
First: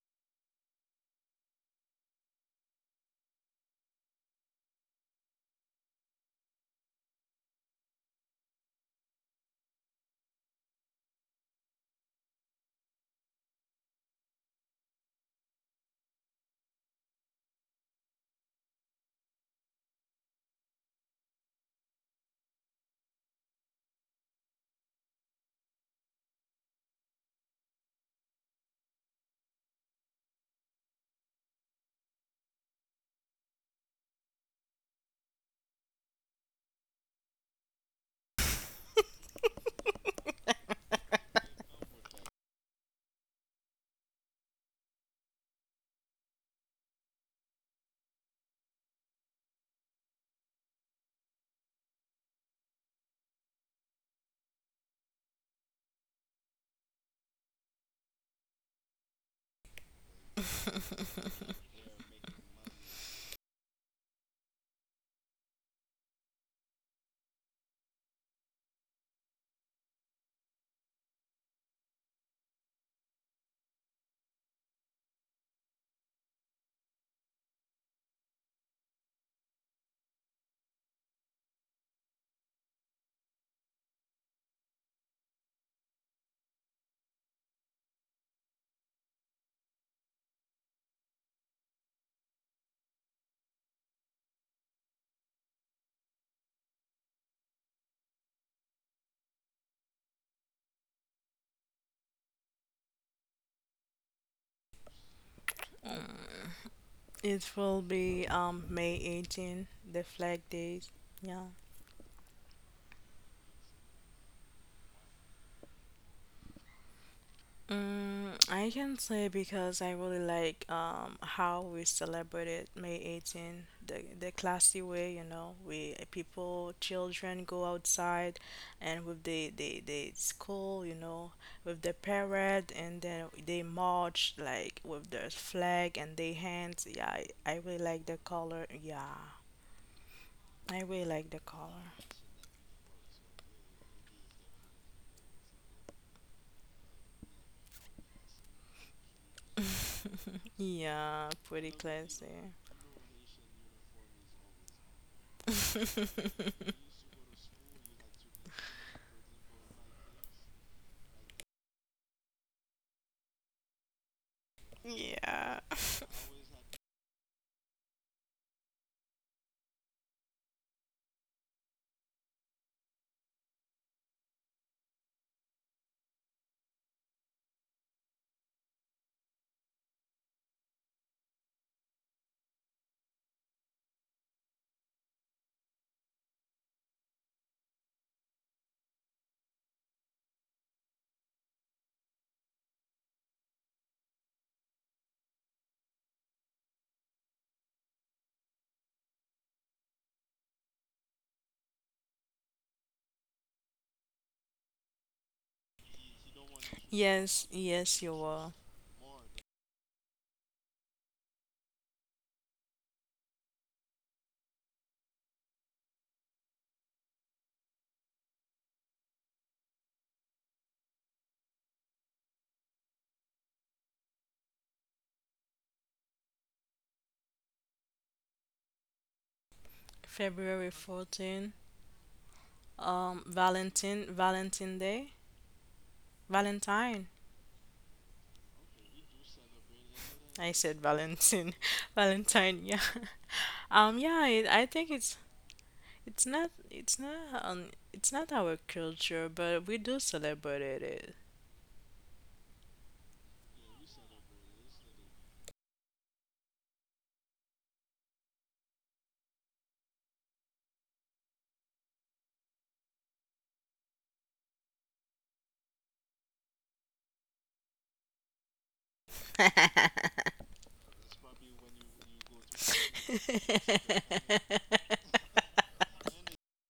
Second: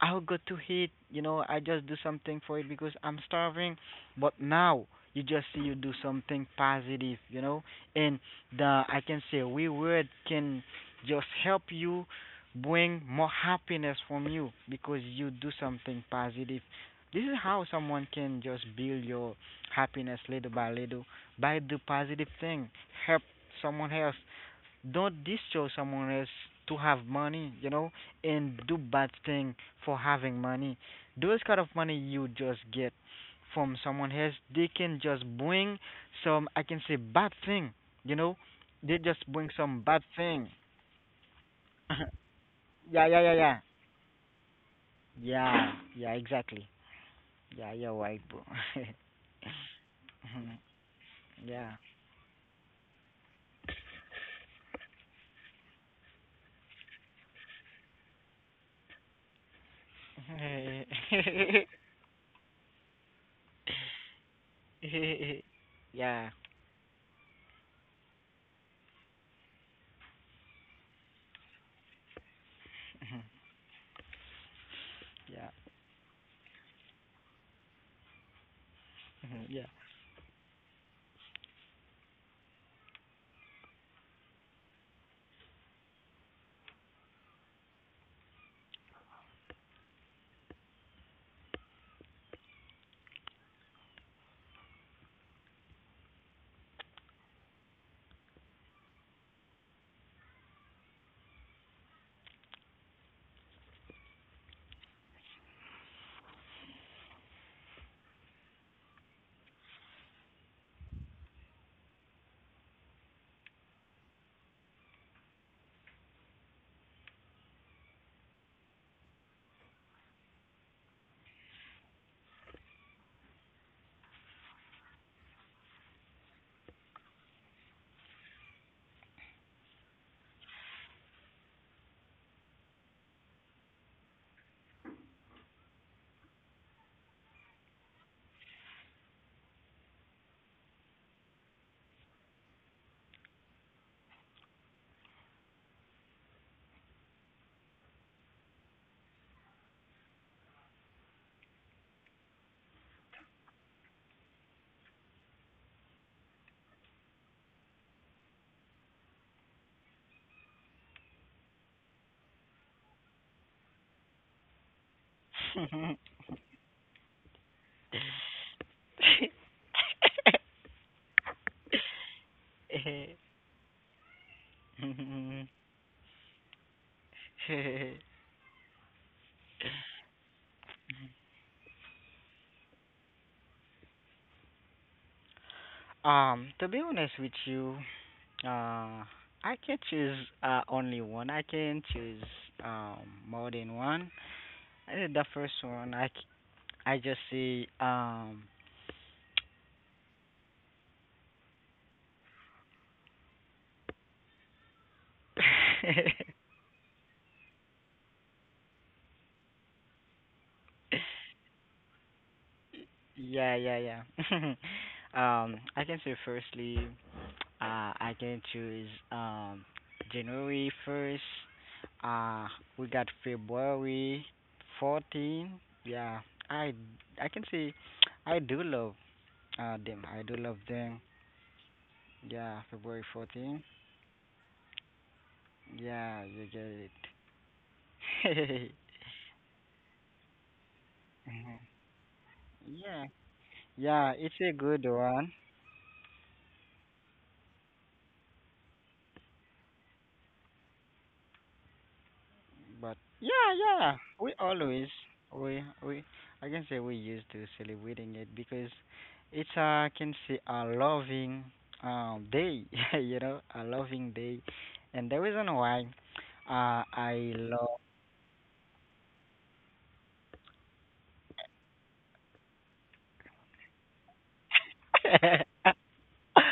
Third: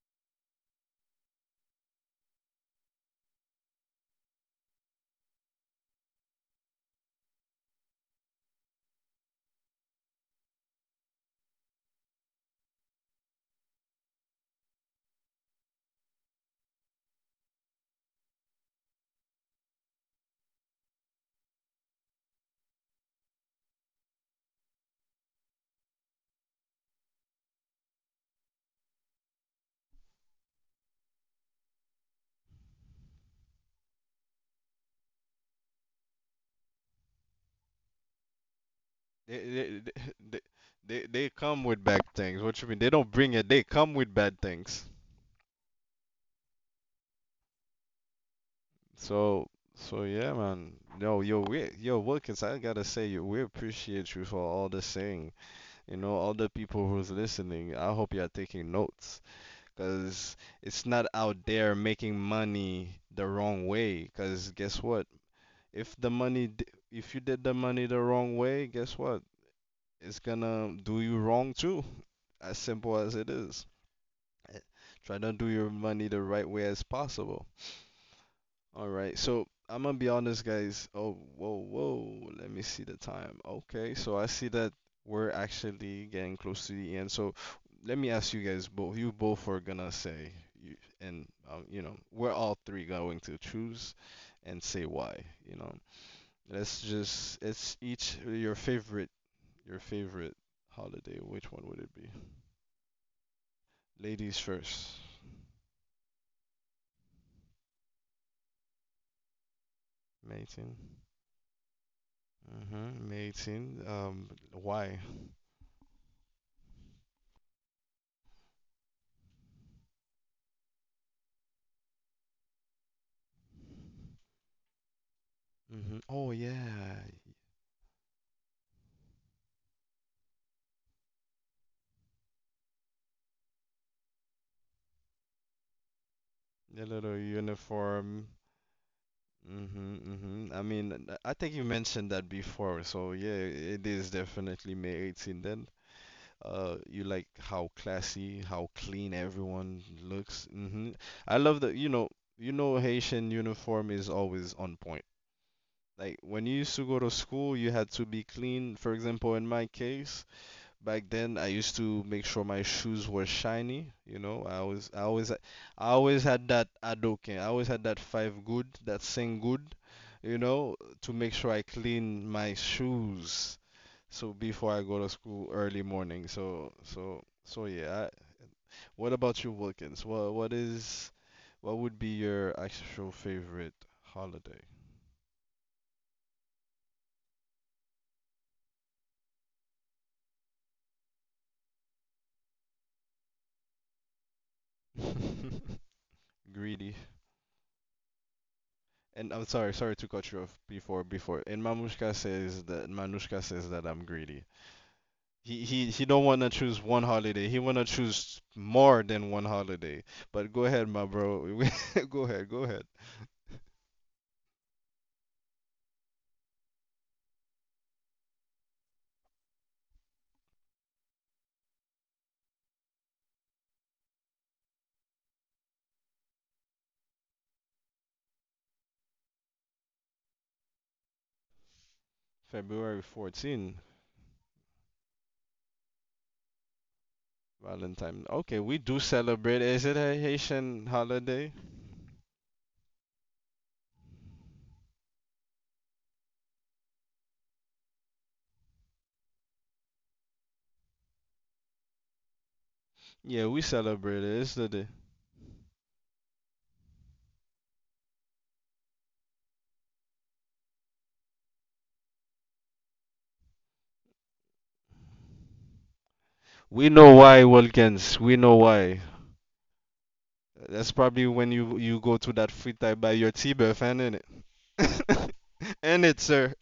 S3: I'll go to eat. You know, I just do something for it because I'm starving. But now you just see you do something positive, you know, and the I can say reward can just help you bring more happiness from you because you do something positive. This is how someone can just build your happiness little by little by the positive thing. Help someone else, don't destroy someone else to have money, you know, and do bad thing for having money. Those kind of money you just get from someone else, they can just bring some, I can say, bad thing, you know. They
S1: they,
S3: just bring
S1: they,
S3: some bad
S1: they,
S3: thing.
S1: they come with bad
S3: yeah,
S1: things. What you mean? They don't
S3: yeah,
S1: bring it.
S3: yeah,
S1: They
S3: yeah.
S1: come with bad things.
S3: Yeah, yeah, exactly. Yeah, you're right, bro.
S1: So, so yeah, man. No, yo, we,
S3: Yeah.
S1: yo, Wilkins, I gotta say, yo, we appreciate you for all the saying. You know, all the people who's listening, I hope you're taking notes, because it's not out there making money the wrong way. Because guess what? If the
S3: Yeah,
S1: money,
S3: yeah,
S1: d- if you did the money the wrong way, guess what? It's gonna do you wrong too. As simple as it is. Eh, try to do your money the right way as possible. All right, so I'm gonna be honest, guys. Oh, whoa, whoa. Let me see the time. Okay, so I see that we're actually getting close to the end. So let me ask you guys both. You both are gonna say, you, and you know, we're all three going to choose and say why. You know, let's just. It's each your favorite holiday. Which one would it be? Ladies first.
S2: It will be May 18, the Flag
S1: May
S2: Day.
S1: 18.
S2: Yeah.
S1: Mm-hmm. May 18. Why?
S2: Mm, I can say because I really like how we celebrated May 18, the classy way, you know, we
S1: Hmm. Oh
S2: people,
S1: yeah,
S2: children go outside and with the school, you know, with the parade and then they march like with their flag and they hands.
S1: the
S2: Yeah,
S1: little
S2: I really like the
S1: uniform.
S2: color. Yeah.
S1: Hmm. Hmm, I
S2: I
S1: mean,
S2: really like the
S1: I think you
S2: color.
S1: mentioned that before, so yeah, it is definitely May 18 then. You like how classy, how clean everyone looks. Hmm.
S2: Yeah,
S1: I love
S2: pretty
S1: that,
S2: classy.
S1: you know Haitian uniform is always on point. Like when you used to go to school, you had to be clean. For example, in my case, back then, I used to make sure my shoes were shiny. You know, I always, I always, I
S2: Yeah.
S1: always had that adoken. I always had that five good, that sing good. You know, to make sure I clean my shoes. So before I go to school
S3: yeah.
S1: early morning. So, so, so yeah. I, what about you, Wilkins? What is, what would be your actual favorite holiday?
S3: To be honest with you, uh, I can choose only one. I can choose um more than one. I did the first one.
S1: Greedy.
S3: I just see.
S1: And I'm sorry, sorry to cut you off before. And Manushka says that I'm greedy. He don't want to choose one
S2: Yes,
S1: holiday. He want to
S2: yes, you
S1: choose
S2: were.
S1: more than one holiday. But go ahead, my bro. Go ahead, go ahead.
S3: Yeah, yeah, yeah. I can say firstly, I can choose January 1st. Uh, we got February 14. Yeah, I I can say I do love Ah them. I do
S2: February
S3: love them.
S2: 14.
S3: Yeah,
S1: February
S3: February 14.
S1: 14,
S2: Valentine, Valentine Day,
S3: Yeah, you get it.
S2: Valentine.
S1: Valentine. Okay, we do celebrate. Is it a
S2: I said
S1: Haitian
S2: Valentine,
S1: holiday?
S2: Valentine. Yeah.
S3: Yeah,
S2: Yeah.
S3: yeah,
S2: It,
S3: it's
S2: I
S3: a
S2: think
S3: good
S2: it's
S3: one.
S2: it's not it's not it's not our culture, but we do celebrate it.
S3: But
S1: Yeah,
S3: yeah,
S1: we
S3: yeah,
S1: celebrate it.
S3: we
S1: It's the day.
S3: always we I can say we used to celebrating it, because it's I can say a loving day. You know, a loving day, and the reason why
S1: We know
S3: I
S1: why,
S3: love.
S1: Wilkins. We know why. That's probably when you go to that free time by your tea buff, ain't it? Ain't it, sir?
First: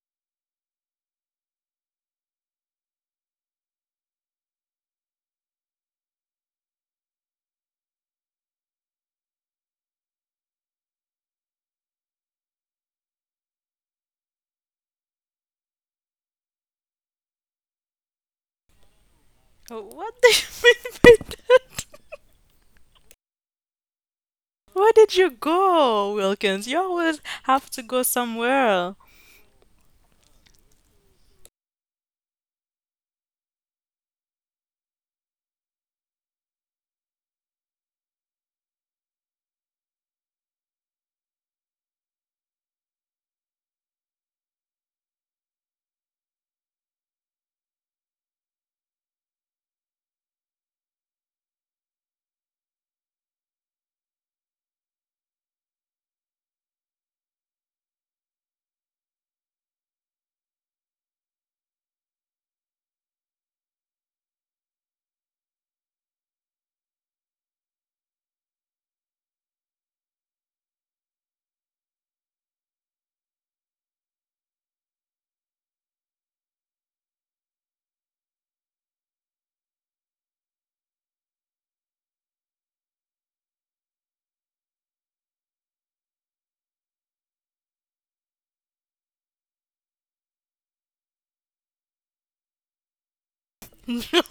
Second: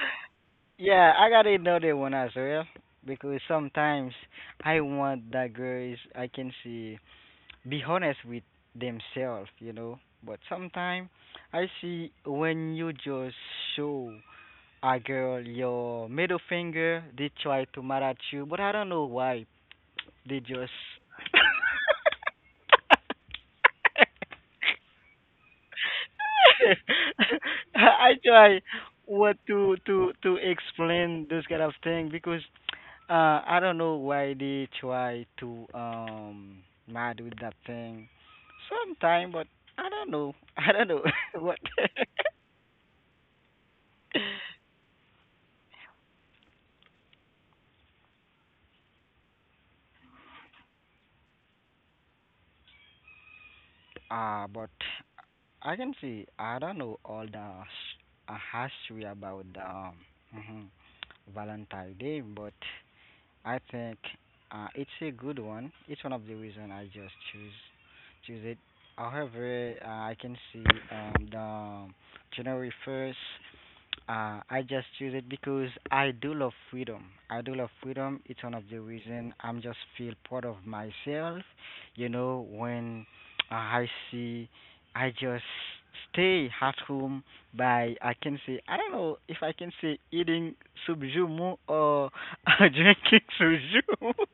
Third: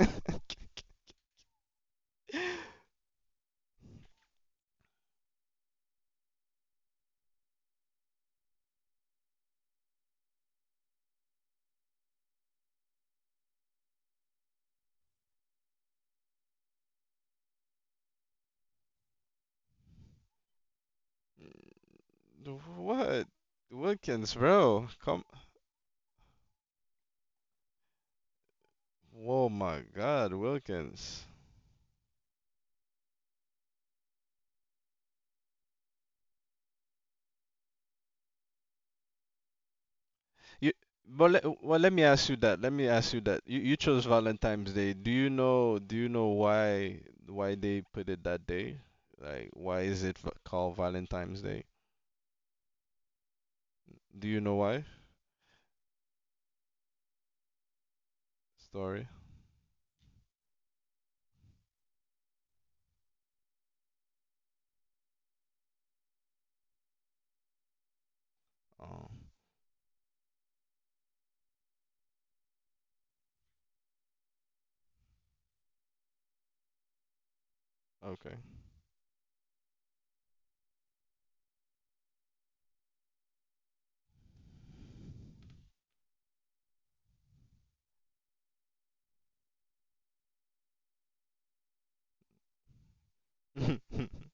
S3: Yeah, I got another one as well because sometimes I want that girls I can see be honest with themselves, you know. But sometimes I see when you just show a girl your middle finger, they try to mad at you, but I don't know why
S2: What do
S3: they just.
S2: you mean by that?
S1: What? Wilkins, bro.
S2: Where did
S1: Come.
S2: you go, Wilkins? You always have to go
S3: I try
S2: somewhere.
S3: what
S1: Oh
S3: to
S1: my
S3: to
S1: God,
S3: to
S1: Wilkins.
S3: explain this kind of thing because I don't know why they try to mad with that thing sometime, but I don't know.
S1: You.
S3: I don't know
S1: But
S3: what.
S1: let, well, let me ask you that. Let me ask you that. You chose Valentine's Day. Do you know? Do you know why they put it that day? Like, why is it called Valentine's Day? Do you know
S3: But
S1: why?
S3: I can see I don't know all the history
S1: Story.
S3: about the mhm, Valentine Day, but I think it's a good one. It's one of the reason I just choose it.
S1: Oh.
S3: However, I can see the January 1st. I just choose it because I do love freedom. I do love freedom.
S1: Okay.
S3: It's one of the reason I'm just feel part of myself. You know, when I see, I just stay at home by I can say I don't know if I can say eating subjumu or drinking suju.
S2: No.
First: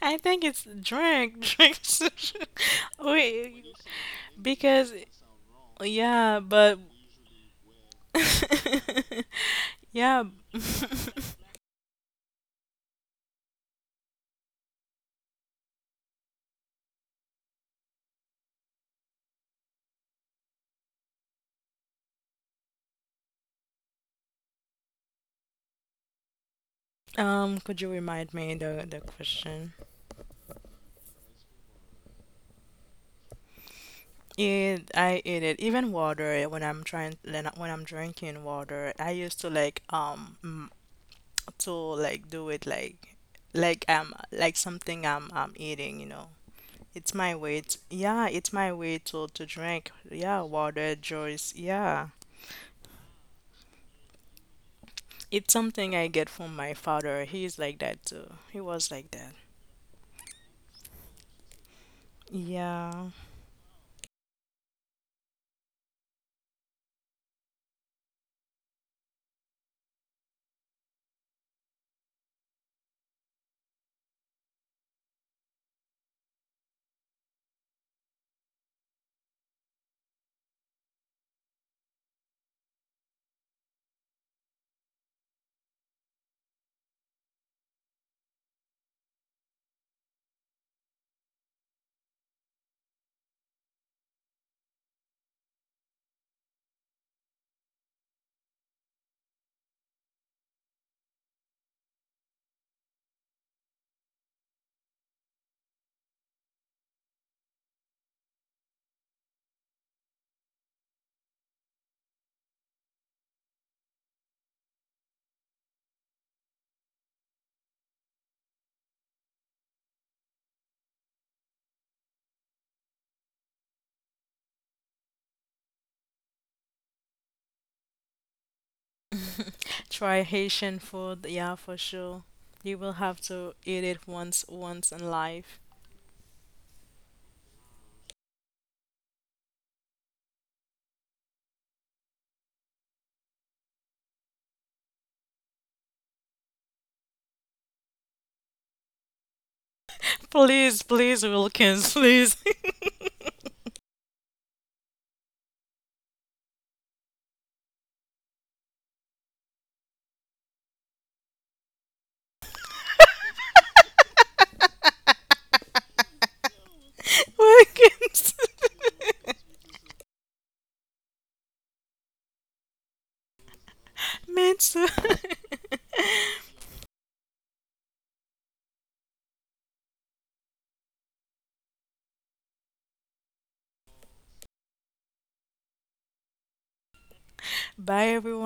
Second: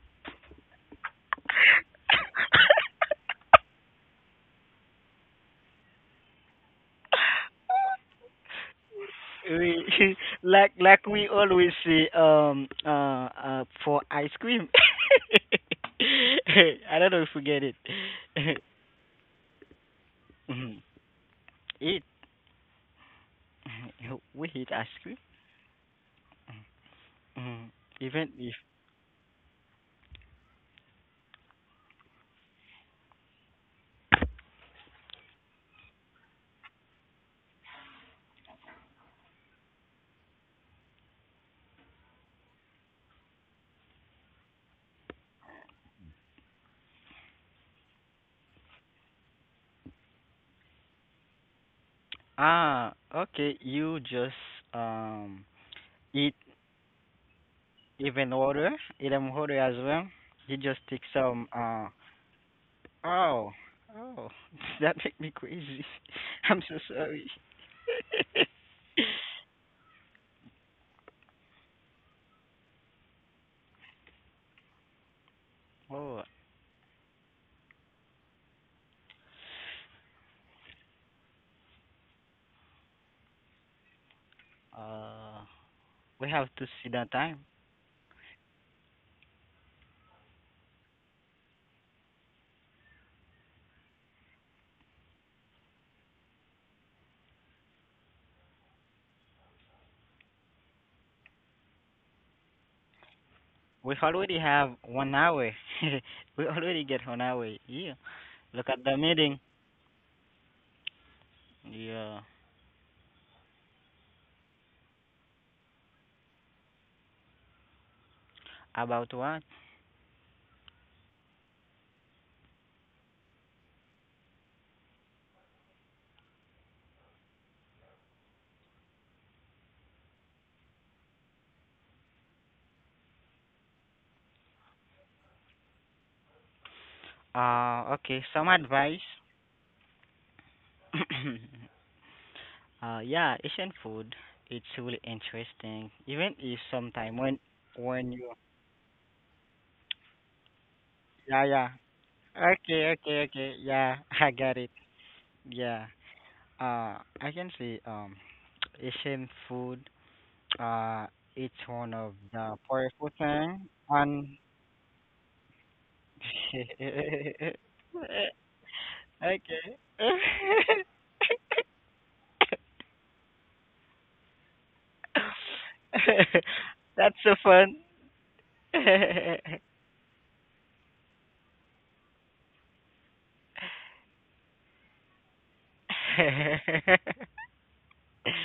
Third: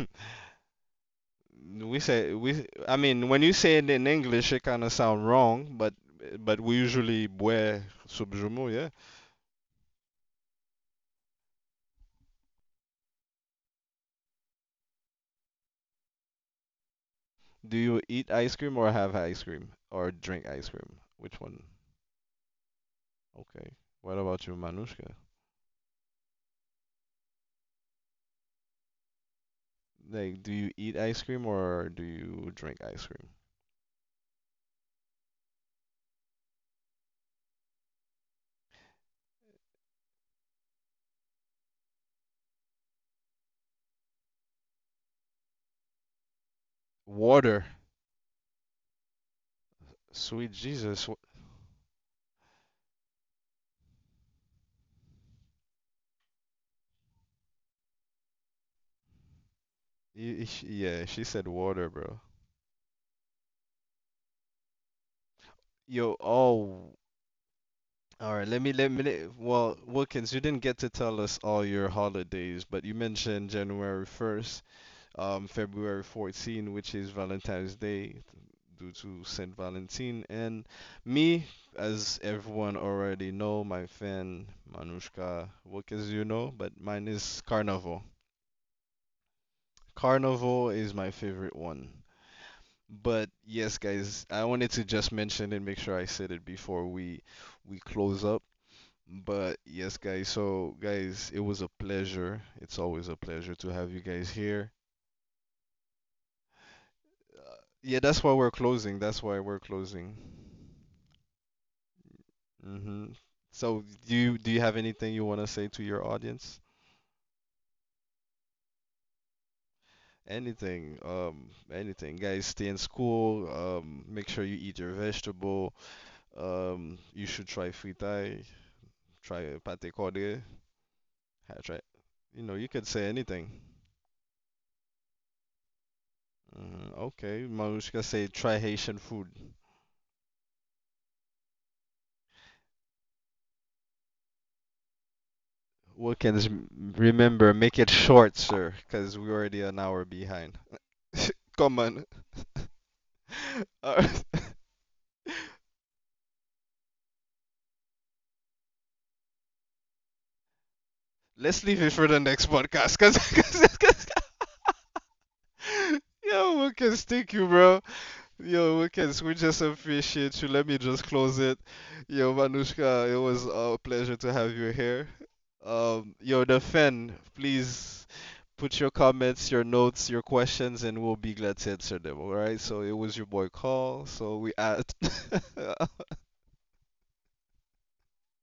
S2: I think it's drink.
S1: We say
S2: Social-
S1: we. I mean, when you
S2: Wait,
S1: say it in English, it kind
S2: because
S1: of sound wrong,
S2: yeah,
S1: but we
S2: but
S1: usually boire soup jumeau, yeah.
S3: We
S2: yeah.
S3: like we always say for ice cream. I don't know if we get it.
S1: Do you eat ice cream or have ice cream or drink ice
S3: Mhm.
S1: cream? Which one?
S3: Eat.
S1: Okay. What about
S3: We
S1: you,
S3: eat ice
S1: Manushka?
S3: cream. Mhm.
S2: Could you
S3: Even
S2: remind me
S3: if
S2: the question?
S1: Like, do you eat ice cream or do you drink ice cream?
S2: It, I eat it. Even water, eh, when I'm trying, when when I'm drinking water, I used to like to like do it like something I'm eating, you know. It's my way.
S1: Water.
S2: To, yeah, it's my way to drink. Yeah,
S1: Sweet
S2: water,
S1: Jesus.
S2: juice. Yeah,
S3: ah okay, you just um
S2: it's something I get
S3: eat
S2: from my father. He's like that
S3: even
S2: too. He
S3: water,
S2: was
S3: eat
S2: like that.
S3: them water as well. You just take
S1: Yeah, she said
S3: some
S1: water, bro.
S2: Yeah.
S3: oh oh that make me crazy.
S1: Yo,
S3: I'm so
S1: oh,
S3: sorry.
S1: all right, let me well, Wilkins, you didn't get to tell us all your holidays, but you mentioned January 1st, February
S3: Oh
S1: 14, which is Valentine's Day due to Saint Valentine, and me, as everyone already know, my fan
S3: uh
S1: Manushka Wilkins, you
S3: we have
S1: know,
S3: to
S1: but
S3: see
S1: mine
S3: that
S1: is
S3: time.
S1: Carnival. Carnival is my favorite one. But yes, guys, I wanted to just mention and make sure I said it before we close up. But yes, guys, so guys, it was a pleasure. It's always a pleasure to have
S3: We
S1: you guys
S3: already
S1: here.
S3: have 1 hour. We already get 1 hour.
S1: Uh,
S3: Yeah.
S1: yeah, that's why we're
S3: Look at the
S1: closing. That's
S3: meeting.
S1: why we're closing.
S3: Yeah.
S1: Hmm. So do you have anything you want to say to your audience?
S3: About what?
S1: Anything, anything, guys. Stay in school. Make sure you eat your vegetable. You should try fritai, try pate
S2: Try
S1: corde,
S2: Haitian food. Yeah, for
S1: try.
S2: sure.
S1: You know, you
S2: You
S1: could
S2: will
S1: say
S2: have to
S1: anything.
S2: eat it once once in life.
S1: Mhm. Okay, Marushka
S3: Okay.
S1: say
S3: Some
S1: try Haitian
S3: advice.
S1: food.
S3: Uh, yeah, Asian food. It's really interesting. Even
S1: Wilkins,
S3: if
S1: m-
S3: sometime
S1: Remember, make it
S3: when you
S1: short, sir, because we're already an hour behind.
S2: Please, please,
S3: yeah yeah
S1: Come
S2: Wilkins,
S1: on.
S2: please.
S3: okay okay okay yeah
S1: All right.
S3: I got it yeah I can say Asian food uh it's
S1: Let's leave
S3: one
S1: it for
S3: of
S1: the next
S3: the
S1: podcast,
S3: powerful thing
S1: because
S3: and
S1: yo, Lucas, thank you, bro.
S2: Wilkins.
S1: Yo, Lucas, we just
S3: Okay.
S1: appreciate you. Let me just close it. Yo, Manushka, it was a pleasure to have
S2: Me
S1: you
S2: too.
S1: here. Yo, the
S3: That's
S1: fan,
S3: so fun.
S1: please put your comments, your notes, your questions, and we'll be glad to answer them. All right. So it was your boy Call. So we at
S2: Bye, everyone.